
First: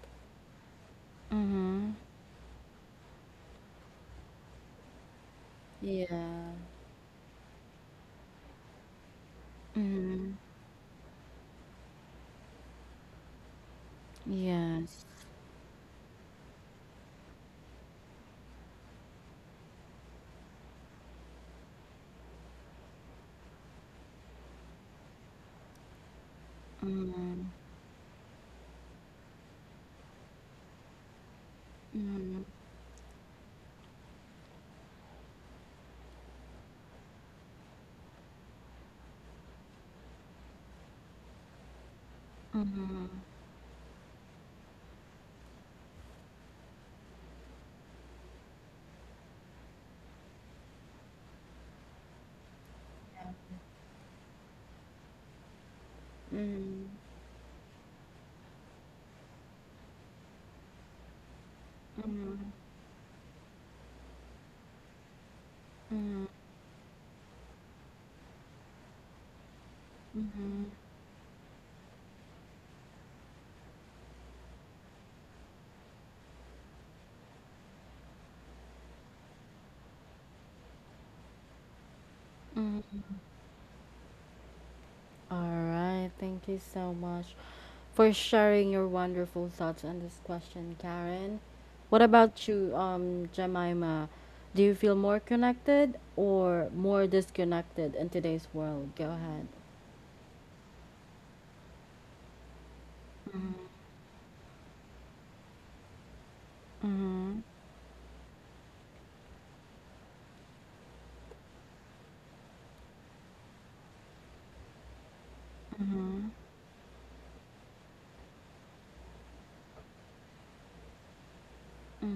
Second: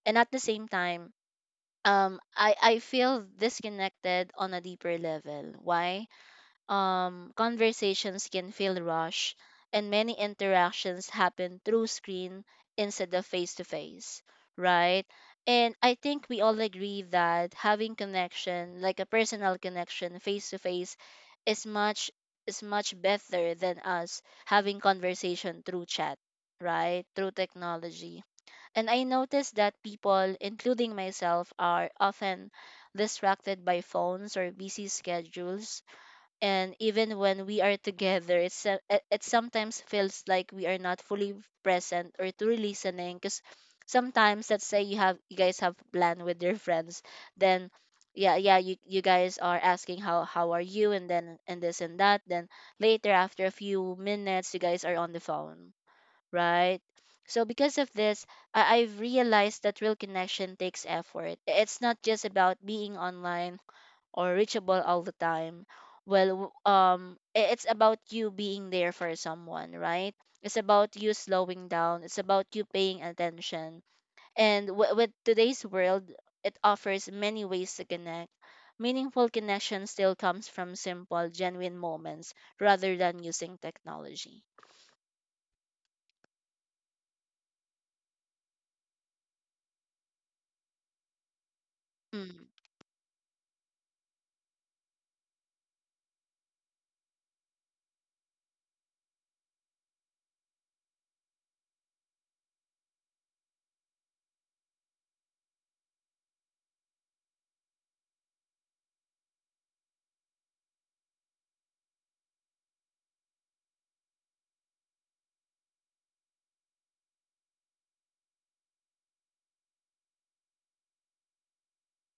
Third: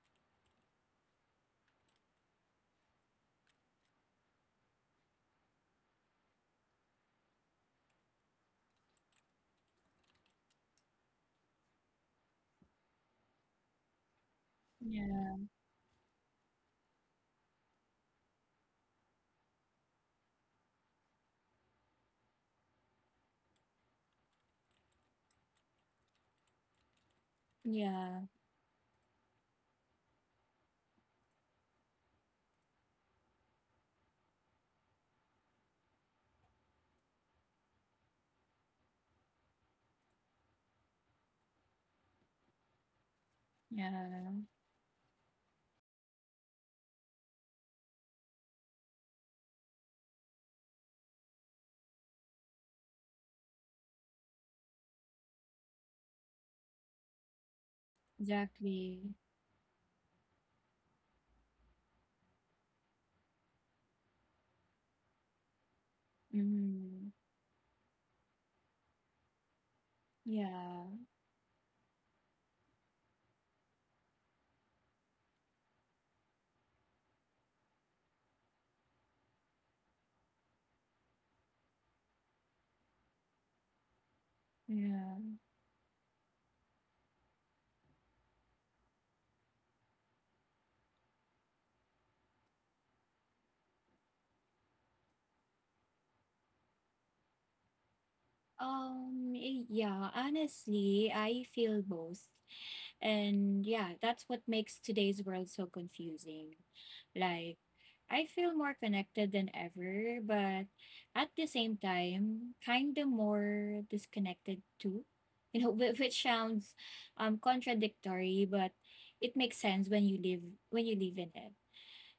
Speaker 3: And at the same time,
Speaker 1: Mm-hmm.
Speaker 3: I feel disconnected on a deeper level. Why?
Speaker 1: Yeah.
Speaker 3: Conversations can feel rushed, and many
Speaker 1: Mm-hmm.
Speaker 3: interactions happen through screen instead of face to face,
Speaker 1: Yes.
Speaker 3: right?
Speaker 2: Yeah.
Speaker 3: And I think we all agree that having connection, like a personal connection, face to face, is much is much better than us having conversation through chat, right? Through
Speaker 1: Mm-hmm.
Speaker 2: Yeah.
Speaker 3: technology. And I noticed that people, including myself, are
Speaker 1: Mm-hmm.
Speaker 3: often distracted by phones or busy schedules, and even when we are together, it's so- it sometimes feels like we are not fully present or truly
Speaker 1: Mm-hmm.
Speaker 3: listening, because
Speaker 2: Yeah.
Speaker 3: sometimes, let's say, you guys have plan with your friends, then — yeah, yeah, you guys are asking how are you, and then, and this and that, then later after a few minutes you guys are on the phone, right?
Speaker 1: Mm-hmm.
Speaker 3: So because of this, I've
Speaker 2: Exactly.
Speaker 3: realized that real connection takes effort. It's not just about being online or reachable all the time.
Speaker 1: Mm-hmm.
Speaker 3: Well,
Speaker 2: Mm-hmm.
Speaker 3: it's about you being there for someone, right? It's
Speaker 2: Yeah.
Speaker 3: about you slowing down, it's about you paying attention, and with today's world, it offers many ways to connect; meaningful connection still comes from simple genuine moments rather
Speaker 1: Mm-hmm.
Speaker 3: than using technology.
Speaker 2: Yeah.
Speaker 1: All right. Thank you so much for sharing your wonderful thoughts on this question, Karen. What about
Speaker 3: Mm,
Speaker 1: you, Jemima? Do you feel more connected or more disconnected in today's world? Go ahead.
Speaker 2: Yeah, honestly, I feel both. And yeah, that's what makes today's world so confusing.
Speaker 1: Mm-hmm.
Speaker 2: Like, I feel more connected than ever, but at the same time, kind of more disconnected too. You know, which sounds contradictory, but it makes sense when you live in it.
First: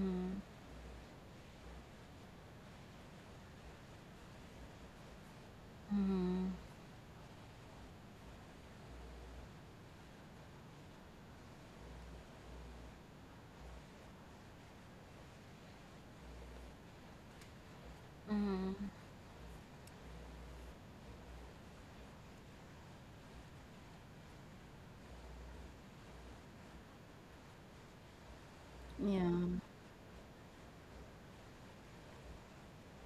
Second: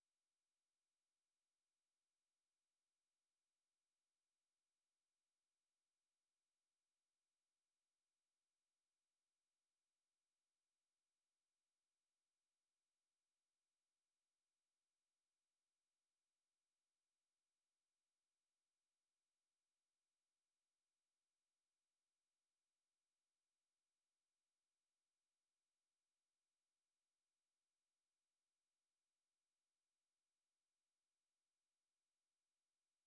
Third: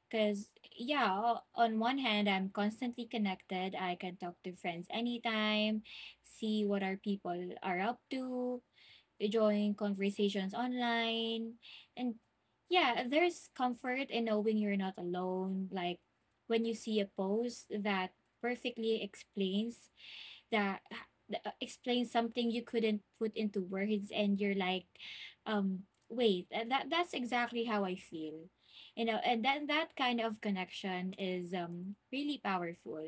Speaker 2: Because, yeah, on one hand, I'm constantly connected. I can talk to friends anytime, see what our people are up to, join conversations online. And yeah, there's comfort in knowing you're not alone. Like when you see a post that
Speaker 1: Mm-hmm.
Speaker 2: perfectly explains that explains something you couldn't put into words and you're like, um wait, and that that's exactly how I feel. You know,
Speaker 1: Yeah.
Speaker 2: and then that kind of connection is really powerful.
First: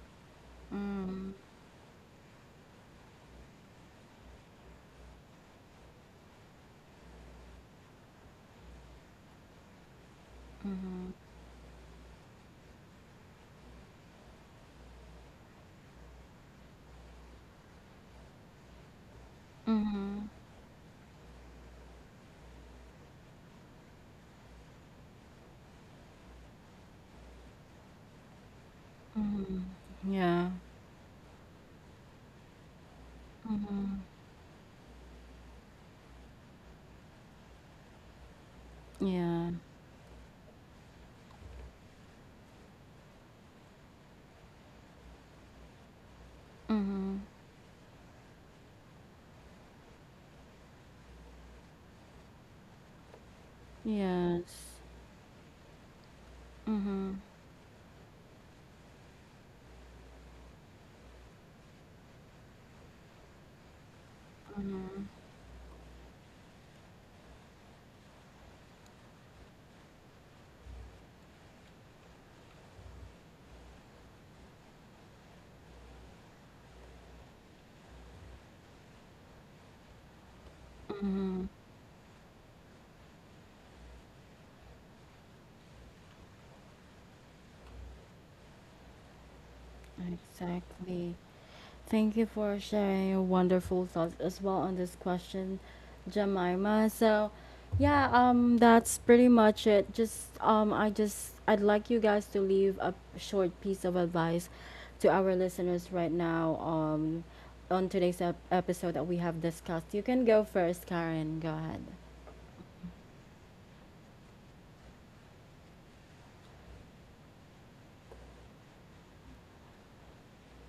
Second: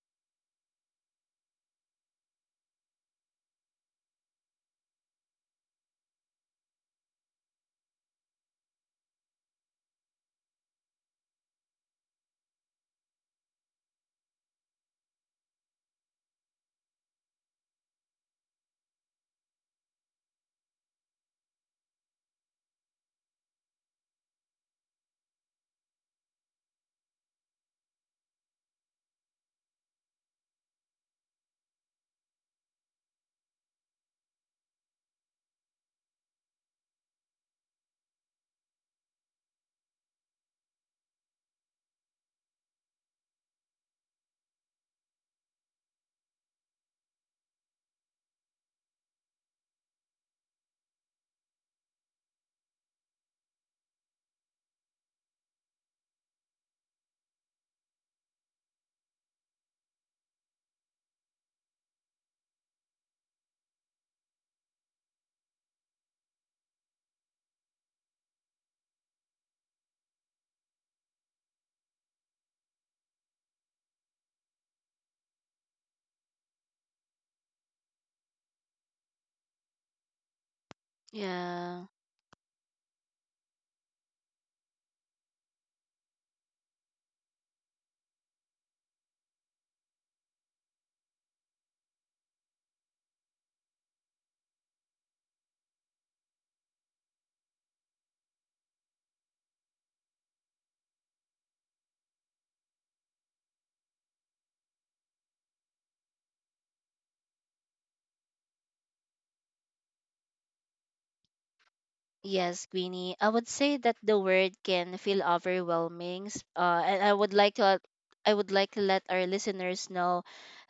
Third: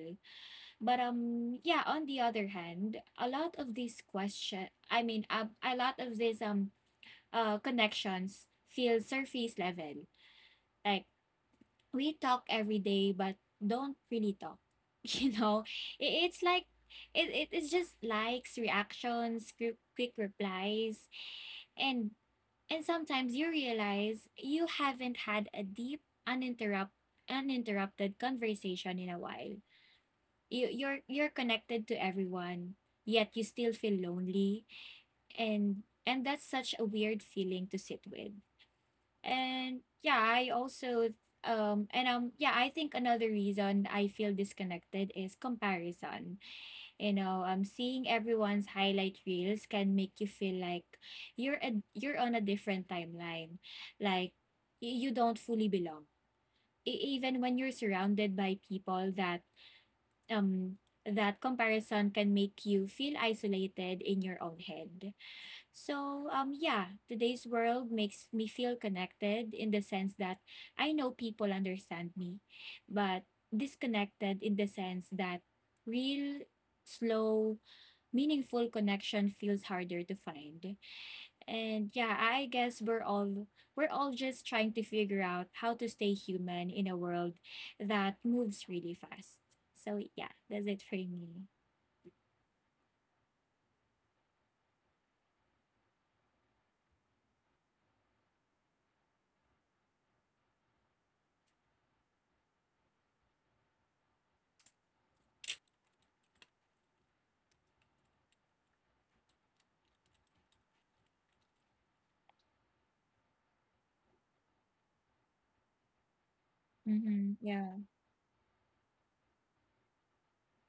Speaker 2: But
Speaker 1: Mm-hmm.
Speaker 2: yeah, on the other hand, a lot of these connections feel surface level. Like we talk every day, but don't really talk. You know, it's like, it, it's just likes, reactions, quick
Speaker 1: Mm-hmm.
Speaker 2: replies. and and sometimes you realize you haven't had a deep uninterrupt uninterrupted conversation in a while.
Speaker 1: Mm-hmm. Yeah.
Speaker 2: You're connected to everyone yet you still feel
Speaker 1: Mm-hmm.
Speaker 2: lonely. And that's such a weird feeling to sit with.
Speaker 1: Yeah.
Speaker 2: And yeah, I also and yeah, I think another reason I feel disconnected is comparison. You
Speaker 1: Mm-hmm.
Speaker 2: know, seeing everyone's highlight reels can make you feel like you're on a different timeline. Like
Speaker 1: Yes.
Speaker 2: you don't fully belong.
Speaker 1: Mm-hmm.
Speaker 2: Even when you're surrounded by people that um that comparison can make you feel isolated in your own head. So, yeah, today's world makes me feel connected in the sense that I know people understand me, but disconnected in the sense that real, slow, meaningful connection feels harder to find.
Speaker 3: yeah.
Speaker 2: And yeah, I guess we're all just trying to figure out how to stay human in a world that moves really fast. So yeah, that's it for
Speaker 1: Exactly.
Speaker 2: me.
Speaker 1: Thank you for sharing your wonderful thoughts as well on this question, Jemima. So, yeah, that's pretty much it. Just I just I'd like you guys to leave a short piece of advice to our listeners right now. On today's episode that we have discussed, you can go first, Karen. Go ahead.
Speaker 3: Yes, Queenie. I would say that the word can feel overwhelming, and I
Speaker 2: Mm-hmm.
Speaker 3: would like
Speaker 2: Yeah.
Speaker 3: to, I would like to let our listeners know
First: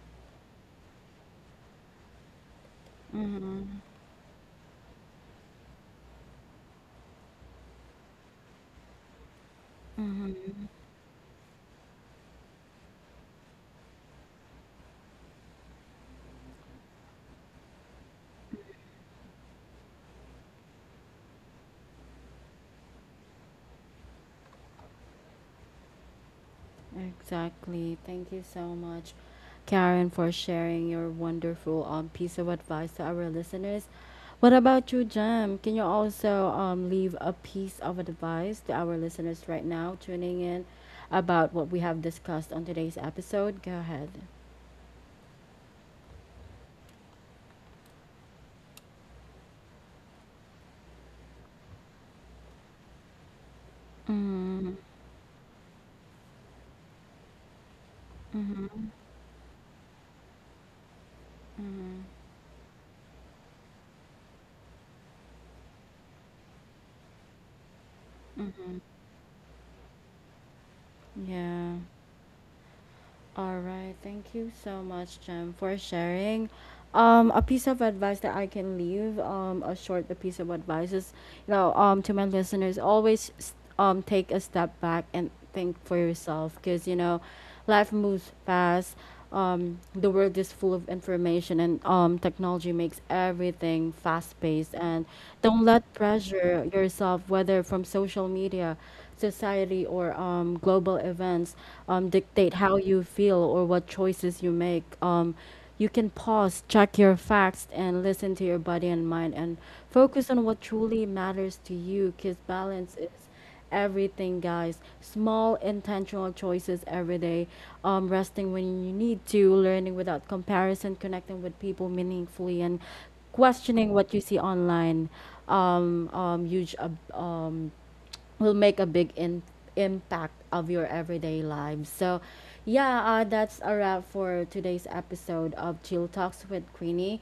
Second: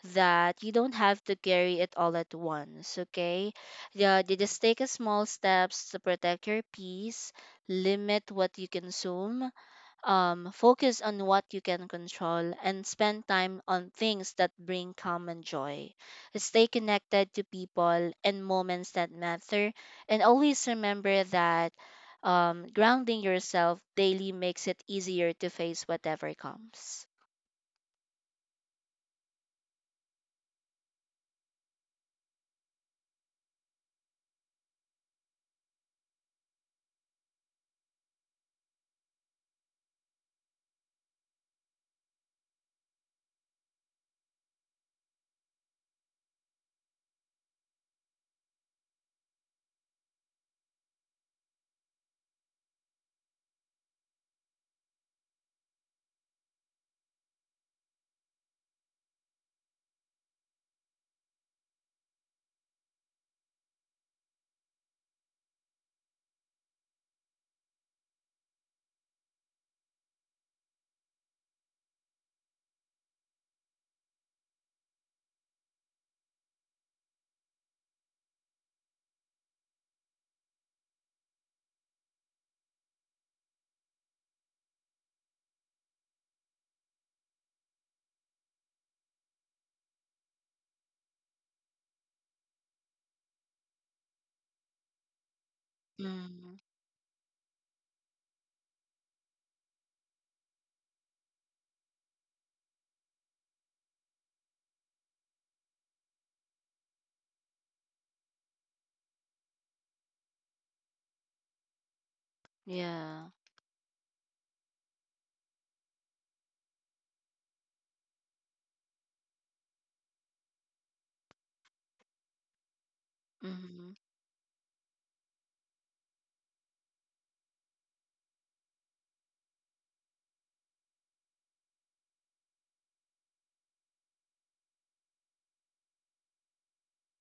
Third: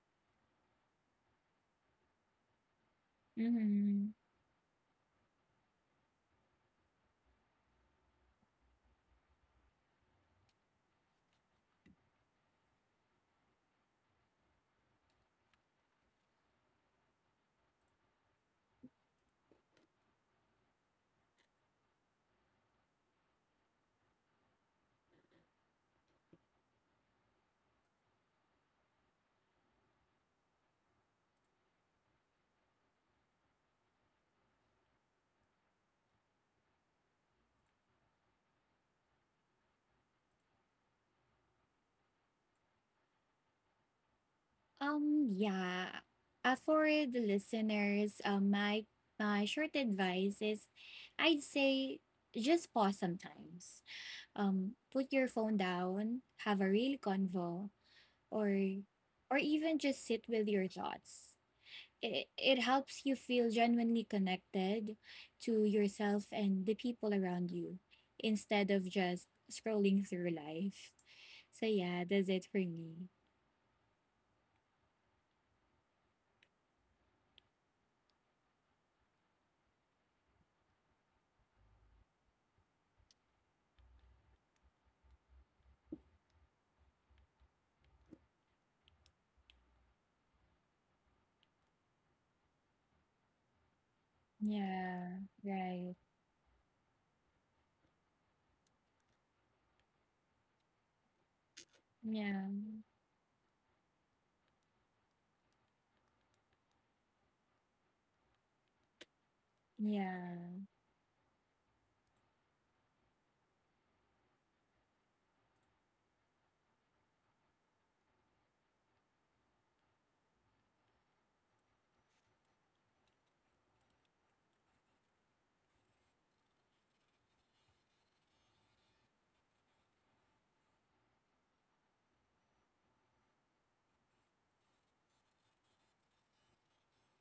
Speaker 3: that you don't have to carry it all at once. Okay,
Speaker 1: Mm-hmm.
Speaker 2: Mm-hmm.
Speaker 3: yeah, you just take a small steps to protect your peace, limit what you consume, focus on what you can control, and spend time on things that bring calm and joy. Stay connected to people and moments that matter, and always remember that grounding yourself daily makes it easier to face whatever comes.
Speaker 1: Exactly. Thank you so much, Karen, for sharing your wonderful piece of advice to our listeners. What about you, Jem? Can you also leave a piece of advice to our listeners right now tuning in about what we have discussed on today's episode? Go ahead.
Speaker 2: Yeah. For the listeners, my short advice is, I'd say just pause sometimes.
Speaker 1: Mm-hmm.
Speaker 2: Put your phone down, have a real convo, or
Speaker 1: Mm-hmm.
Speaker 2: or even just sit with your thoughts. It helps you feel genuinely connected to yourself and the people around you, instead
Speaker 1: Mm-hmm.
Speaker 2: of just scrolling through life. So
Speaker 1: Yeah.
Speaker 2: yeah, that's it for me.
Speaker 1: All right. Thank you so much, Jem, for sharing. A piece of advice that I can leave, a short piece of advice is, you know, to my listeners, always take a step back and think for yourself, because, you know, life moves fast, the world is full of information and technology makes everything fast paced. And
Speaker 2: Yeah,
Speaker 1: don't let
Speaker 2: right.
Speaker 3: Mm,
Speaker 1: pressure yourself, whether from social media, society, or global events,
Speaker 2: Yeah,
Speaker 1: dictate how you feel or what choices you make. You can pause, check your facts, and listen to your body and mind, and focus
Speaker 2: yeah,
Speaker 1: on what truly matters to you, because balance is
Speaker 3: yeah.
Speaker 1: everything, guys. Small intentional choices every day. Resting when you need to, learning without comparison, connecting with people meaningfully, and questioning
Speaker 3: Mhm.
Speaker 1: what you see online. Um, um, huge ab- um, will make a big impact of your everyday lives. So, yeah, that's a wrap for today's episode of Chill Talks with Queenie.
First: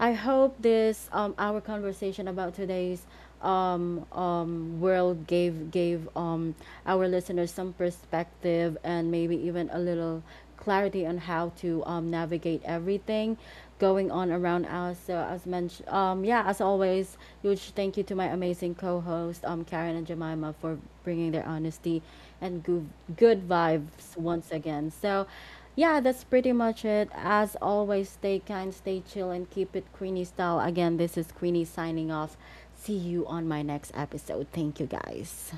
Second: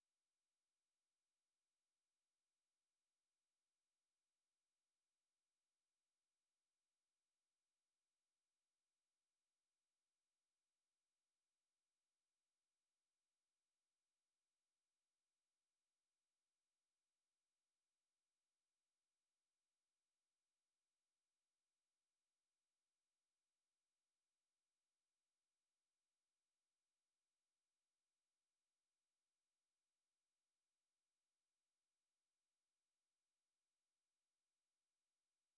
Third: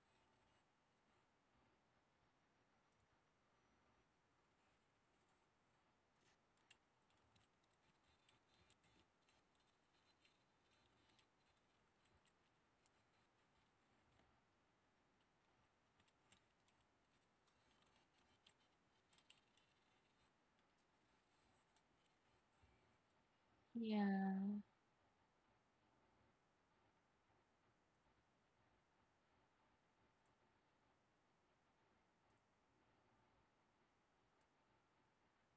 Speaker 1: I hope this our conversation about today's world gave our listeners some perspective and maybe even a little clarity on how to navigate everything going on around us. So as mentioned, yeah, as always, huge thank you to my amazing co-host, Karen and Jemima, for bringing their honesty and good vibes once
Speaker 2: yeah.
Speaker 1: again. So, yeah, that's pretty much it. As always, stay kind, stay chill, and keep it Queenie style. Again, this is Queenie signing off. See you on my next episode. Thank you, guys.